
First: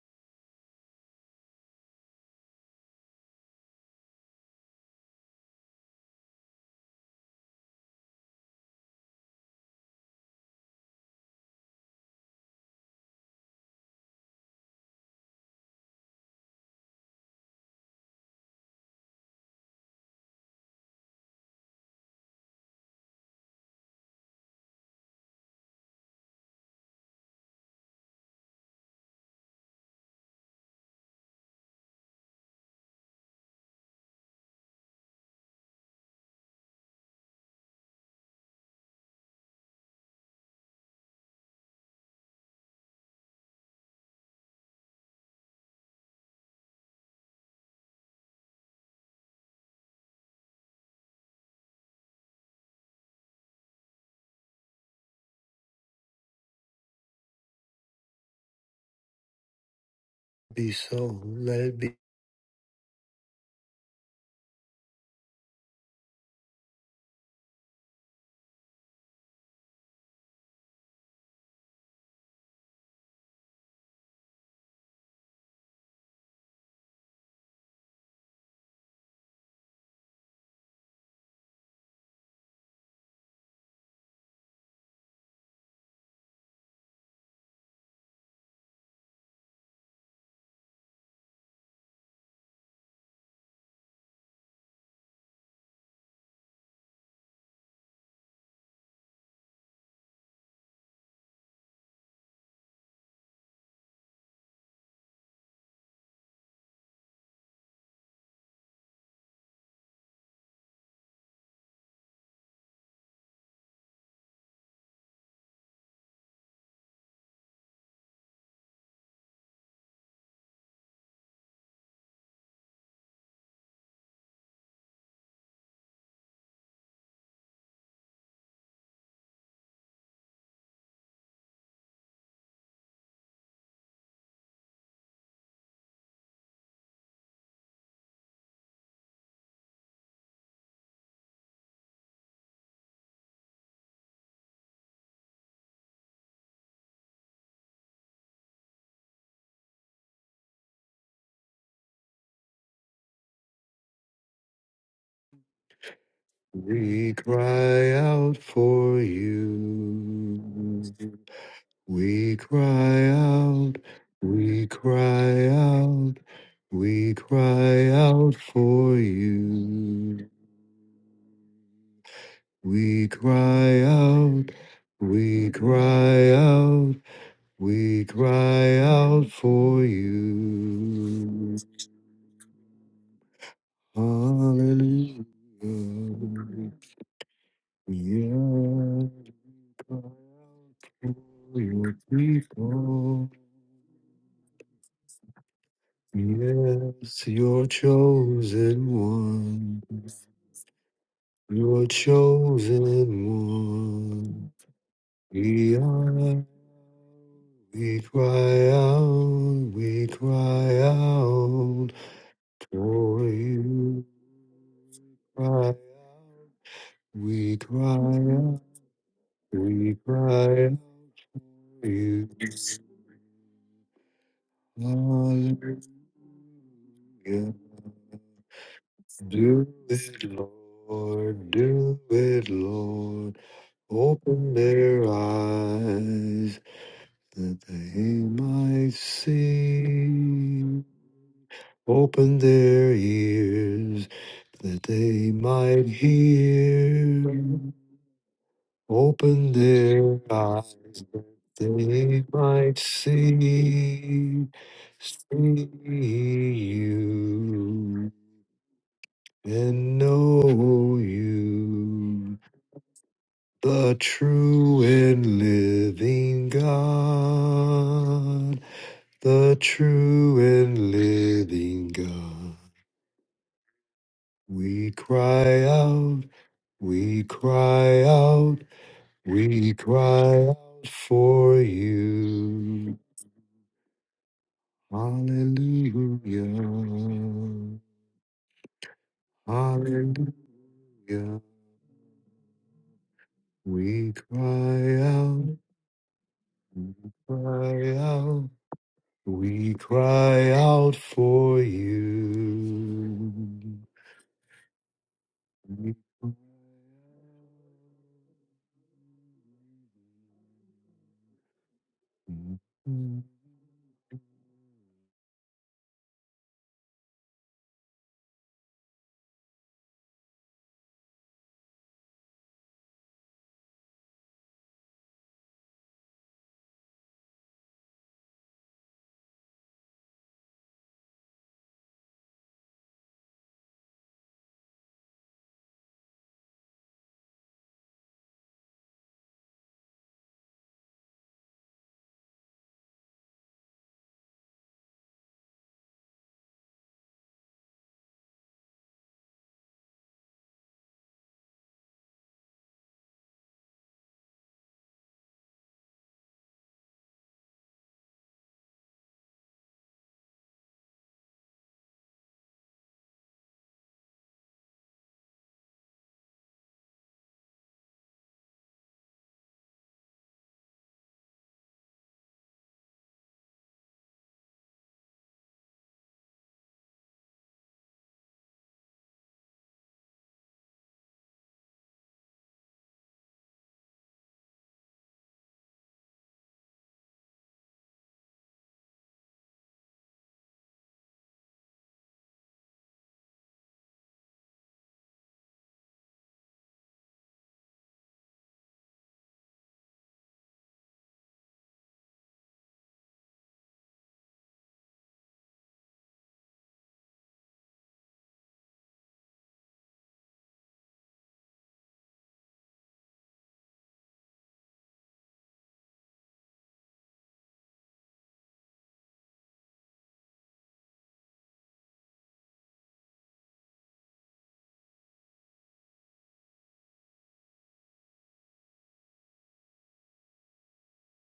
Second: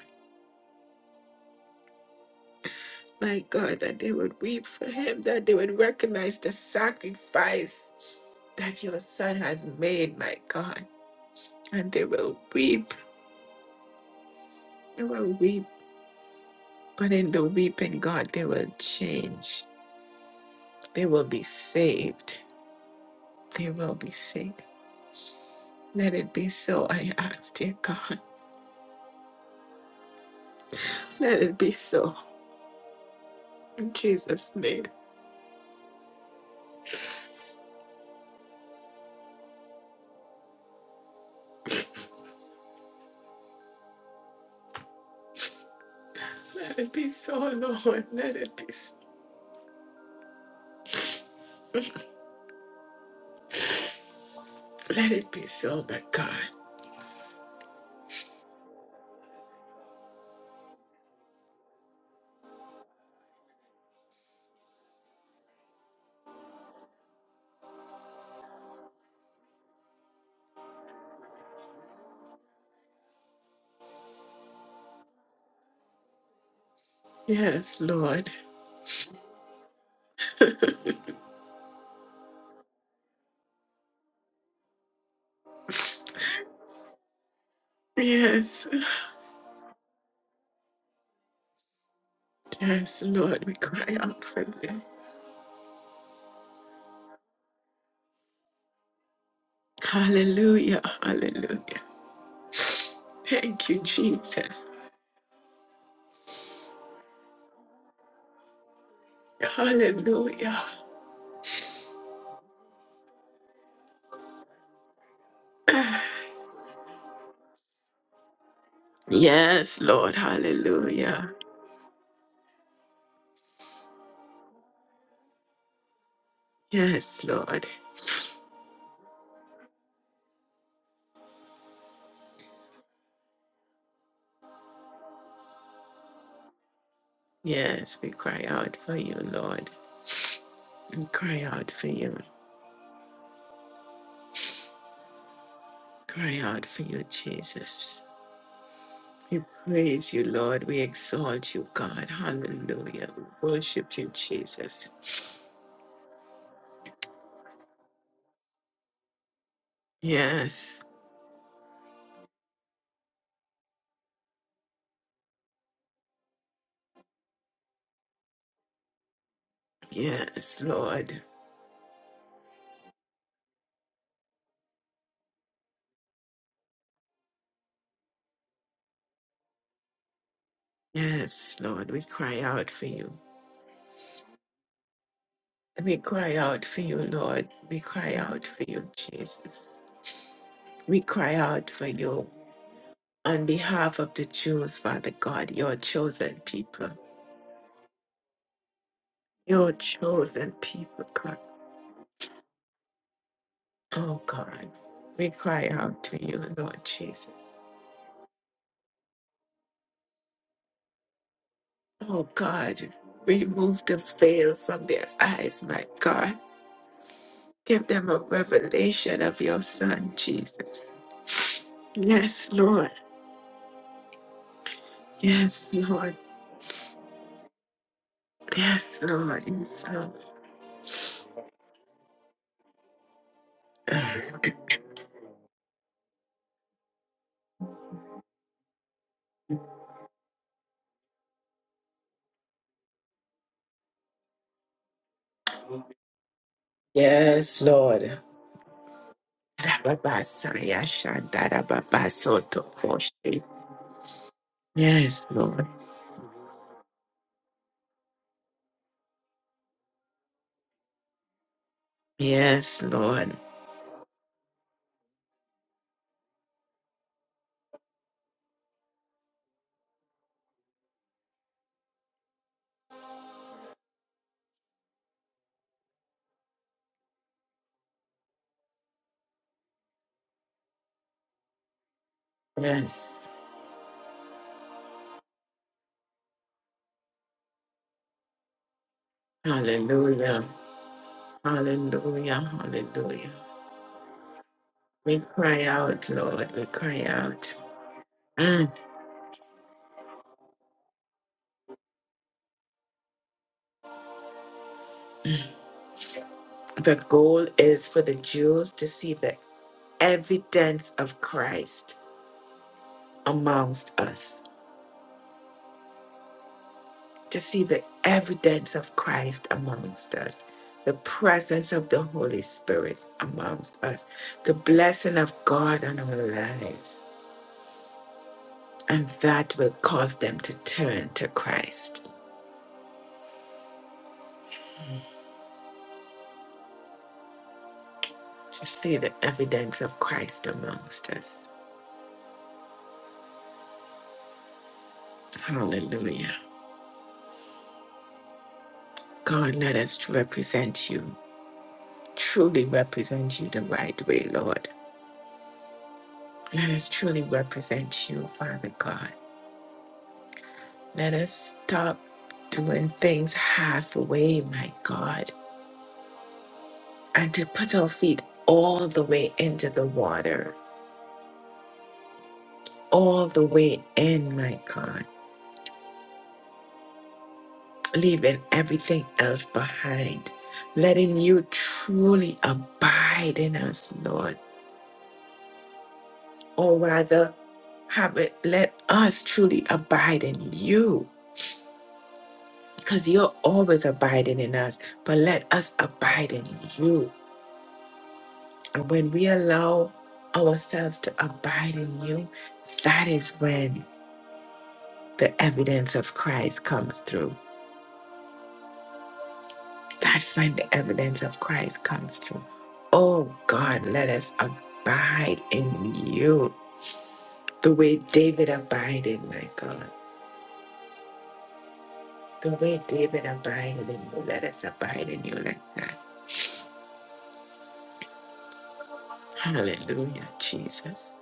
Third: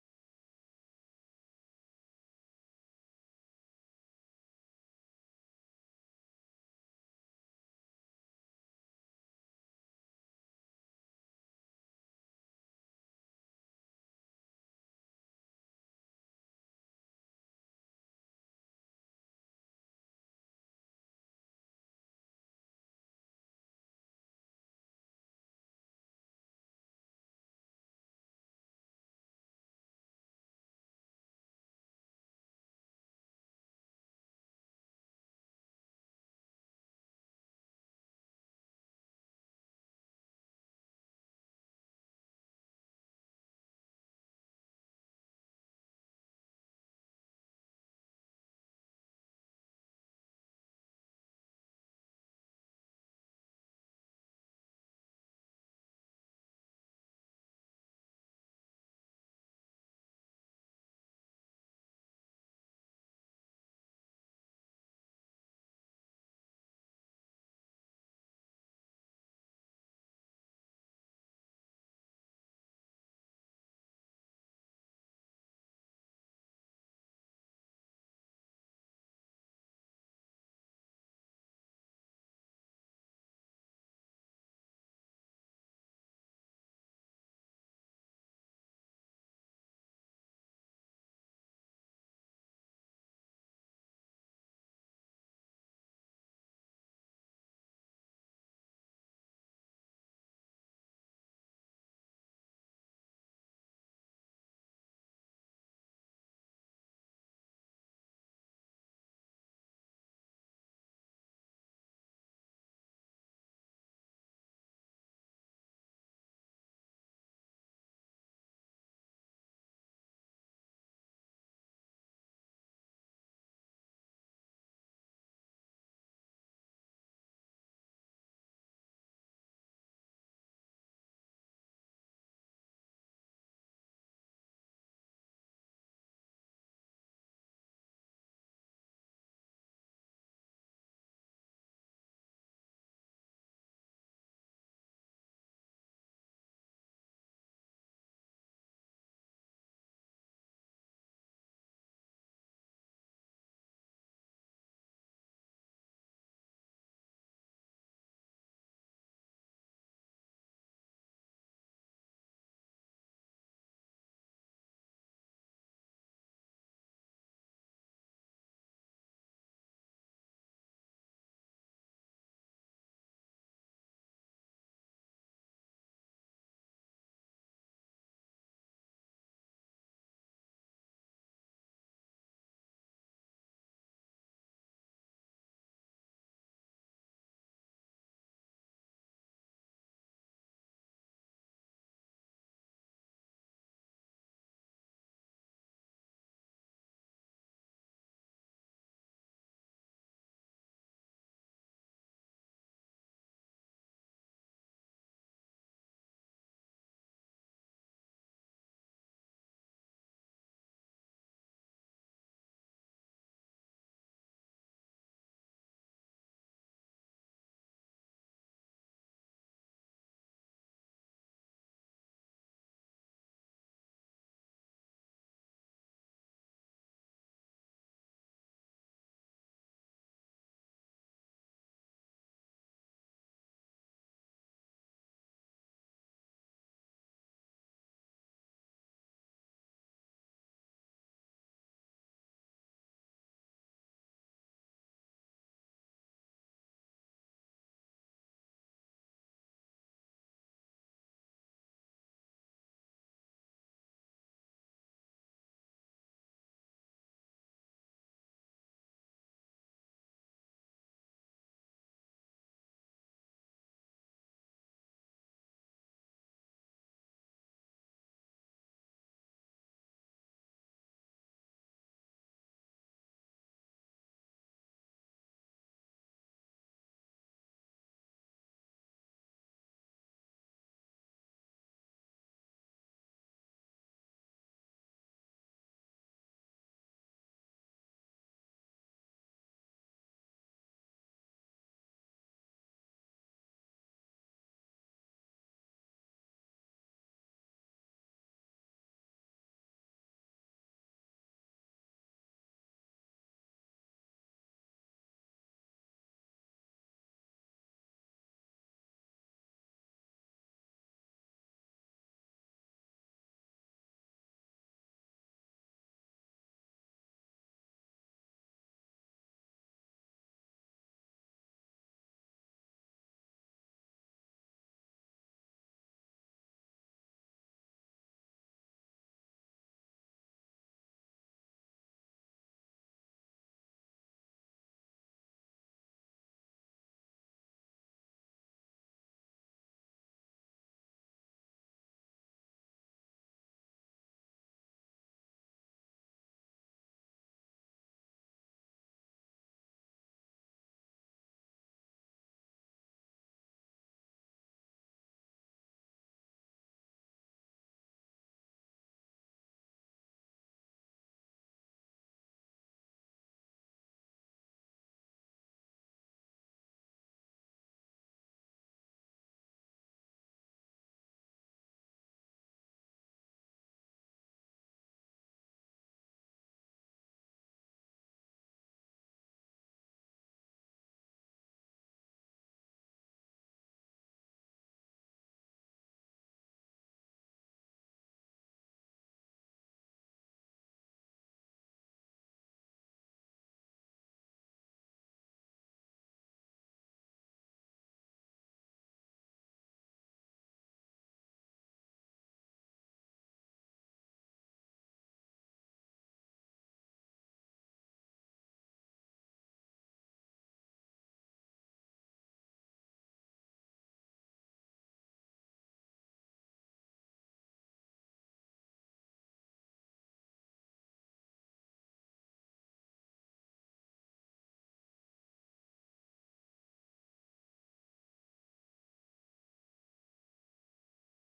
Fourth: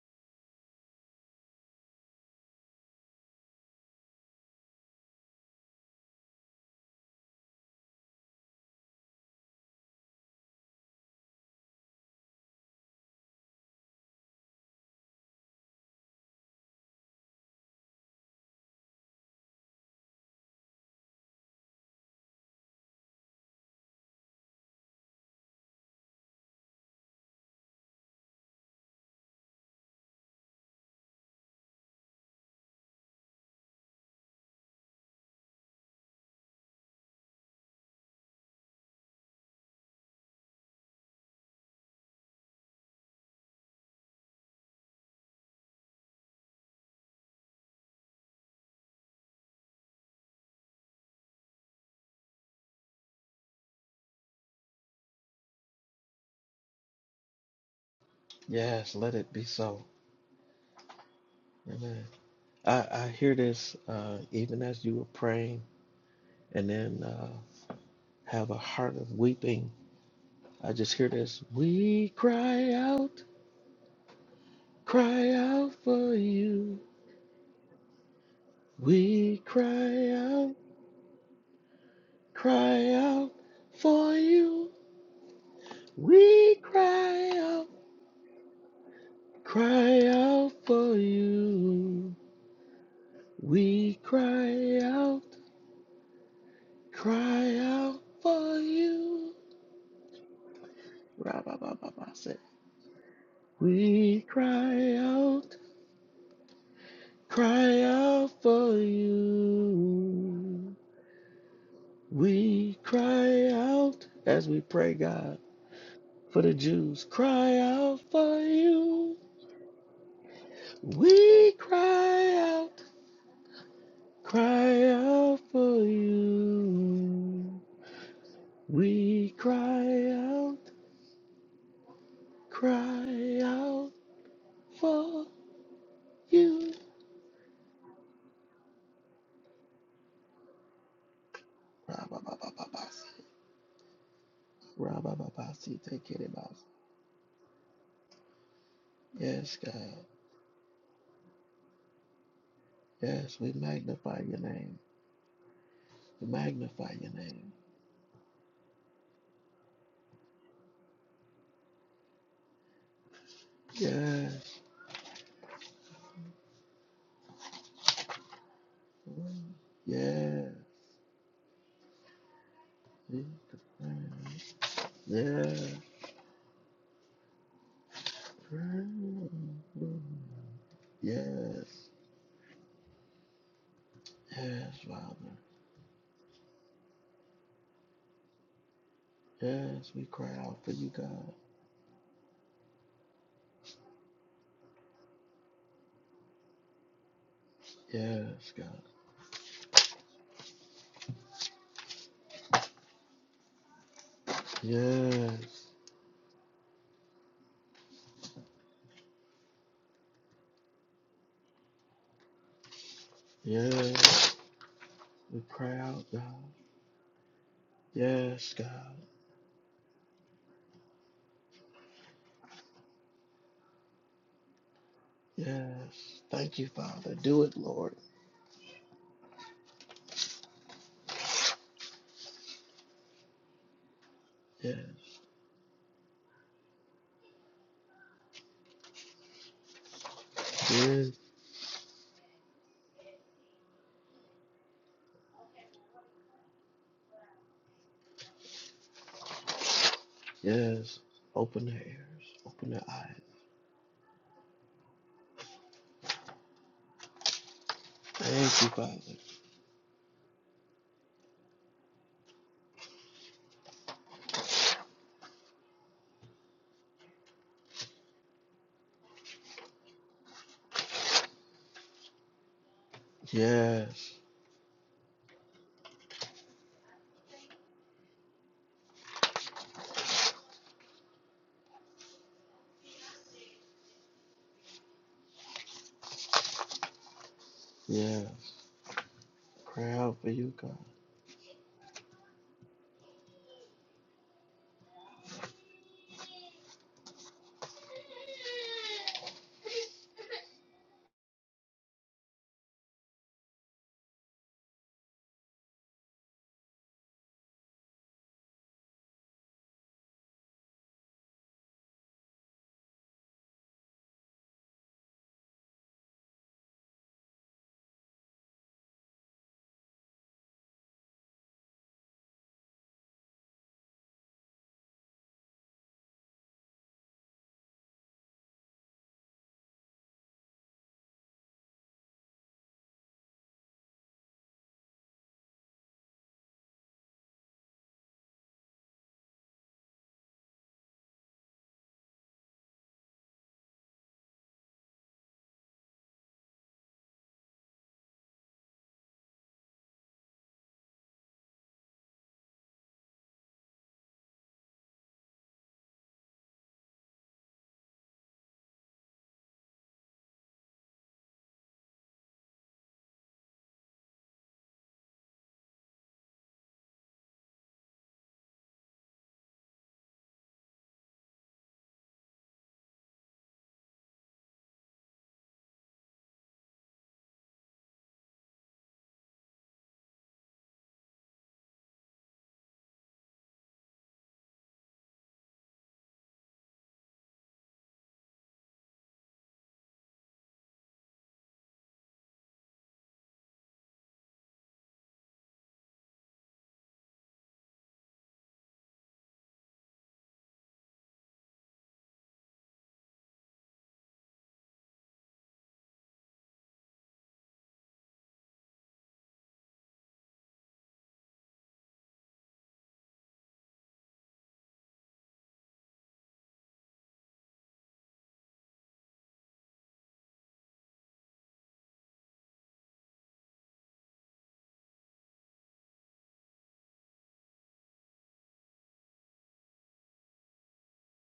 [SPEAKER 2] my God, that they would weep for Him, that they would recognize the sacrifice that your Son has made, my God, and they will weep, they will weep. But in the weeping, God, they will change. They will be saved. They will be saved. Let it be so, I ask, dear God. Let it be so. In Jesus' name. Let it be so, Lord. Let it be so. Let it be so, my God.
[SPEAKER 1] Yes, let it be so.
[SPEAKER 3] Be so. Let it be.
[SPEAKER 1] Amen. I, I hear this uh, even as you were praying and then uh, have a heart of weeping. I just hear this. We cry out, cry out for you.
[SPEAKER 2] Yes, Lord.
[SPEAKER 1] We cry out, cry out for you. We cry out,
[SPEAKER 2] Yes.
[SPEAKER 1] cry out for you.
[SPEAKER 2] Yes, Lord. We
[SPEAKER 1] We
[SPEAKER 2] cry out for
[SPEAKER 1] cry
[SPEAKER 2] you.
[SPEAKER 1] out, cry out for you.
[SPEAKER 2] Hallelujah. Hallelujah.
[SPEAKER 1] Ra-ba-ba-ba-ba-sa.
[SPEAKER 2] Thank you,
[SPEAKER 1] We
[SPEAKER 2] Jesus.
[SPEAKER 1] cry out, cry out for
[SPEAKER 2] Hallelujah.
[SPEAKER 1] you. We cry out as we pray, God, for the Jews. Cry out for you.
[SPEAKER 2] Yes, Lord. Hallelujah.
[SPEAKER 1] We cry out, cry out for
[SPEAKER 2] Yes,
[SPEAKER 1] you.
[SPEAKER 2] Lord.
[SPEAKER 1] We cry out, cry out for you.
[SPEAKER 2] Yes, we cry out for you, Lord. We cry out for you.
[SPEAKER 1] Rababababasi, rabababasi, take it,
[SPEAKER 2] Cry
[SPEAKER 1] about.
[SPEAKER 2] out for you, Jesus. We
[SPEAKER 1] Yes, God.
[SPEAKER 2] praise you, Lord. We exalt you, God. Hallelujah. We
[SPEAKER 1] Yes, we
[SPEAKER 2] worship you,
[SPEAKER 1] magnify your name.
[SPEAKER 2] Jesus.
[SPEAKER 1] We magnify your
[SPEAKER 3] We
[SPEAKER 1] name.
[SPEAKER 3] cry out for
[SPEAKER 2] Yes,
[SPEAKER 3] you. We cry out.
[SPEAKER 1] Yes.
[SPEAKER 3] We cry out. We cry out for
[SPEAKER 1] Mm.
[SPEAKER 3] you.
[SPEAKER 2] yes,
[SPEAKER 1] Yes.
[SPEAKER 2] Lord.
[SPEAKER 3] We cry out. We
[SPEAKER 1] Yes.
[SPEAKER 3] cry out. We cry out for you.
[SPEAKER 2] Yes,
[SPEAKER 1] Yes.
[SPEAKER 2] Lord. We cry out for you.
[SPEAKER 1] Yes,
[SPEAKER 3] Hallelujah.
[SPEAKER 1] Father.
[SPEAKER 2] We cry out for you, Lord. We cry out for you,
[SPEAKER 3] Yeah,
[SPEAKER 2] Jesus.
[SPEAKER 1] Yes, we cry out for you,
[SPEAKER 2] We
[SPEAKER 1] God.
[SPEAKER 2] cry out for
[SPEAKER 3] your
[SPEAKER 2] you
[SPEAKER 3] people.
[SPEAKER 2] on behalf of the Jews, Father God, your chosen people.
[SPEAKER 3] Yes, your
[SPEAKER 1] Yes,
[SPEAKER 3] chosen
[SPEAKER 1] God.
[SPEAKER 2] Your
[SPEAKER 3] one.
[SPEAKER 2] chosen people, God.
[SPEAKER 3] Your chosen
[SPEAKER 2] Oh,
[SPEAKER 3] one.
[SPEAKER 2] God. We cry
[SPEAKER 1] Yes.
[SPEAKER 3] We
[SPEAKER 2] out to you,
[SPEAKER 3] are.
[SPEAKER 2] Lord Jesus.
[SPEAKER 3] We cry out. We cry out
[SPEAKER 2] Oh God,
[SPEAKER 3] for
[SPEAKER 2] remove the
[SPEAKER 3] you.
[SPEAKER 1] Yes.
[SPEAKER 2] veil from their
[SPEAKER 1] We
[SPEAKER 2] eyes,
[SPEAKER 3] Cry out.
[SPEAKER 1] cry
[SPEAKER 2] my
[SPEAKER 1] out,
[SPEAKER 2] God.
[SPEAKER 1] God.
[SPEAKER 3] We
[SPEAKER 2] Give
[SPEAKER 3] cry
[SPEAKER 2] them a
[SPEAKER 1] Yes,
[SPEAKER 3] out.
[SPEAKER 1] God.
[SPEAKER 2] revelation of your
[SPEAKER 3] We
[SPEAKER 2] Son,
[SPEAKER 3] cry out
[SPEAKER 2] Jesus.
[SPEAKER 3] for you.
[SPEAKER 2] Yes, Lord. Yes,
[SPEAKER 3] Hallelujah.
[SPEAKER 2] Lord.
[SPEAKER 1] Yes. Thank you, Father. Do it, Lord.
[SPEAKER 2] Yes, Lord.
[SPEAKER 3] Do
[SPEAKER 2] Yes, Lord.
[SPEAKER 3] it, Lord. Do it, Lord. Open
[SPEAKER 1] Yes.
[SPEAKER 3] their eyes that they might see.
[SPEAKER 1] Yes.
[SPEAKER 3] Open their ears that they might
[SPEAKER 2] Yes,
[SPEAKER 3] hear.
[SPEAKER 2] Lord.
[SPEAKER 3] Open their eyes
[SPEAKER 2] Rababasaya
[SPEAKER 1] Yes.
[SPEAKER 3] that
[SPEAKER 1] Open their
[SPEAKER 3] they
[SPEAKER 1] ears. Open
[SPEAKER 3] might
[SPEAKER 1] their eyes.
[SPEAKER 2] shandarababasotokoshi.
[SPEAKER 3] see,
[SPEAKER 2] Yes, Lord.
[SPEAKER 3] see you
[SPEAKER 1] Thank you, Father.
[SPEAKER 3] and know you,
[SPEAKER 2] Yes, Lord.
[SPEAKER 3] the true and living God, the true and living God.
[SPEAKER 1] Yes.
[SPEAKER 3] We cry out, we cry out. We cry out for you.
[SPEAKER 2] Yes.
[SPEAKER 3] Hallelujah.
[SPEAKER 1] Yes. Pray out for
[SPEAKER 2] Hallelujah.
[SPEAKER 1] you, God.
[SPEAKER 3] Hallelujah.
[SPEAKER 2] Hallelujah. Hallelujah.
[SPEAKER 3] We cry
[SPEAKER 2] We
[SPEAKER 3] out.
[SPEAKER 2] cry out, Lord. We
[SPEAKER 3] We
[SPEAKER 2] cry out.
[SPEAKER 3] cry out. We cry out for you. We cry out.
[SPEAKER 2] The goal is for the Jews to see the evidence of Christ amongst us, to see the evidence of Christ amongst us, the presence of the Holy Spirit amongst us, the blessing of God on our lives. And that will cause them to turn to Christ, to see the evidence of Christ amongst us. Hallelujah. God, let us represent you, truly represent you the right way, Lord. Let us truly represent you, Father God. Let us stop doing things halfway, my God, and to put our feet all the way into the water, all the way in, my God, leaving everything else behind, letting you truly abide in us, Lord, or rather, have it, let us truly abide in you because you're always abiding in us, but let us abide in you. And when we allow ourselves to abide in you, that is when the evidence of Christ comes through. That's when the evidence of Christ comes through. Oh God, let us abide in you the way David abided, my God. The way David abided in you, let us abide in you like that. Hallelujah, Jesus.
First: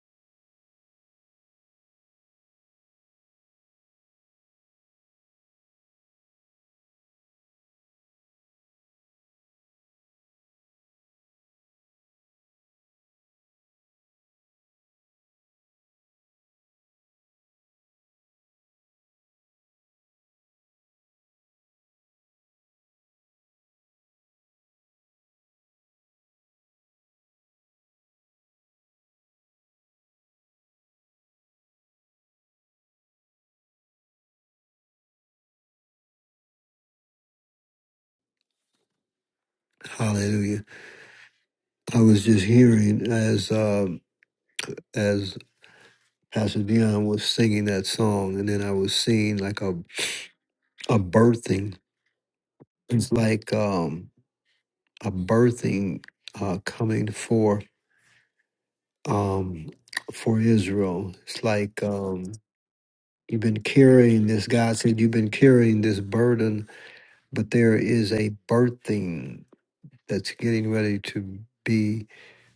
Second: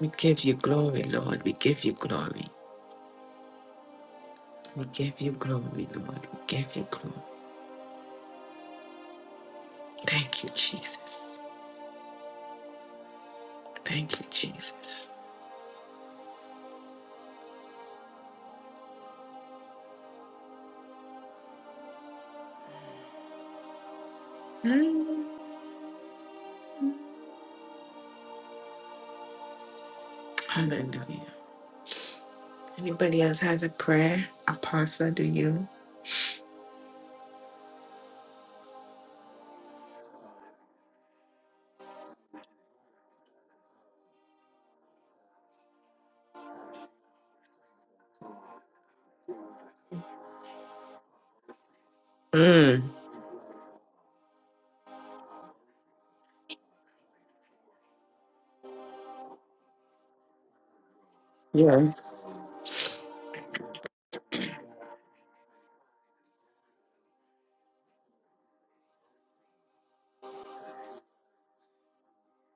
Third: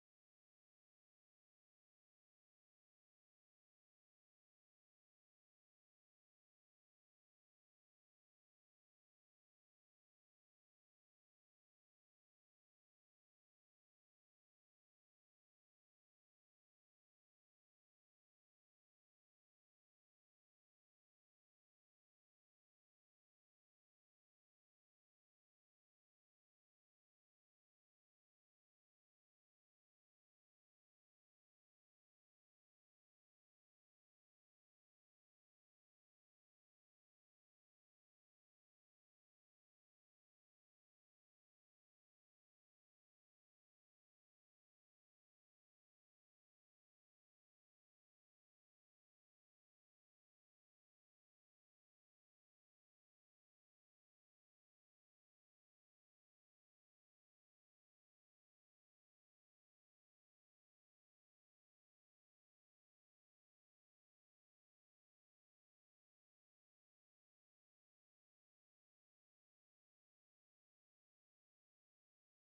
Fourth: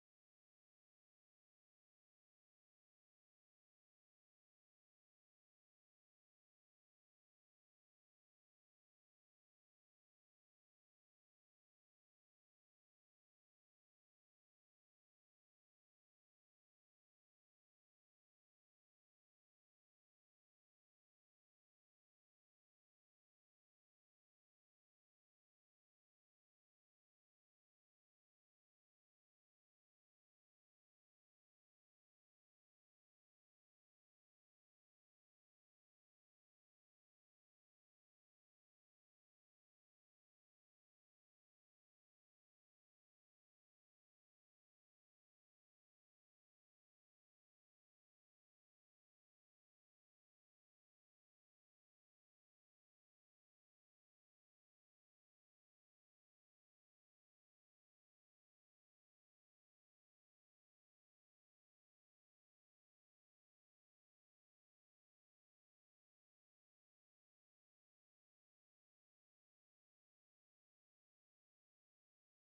[SPEAKER 2] We give you glory, Lord. We give you glory. We give you glory, Lord. We give you glory. Thank you, Jesus. Thank you, Jesus. Mm. Hallelujah. Anybody else has a prayer? Apostle, do you?
[SPEAKER 3] Hallelujah. I was just hearing as um, as Pastor Dion was singing that song, and then I was seeing like a a birthing.
[SPEAKER 2] Mm.
[SPEAKER 3] It's like um, a birthing uh, coming for um, for Israel. It's like um,
[SPEAKER 2] Yes.
[SPEAKER 3] you've been carrying this. God said you've been carrying this burden, but there is a birthing that's getting ready to be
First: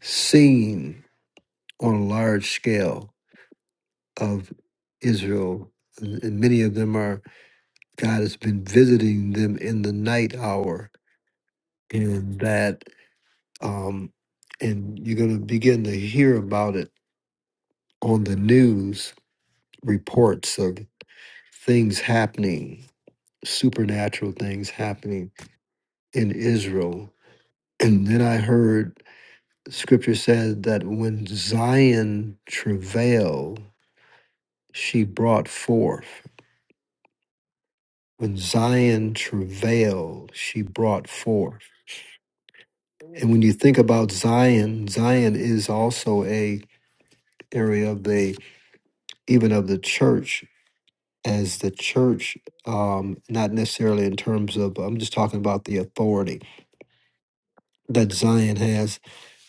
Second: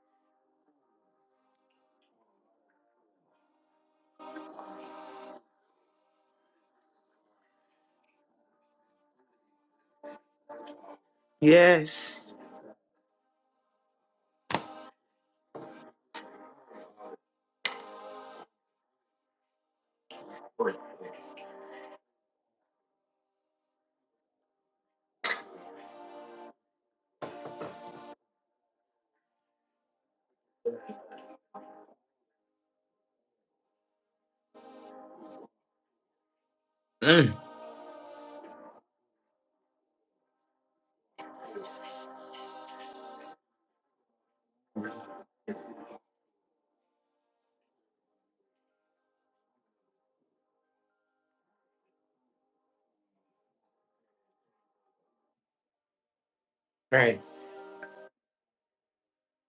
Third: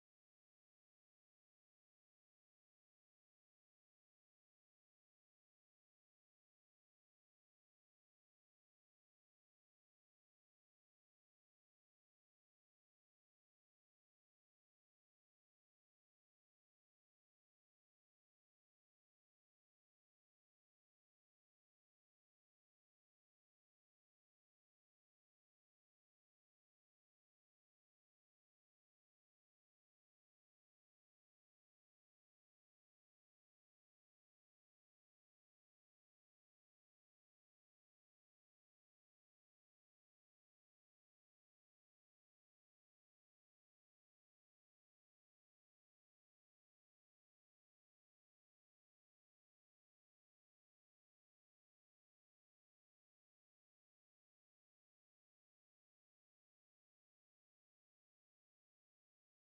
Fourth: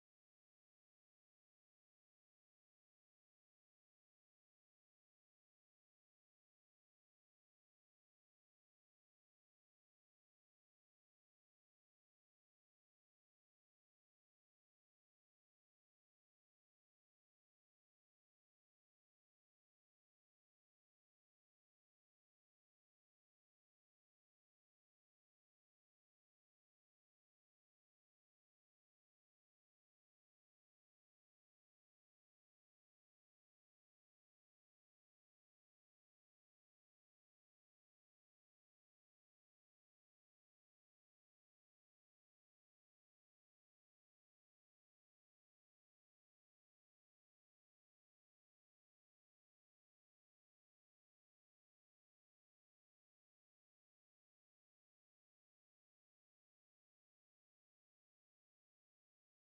[SPEAKER 3] seen on a large scale of Israel, and and many of them are God has been visiting them in the night hour,
[SPEAKER 2] Yes.
[SPEAKER 3] and that, um, and you're going to begin to hear about it on the news reports of things happening, supernatural things happening in Israel. And then I heard scripture said that when Zion travailed, she brought forth.
[SPEAKER 2] Mm.
[SPEAKER 3] When Zion travailed, she brought forth. And when you think about Zion, Zion is also a area of the even of the church as the church, um, not necessarily in terms of I'm just talking about the authority
[SPEAKER 2] Right.
[SPEAKER 3] that Zion has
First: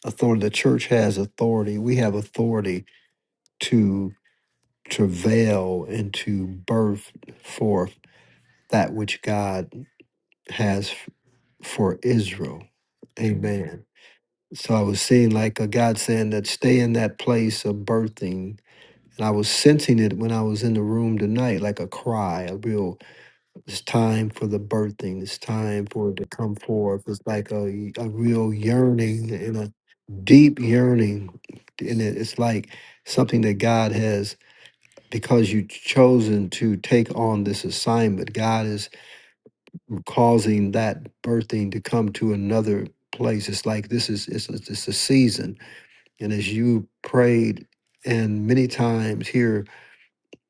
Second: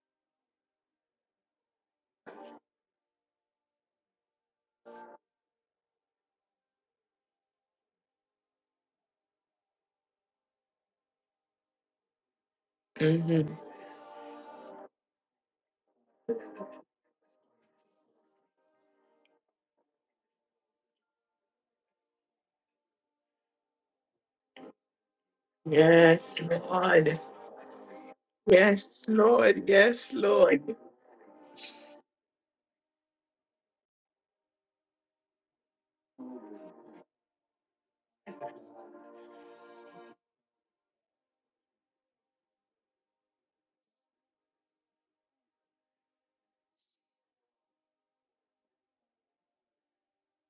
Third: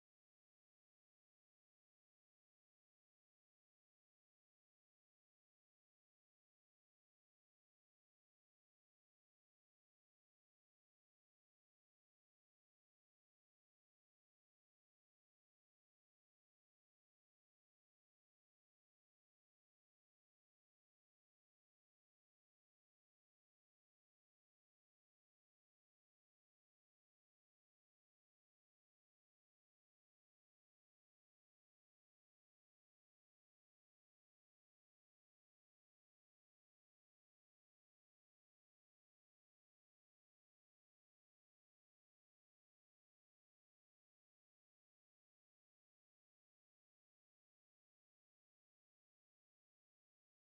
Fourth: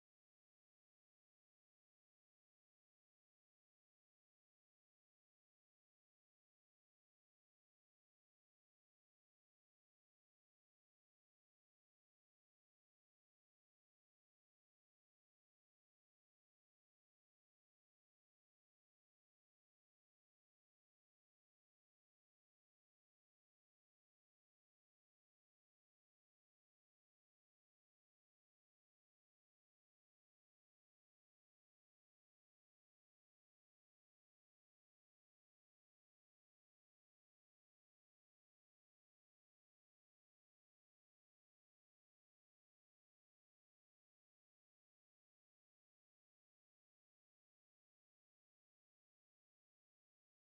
[SPEAKER 3] authority. The church has authority. We have authority to travail and to birth forth that which God has f- for Israel.
[SPEAKER 2] hmm
[SPEAKER 3] Amen. So I was seeing like a God saying that stay in that place of birthing And I was sensing it when I was in the room tonight, like a cry, a real, it's time for the birthing, it's time for it to
[SPEAKER 2] Yes,
[SPEAKER 3] come forth.
[SPEAKER 2] Lord.
[SPEAKER 3] It's like a, a real
[SPEAKER 2] Yes,
[SPEAKER 3] yearning and
[SPEAKER 2] Lord.
[SPEAKER 3] a
[SPEAKER 2] Yes,
[SPEAKER 3] deep
[SPEAKER 2] Lord.
[SPEAKER 3] yearning. And it, it's like something that God has, because you've chosen to take on this assignment, God is causing that birthing to come to another place. It's like this is, it's, it's a season. And as you prayed, and many times here,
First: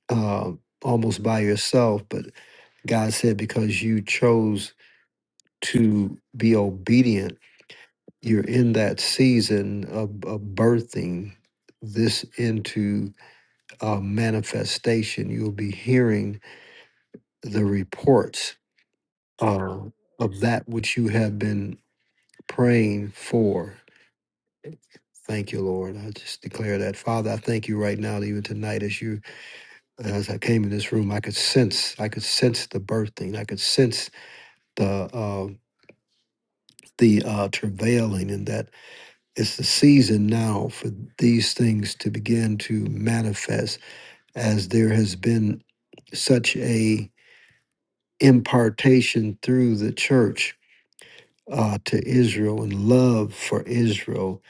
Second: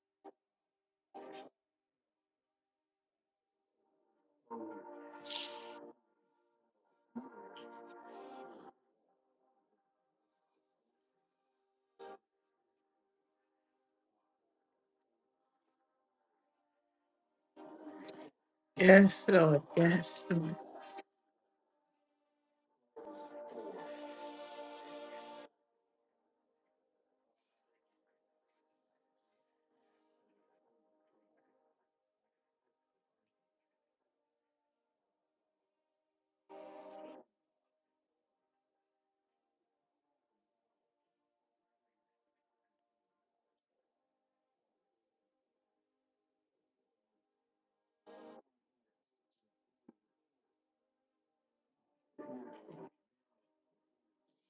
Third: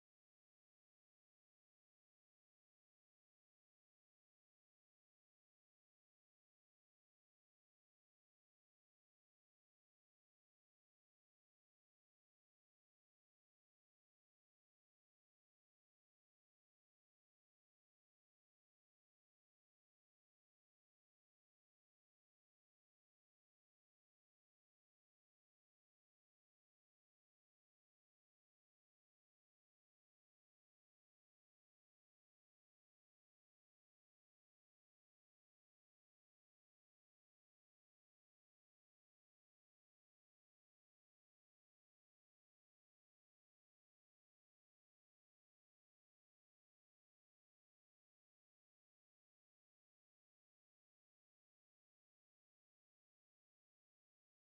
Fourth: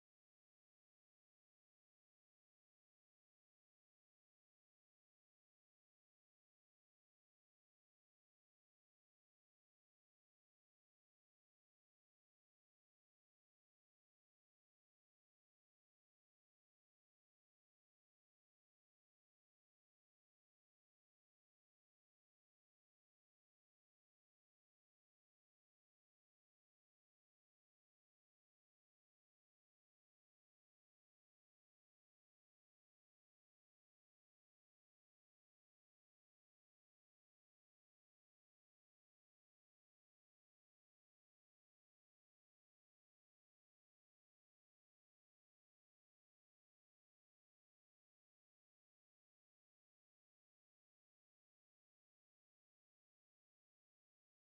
[SPEAKER 3] uh, almost by yourself. But God said, because you chose to be obedient, you're in that season of, of birthing this into uh, manifestation. You'll be hearing the reports
[SPEAKER 2] Yes, Lord.
[SPEAKER 3] uh,
[SPEAKER 2] Yes,
[SPEAKER 3] of
[SPEAKER 2] Lord.
[SPEAKER 3] that which you have been praying for. Thank you, Lord. I just declare that, Father. I thank you right now, that even tonight, as you, as I came in this room, I could sense, I could sense the birthing. I could sense the uh, the uh, travailing, and that it's the season now for these things to begin to manifest, as there has been such a impartation through the church uh, to Israel and love for Israel,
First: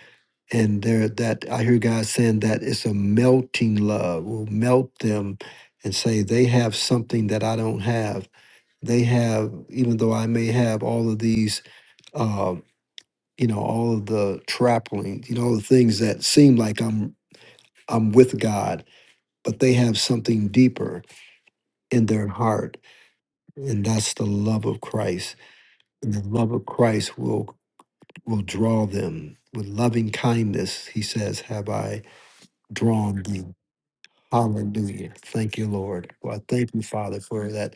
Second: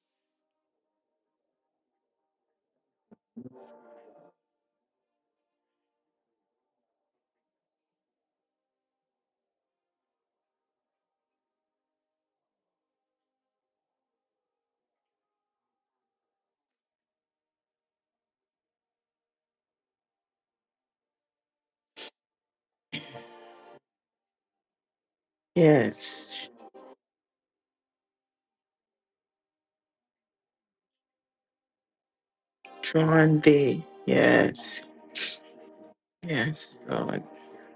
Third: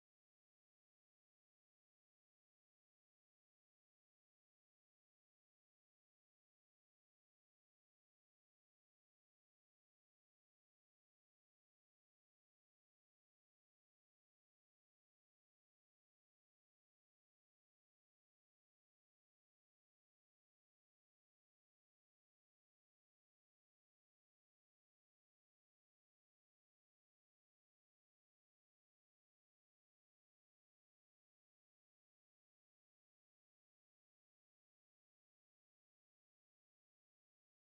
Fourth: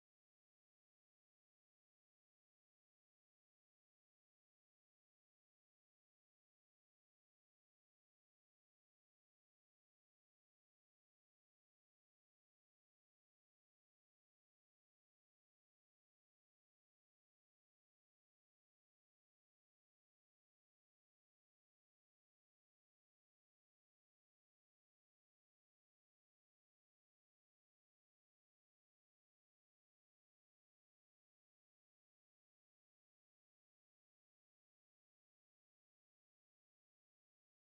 [SPEAKER 3] and there that I hear God saying that it's a melting love will melt them, and say they have something that I don't have. They have, even though I may have all of these uh, you know all of the trappings you know all the things that seem like i'm i'm with god but they have something deeper in their heart and that's the love of christ and the
[SPEAKER 2] Yes.
[SPEAKER 3] love of christ will will draw them with loving kindness he says have i drawn
[SPEAKER 2] Drawn
[SPEAKER 3] thee
[SPEAKER 2] thee. Yes.
[SPEAKER 3] hallelujah thank you lord well i thank
[SPEAKER 2] Yes,
[SPEAKER 3] you father
[SPEAKER 2] Lord.
[SPEAKER 3] for that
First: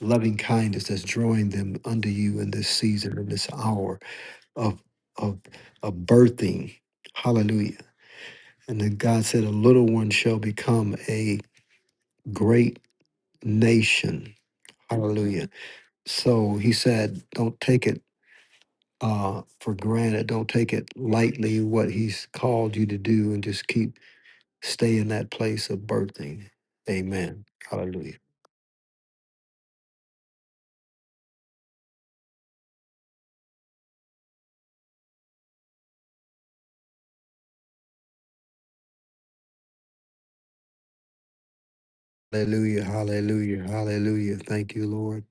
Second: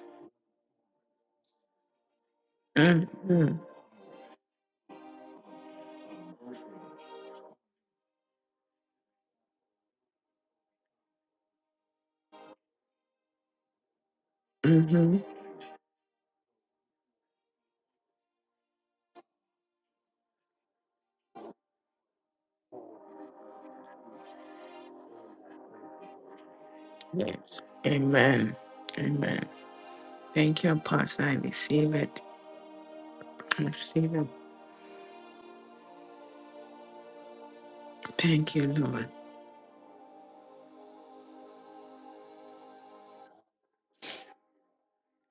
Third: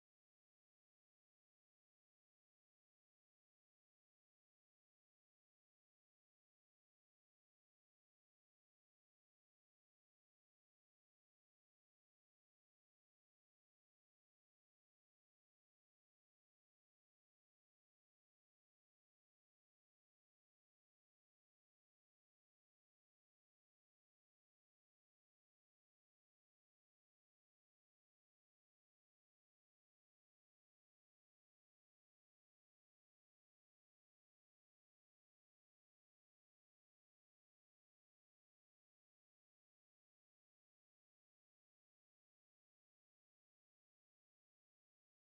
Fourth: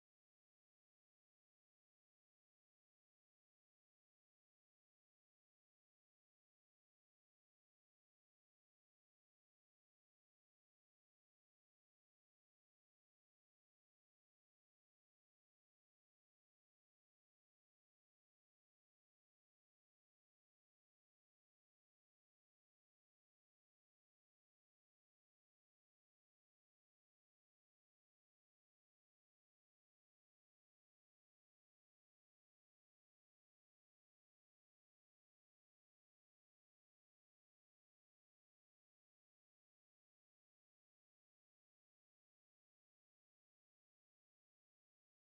[SPEAKER 3] loving kindness that's drawing them unto you in this season in this
[SPEAKER 2] Mm-hmm.
[SPEAKER 3] hour of of of birthing hallelujah And then God said, A little one shall become a great nation.
[SPEAKER 2] Mm-hmm.
[SPEAKER 3] Hallelujah. So he said, Don't take it uh, for granted. Don't take it lightly what he's called you to do and just keep stay in that place of birthing. Amen.
[SPEAKER 2] Yes.
[SPEAKER 3] Hallelujah.
[SPEAKER 2] Amen. Amen. Thank you, Pastor. I receive it. I receive it. Thank you, Lord.
[SPEAKER 3] Hallelujah. Hallelujah. Hallelujah. Thank you, Lord.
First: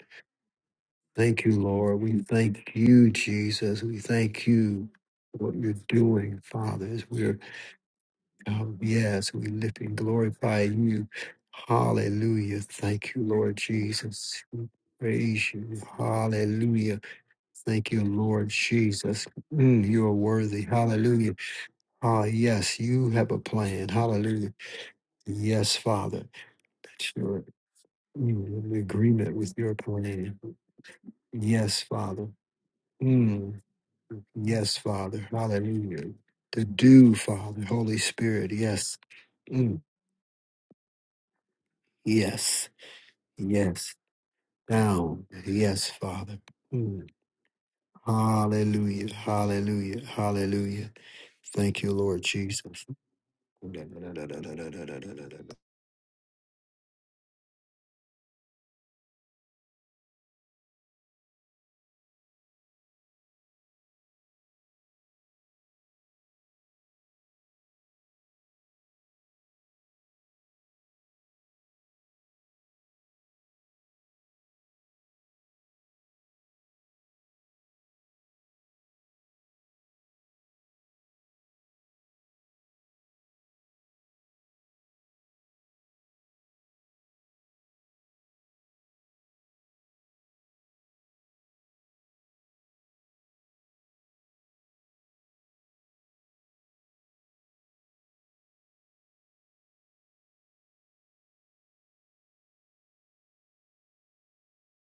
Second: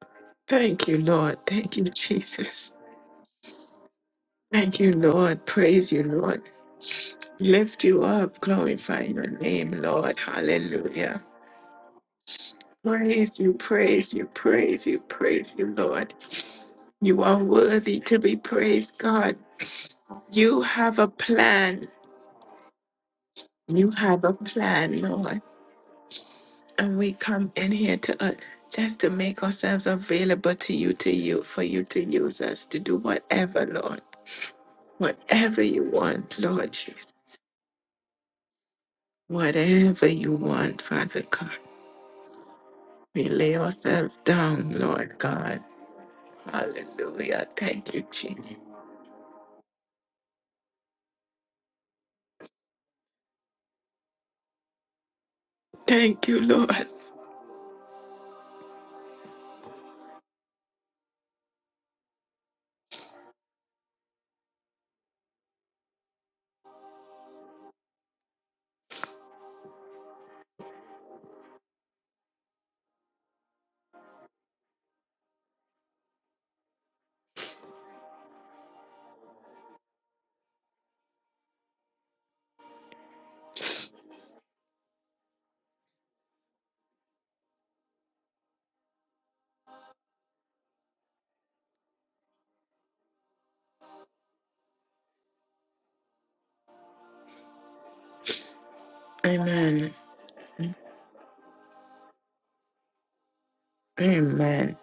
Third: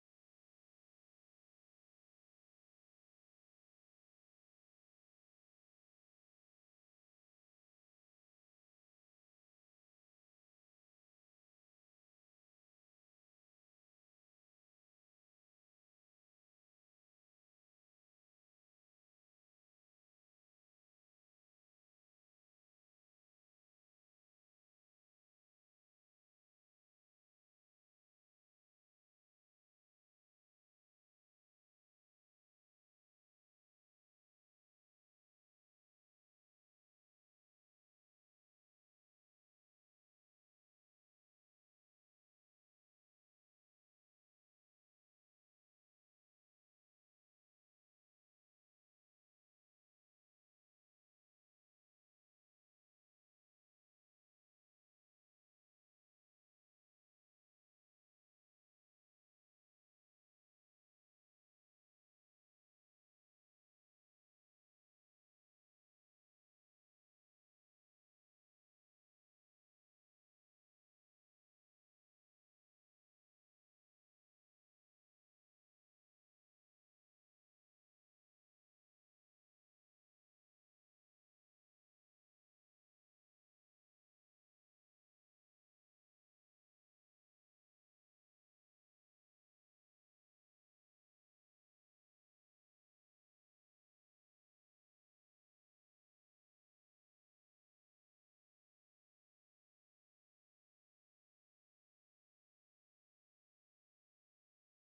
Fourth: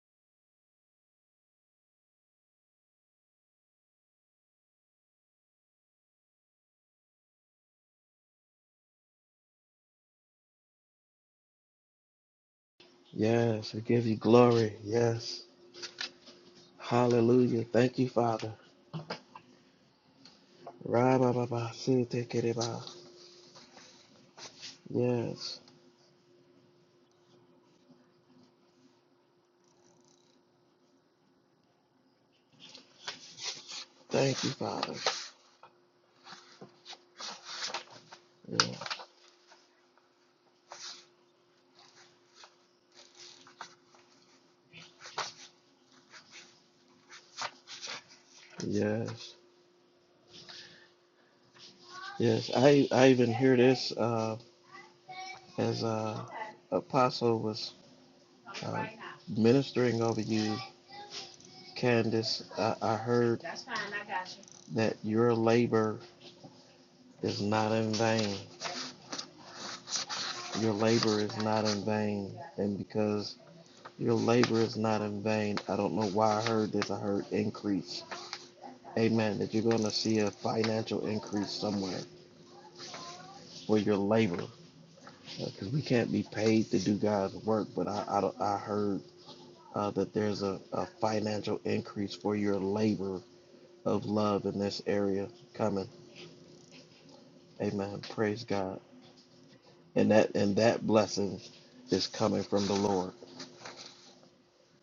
[SPEAKER 2] Thank you, Lord.
[SPEAKER 3] Thank you,
[SPEAKER 2] Thank you,
[SPEAKER 3] Lord. We thank
[SPEAKER 2] Jesus.
[SPEAKER 3] you, Jesus. We thank
[SPEAKER 2] Thank
[SPEAKER 3] you
[SPEAKER 2] you, Lord.
[SPEAKER 3] for what you're
[SPEAKER 2] Praise you,
[SPEAKER 3] doing,
[SPEAKER 2] Lord.
[SPEAKER 3] Father, as we're
[SPEAKER 2] Lift you up.
[SPEAKER 3] Oh,
[SPEAKER 2] Glorify your
[SPEAKER 3] yes, we
[SPEAKER 2] name,
[SPEAKER 3] lift and
[SPEAKER 2] Lord.
[SPEAKER 3] glorify you.
[SPEAKER 2] Hallelujah.
[SPEAKER 3] Hallelujah. Thank you,
[SPEAKER 2] Praise you,
[SPEAKER 3] Lord
[SPEAKER 1] Yes. I give
[SPEAKER 2] praise
[SPEAKER 1] you
[SPEAKER 2] you,
[SPEAKER 3] Jesus. We
[SPEAKER 1] glory.
[SPEAKER 2] praise you,
[SPEAKER 1] Yes.
[SPEAKER 3] praise
[SPEAKER 2] praise you,
[SPEAKER 3] you.
[SPEAKER 2] Lord.
[SPEAKER 3] Hallelujah.
[SPEAKER 2] You are
[SPEAKER 1] Hallelujah.
[SPEAKER 3] Thank
[SPEAKER 1] Thank
[SPEAKER 2] worthy
[SPEAKER 3] you,
[SPEAKER 1] you,
[SPEAKER 2] to be
[SPEAKER 3] Lord
[SPEAKER 1] Father.
[SPEAKER 2] praised,
[SPEAKER 3] Jesus.
[SPEAKER 2] God.
[SPEAKER 3] Mm, you are
[SPEAKER 2] You
[SPEAKER 3] worthy.
[SPEAKER 2] have a
[SPEAKER 3] Hallelujah.
[SPEAKER 1] Ra-ba-ba-ba,
[SPEAKER 2] plan.
[SPEAKER 3] Ah, yes,
[SPEAKER 1] si-te-ke-de-ba.
[SPEAKER 3] you have a plan.
[SPEAKER 2] You have a
[SPEAKER 3] Hallelujah.
[SPEAKER 2] plan, Lord.
[SPEAKER 1] Yes.
[SPEAKER 3] Yes, Father.
[SPEAKER 2] and
[SPEAKER 3] That
[SPEAKER 2] we
[SPEAKER 3] you're
[SPEAKER 2] come in here to uh,
[SPEAKER 3] mm, in
[SPEAKER 2] just to
[SPEAKER 3] agreement
[SPEAKER 2] make
[SPEAKER 3] with your
[SPEAKER 2] ourselves
[SPEAKER 3] plan.
[SPEAKER 2] available to you, to you, for
[SPEAKER 3] Yes,
[SPEAKER 2] you to
[SPEAKER 3] Father.
[SPEAKER 2] use us to do
[SPEAKER 3] Mm,
[SPEAKER 2] whatever, Lord,
[SPEAKER 1] Thank you,
[SPEAKER 3] yes,
[SPEAKER 1] Father.
[SPEAKER 3] Father.
[SPEAKER 2] whatever you
[SPEAKER 3] Hallelujah.
[SPEAKER 2] want,
[SPEAKER 3] To
[SPEAKER 2] Lord Jesus,
[SPEAKER 3] do, Father. Holy Spirit.
[SPEAKER 1] Yeah.
[SPEAKER 3] Yes. Mm,
[SPEAKER 2] whatever you want, Father God.
[SPEAKER 3] yes.
[SPEAKER 2] We lay
[SPEAKER 3] Yes.
[SPEAKER 2] ourselves down, Lord
[SPEAKER 3] down.
[SPEAKER 2] God.
[SPEAKER 3] Yes, Father. Mm.
[SPEAKER 2] Hallelujah. Thank you, Jesus.
[SPEAKER 3] Hallelujah.
[SPEAKER 1] Yes.
[SPEAKER 3] Hallelujah. Hallelujah. Thank you, Lord
[SPEAKER 1] Yes.
[SPEAKER 3] Jesus.
[SPEAKER 1] I, I even hear this uh,
[SPEAKER 3] Amen.
[SPEAKER 1] as uh,
[SPEAKER 2] Thank you, Lord.
[SPEAKER 1] Apostle was uh, ministering over you, Candace. I, I heard that your labor is not in vain. Your labor is not in vain. And because Your labor is not in vain. I don't know why I heard this. I heard increase. Amen. That you're going to see a financial increase somewhere for your labor. Because uh, we can't be paid to do God's work. But I, I, I heard uh, that there's a, a financial increase for your labor of love in this area coming. Amen. Praise God.
[SPEAKER 2] Amen.
[SPEAKER 1] And that and that blessing is coming from the Lord.
[SPEAKER 2] Amen.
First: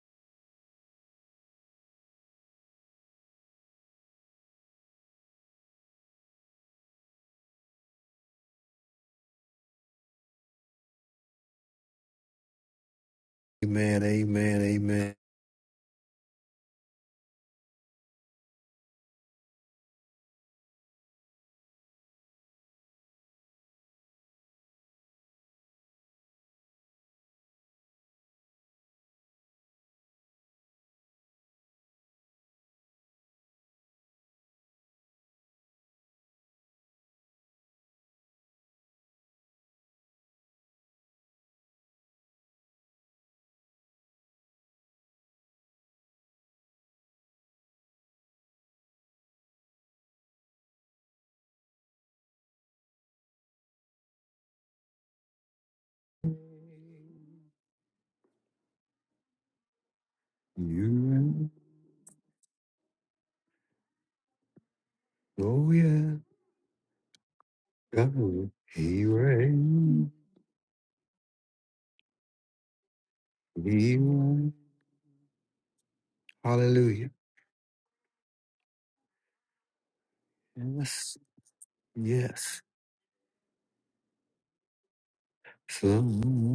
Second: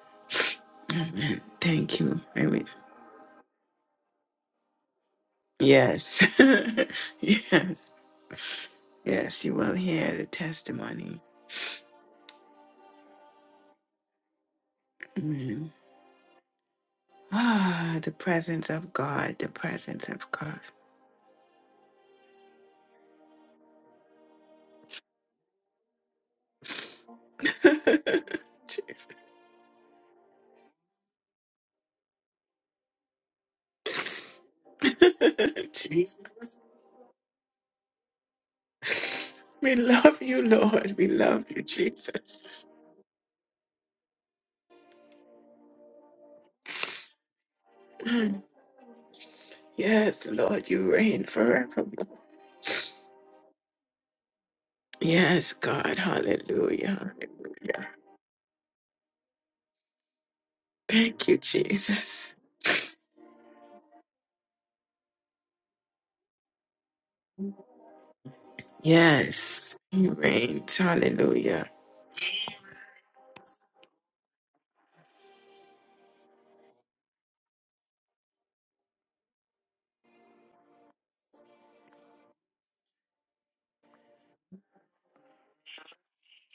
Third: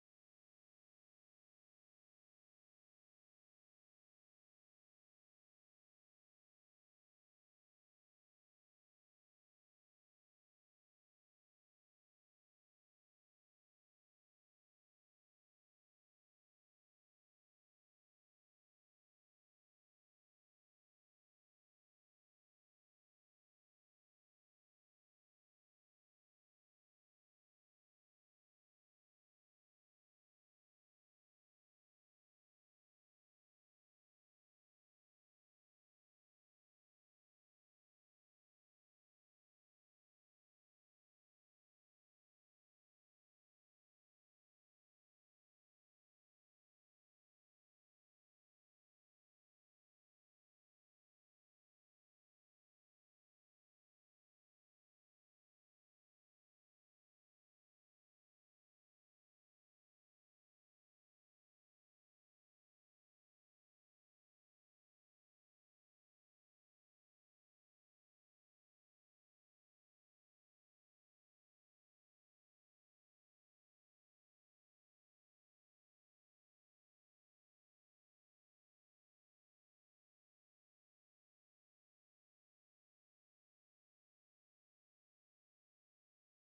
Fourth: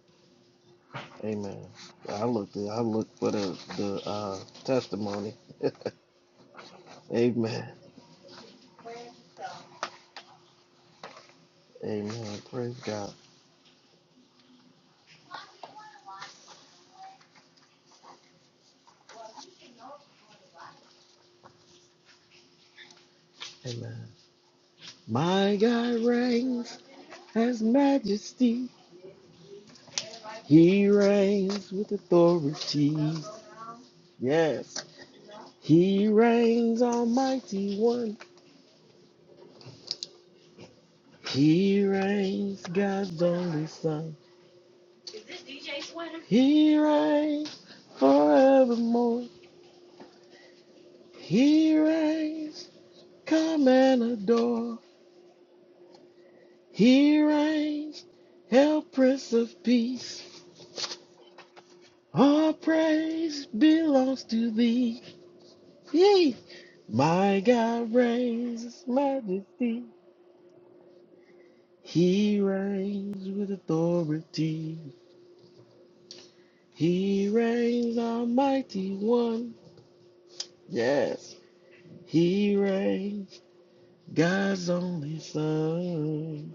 [SPEAKER 2] Amen.
[SPEAKER 1] Amen.
[SPEAKER 2] Thank you.
[SPEAKER 1] I looked
[SPEAKER 2] Amen.
[SPEAKER 1] I looked for the, the uh, testimony.
[SPEAKER 2] Yes.
[SPEAKER 1] Amen.
[SPEAKER 2] yes. Yes, you will hear the testimony.
[SPEAKER 1] Amen. Praise God.
[SPEAKER 3] Amen. Amen.
[SPEAKER 2] Amen. Ah, the presence of God, the presence of God.
[SPEAKER 1] Amen. My God reigns as majesty.
[SPEAKER 2] Jesus.
[SPEAKER 1] He reigns with authority. Yes. He
[SPEAKER 2] Jesus.
[SPEAKER 1] reigns almighty one.
[SPEAKER 2] We love you, Lord. We love you,
[SPEAKER 1] He reigns
[SPEAKER 2] Jesus.
[SPEAKER 1] God's only son. He reigns
[SPEAKER 2] Mm.
[SPEAKER 1] forevermore.
[SPEAKER 2] Yes, Lord, you reign
[SPEAKER 1] He
[SPEAKER 2] forevermore.
[SPEAKER 1] reigns. Come and adore.
[SPEAKER 2] Yes, God. Hallelujah.
[SPEAKER 1] He reigns. Hail Prince of Peace.
[SPEAKER 3] You
[SPEAKER 2] Thank you,
[SPEAKER 3] reign.
[SPEAKER 2] Jesus.
[SPEAKER 1] All praise belongs to thee.
[SPEAKER 3] Oh yeah.
[SPEAKER 1] Yea. My God
[SPEAKER 3] God.
[SPEAKER 1] reigns with
[SPEAKER 3] He
[SPEAKER 2] Yes,
[SPEAKER 1] majesty.
[SPEAKER 3] reigns.
[SPEAKER 2] you reign. Hallelujah.
[SPEAKER 1] He reigns with
[SPEAKER 3] He reigns.
[SPEAKER 1] authority.
[SPEAKER 3] Hallelujah.
[SPEAKER 1] He reigns almighty one.
[SPEAKER 3] Yes.
[SPEAKER 1] Yes. He
[SPEAKER 3] Yes.
[SPEAKER 1] reigns God's only
[SPEAKER 3] So,
[SPEAKER 1] son.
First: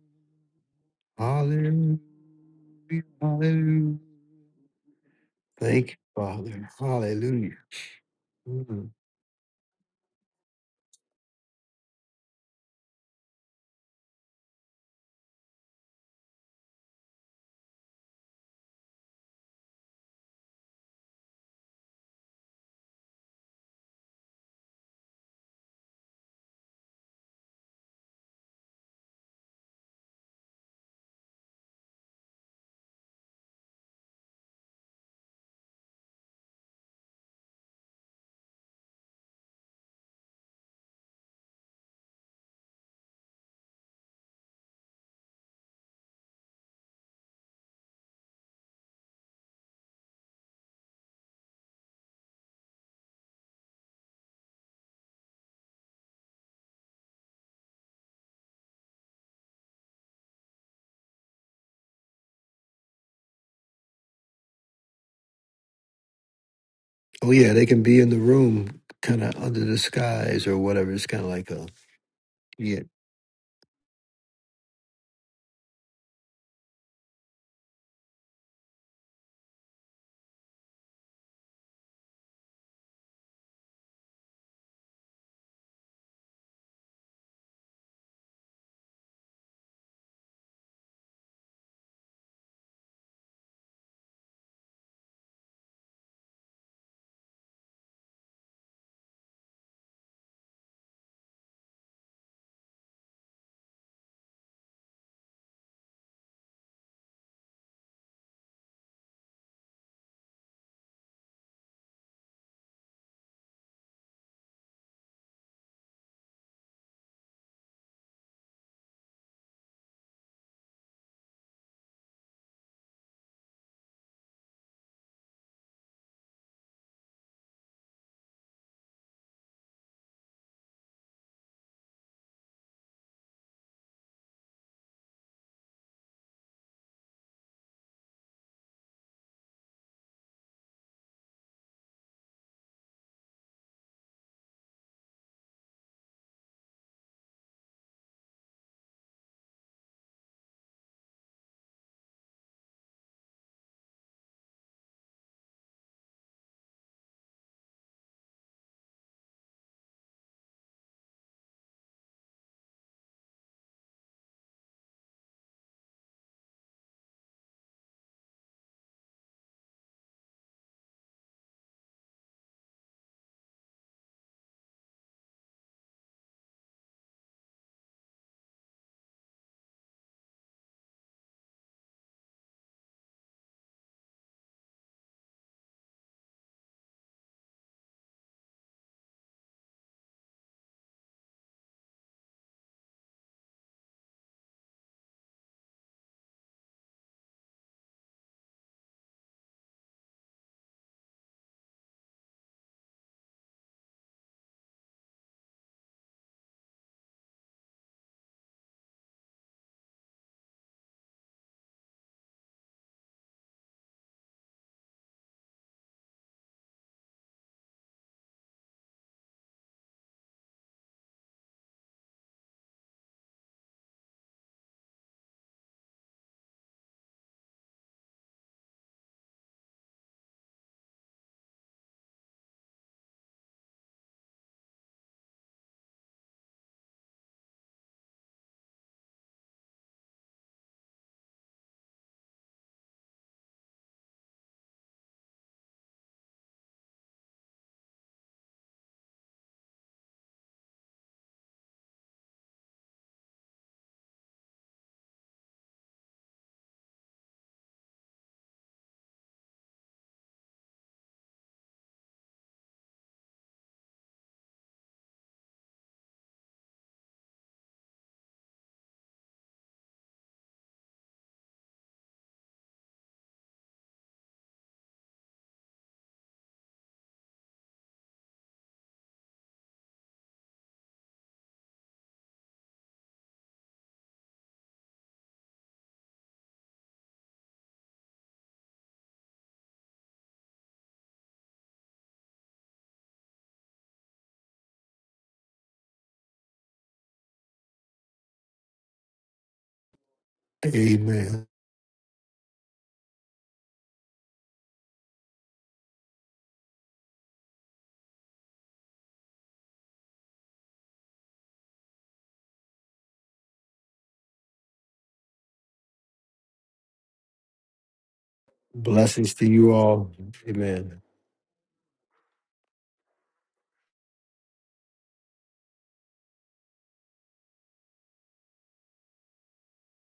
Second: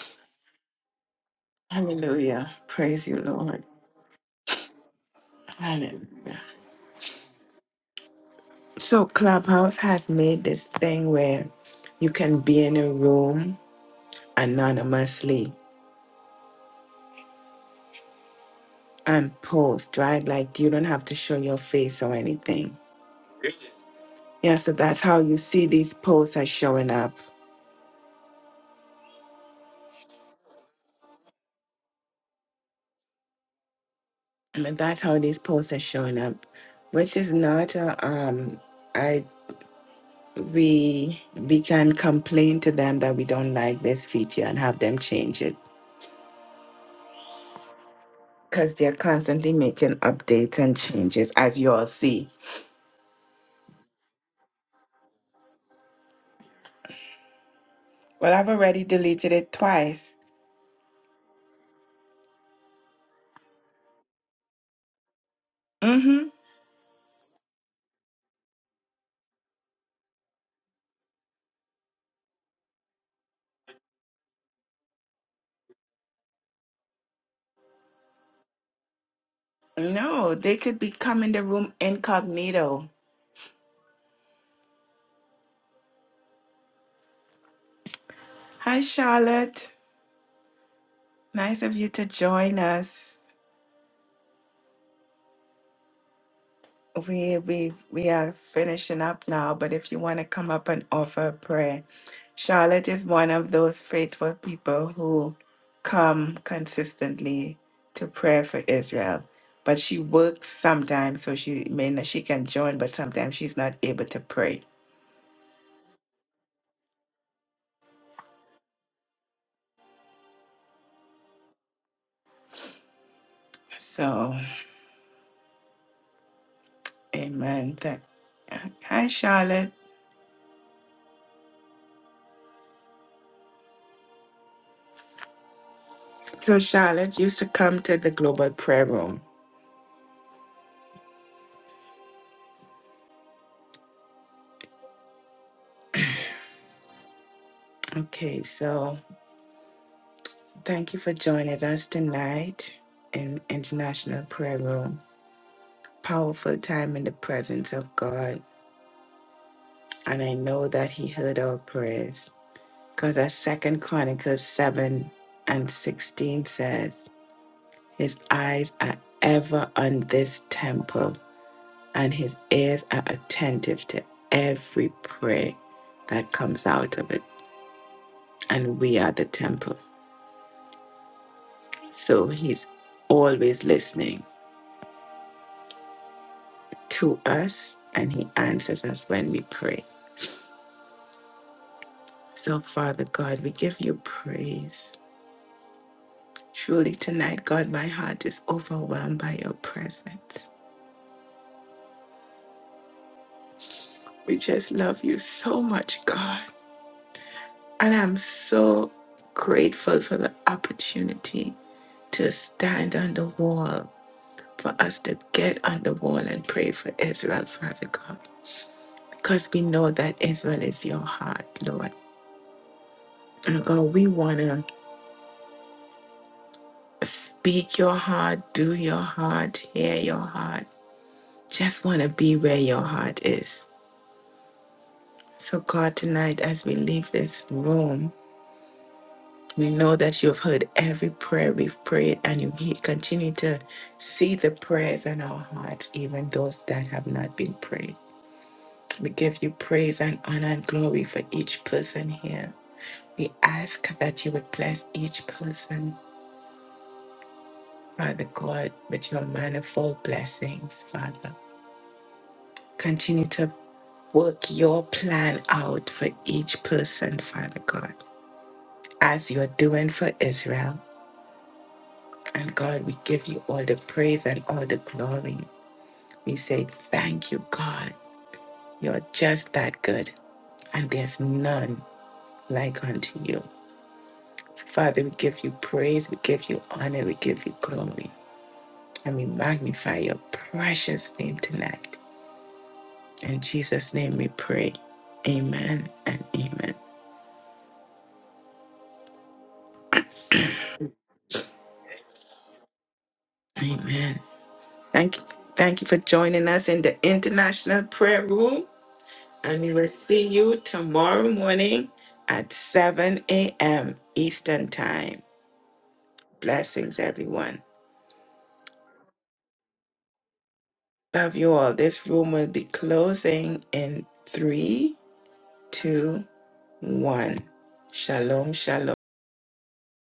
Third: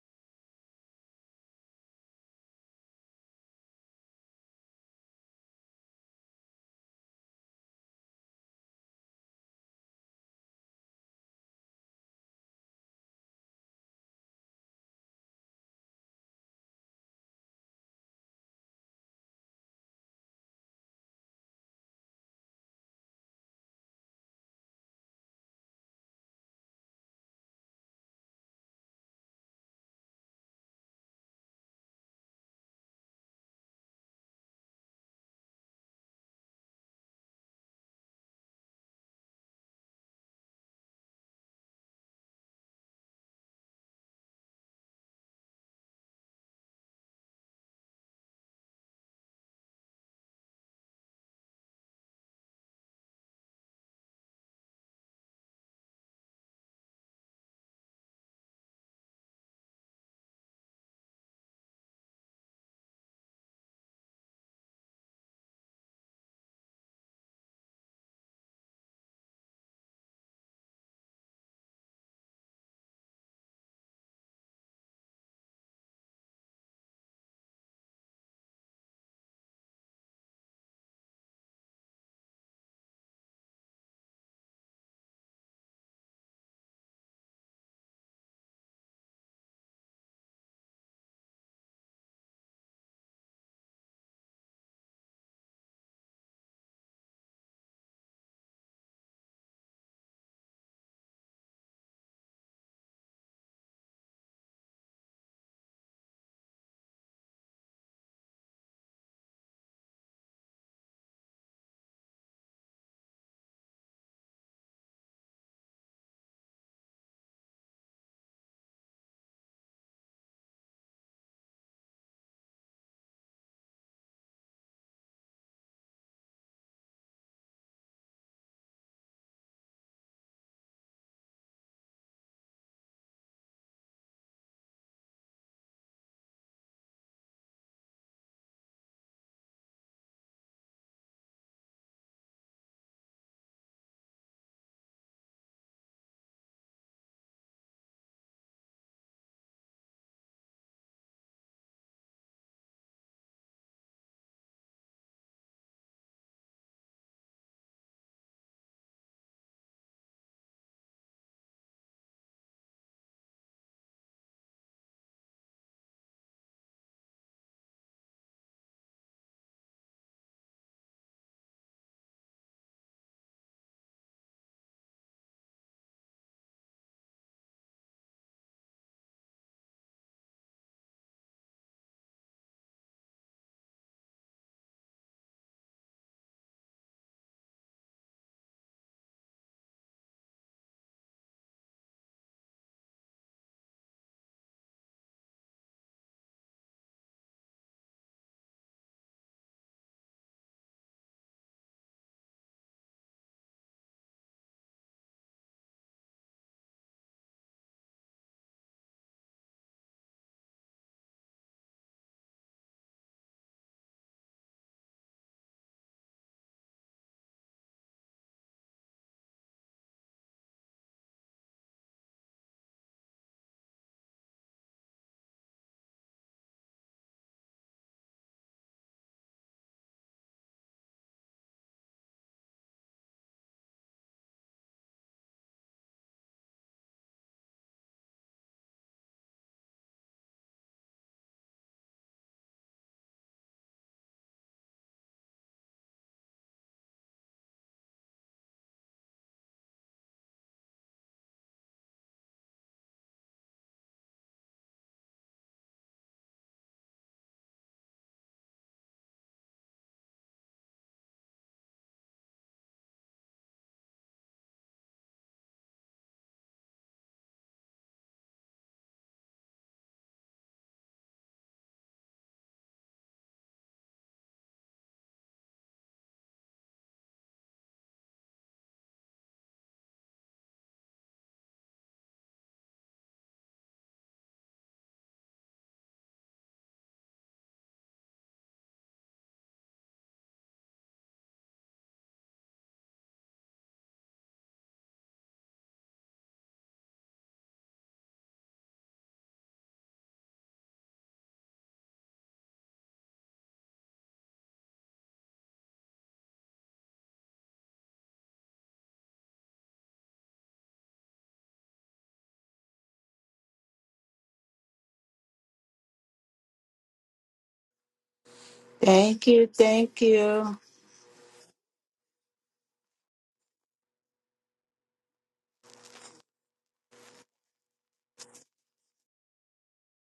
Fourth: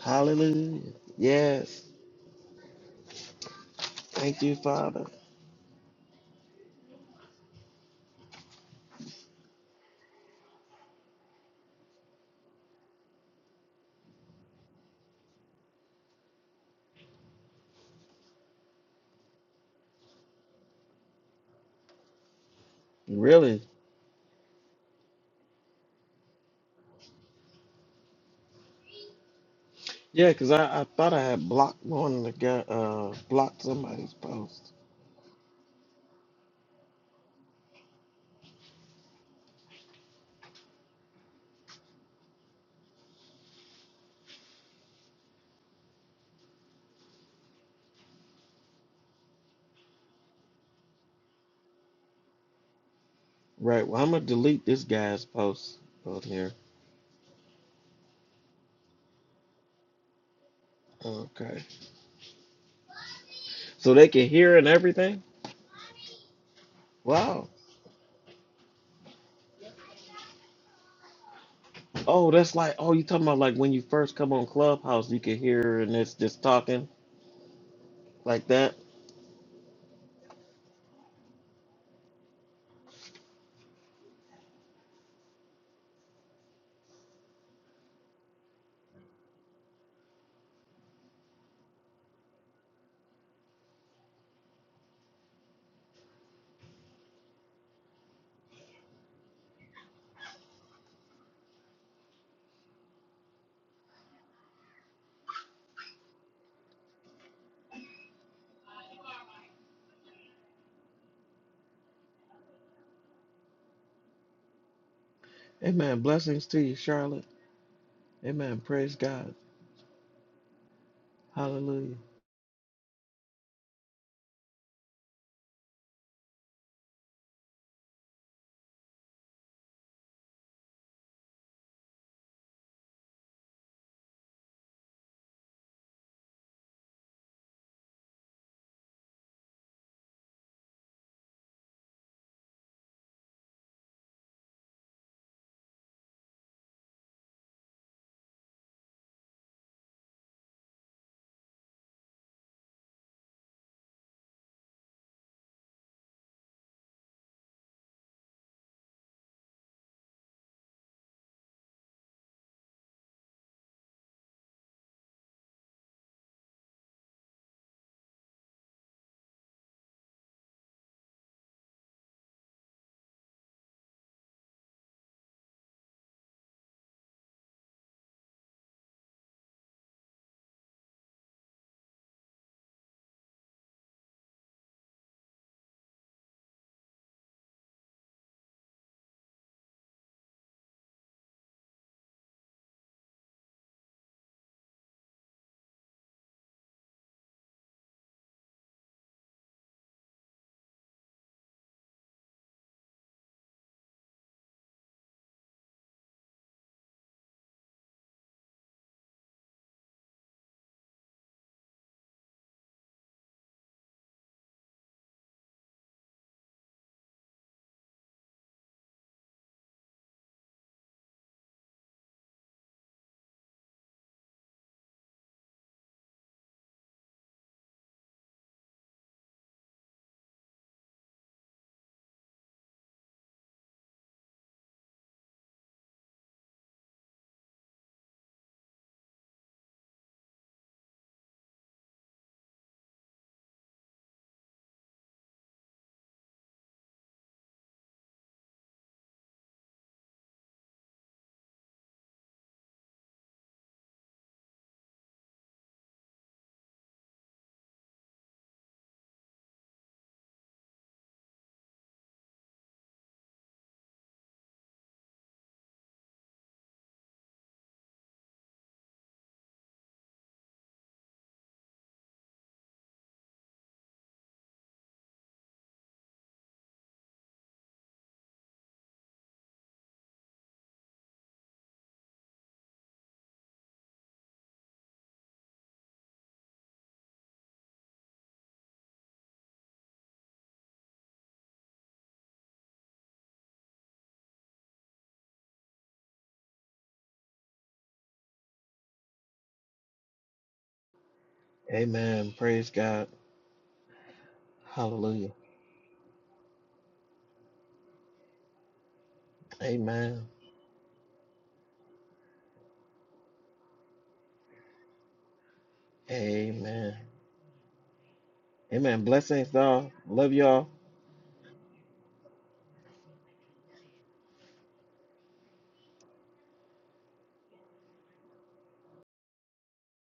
[SPEAKER 1] Hallelujah. Yes.
[SPEAKER 3] hallelujah.
[SPEAKER 2] Hallelujah. Praise you, Lord.
[SPEAKER 3] Hallelujah.
[SPEAKER 1] Thank you, Father.
[SPEAKER 3] Thank you,
[SPEAKER 2] Hallelujah.
[SPEAKER 3] Father. Hallelujah. Mm.
[SPEAKER 2] So Clubhouse has made this thing where you can be in a room anonymously and post, right? Like you don't have to show your face or anything.
[SPEAKER 1] Really?
[SPEAKER 2] Yeah, so that's how you see these posts are showing up.
[SPEAKER 1] Yeah, because I, I thought I had blocked one of the uh blocked somebody's
[SPEAKER 2] I
[SPEAKER 1] post.
[SPEAKER 2] mean, that's how these posts are showing up, which is not a, um I we we can complain to them that we don't like this feature and have them change it because they're constantly making updates and changes as you all see
[SPEAKER 1] Right. Well, I'm gonna delete this guy's post on here.
[SPEAKER 2] Well, I've already deleted it twice.
[SPEAKER 1] Okay. So they can hear and everything.
[SPEAKER 2] Mm-hmm.
[SPEAKER 3] Oh
[SPEAKER 1] Wow.
[SPEAKER 3] yeah, they can be in the room, kind of under the skies or whatever. It's kind of like a
[SPEAKER 1] Oh, that's like
[SPEAKER 3] yeah.
[SPEAKER 1] oh, you talking about like when you first come on Clubhouse, you can hear and it's just talking like that.
[SPEAKER 2] No, they could be come in the room incognito. Hi, Charlotte. Nice of you to join us. We we we are finishing up now, but if you want to come up and offer a prayer, Charlotte is one of those faithful people who come consistently to prayer for Israel. But she works sometimes, so she may not, she can join, but sometimes she's not able to pray.
[SPEAKER 1] Amen. Blessings to you, Charlotte. Amen. Praise God. Hallelujah.
[SPEAKER 2] So. Amen. Thank- Hi, Charlotte. So, Charlotte used to come to the global prayer room. Okay, so thank you for joining us tonight in International Prayer Room. Powerful time in the presence of God. And I know that He heard our prayers because as Second Chronicles 7 and 16 says, His eyes are ever on this temple and his ears are attentive to every prayer that comes out of it. And we are the temple. So he's always listening to us and he answers us when we pray. So, Father God, we give you praise. Truly, tonight, God, my heart is overwhelmed by your presence. We just love you so much, God. And I'm so grateful for the opportunity to stand on the wall for us to get on the wall and pray for Israel, Father God, because we know that Israel is your heart, Lord. And God, we want to speak your heart, do your heart, hear your heart. Just want to be where your heart is. So, God, tonight as we leave this room, we know that you've heard every prayer we've prayed and you he- continue to see the prayers in our hearts, even those that have not been prayed. We give you praise and honor and glory for each person here We ask that you would bless each person, Father God, with your manifold blessings, Father. Continue to work your plan out for each person, Father God, as you're doing for Israel. And God, we give you all the praise and all the glory. We say, Thank you, God. You're just that good, and there's none like unto you. So, Father, we give you praise, we give you honor, we give you glory. And we magnify your precious name tonight. In Jesus' name we pray. Amen and amen.
[SPEAKER 3] Amen.
[SPEAKER 1] Amen. Praise God.
[SPEAKER 2] Amen. Thank you.
[SPEAKER 1] Hallelujah.
[SPEAKER 2] Thank you for joining us in the International Prayer Room. And we will see
[SPEAKER 1] Amen.
[SPEAKER 2] you tomorrow morning at 7 a.m. Eastern Time.
[SPEAKER 1] Amen.
[SPEAKER 2] Blessings, everyone.
[SPEAKER 1] Amen.
[SPEAKER 4] Thank
[SPEAKER 3] Blessings to
[SPEAKER 4] you.
[SPEAKER 1] Blessings,
[SPEAKER 3] you
[SPEAKER 1] y'all.
[SPEAKER 4] Thank
[SPEAKER 3] all.
[SPEAKER 1] Love
[SPEAKER 4] you.
[SPEAKER 1] y'all.
[SPEAKER 3] Amen.
[SPEAKER 2] Love you all. This room will be closing in three, two, one. Shalom, shalom.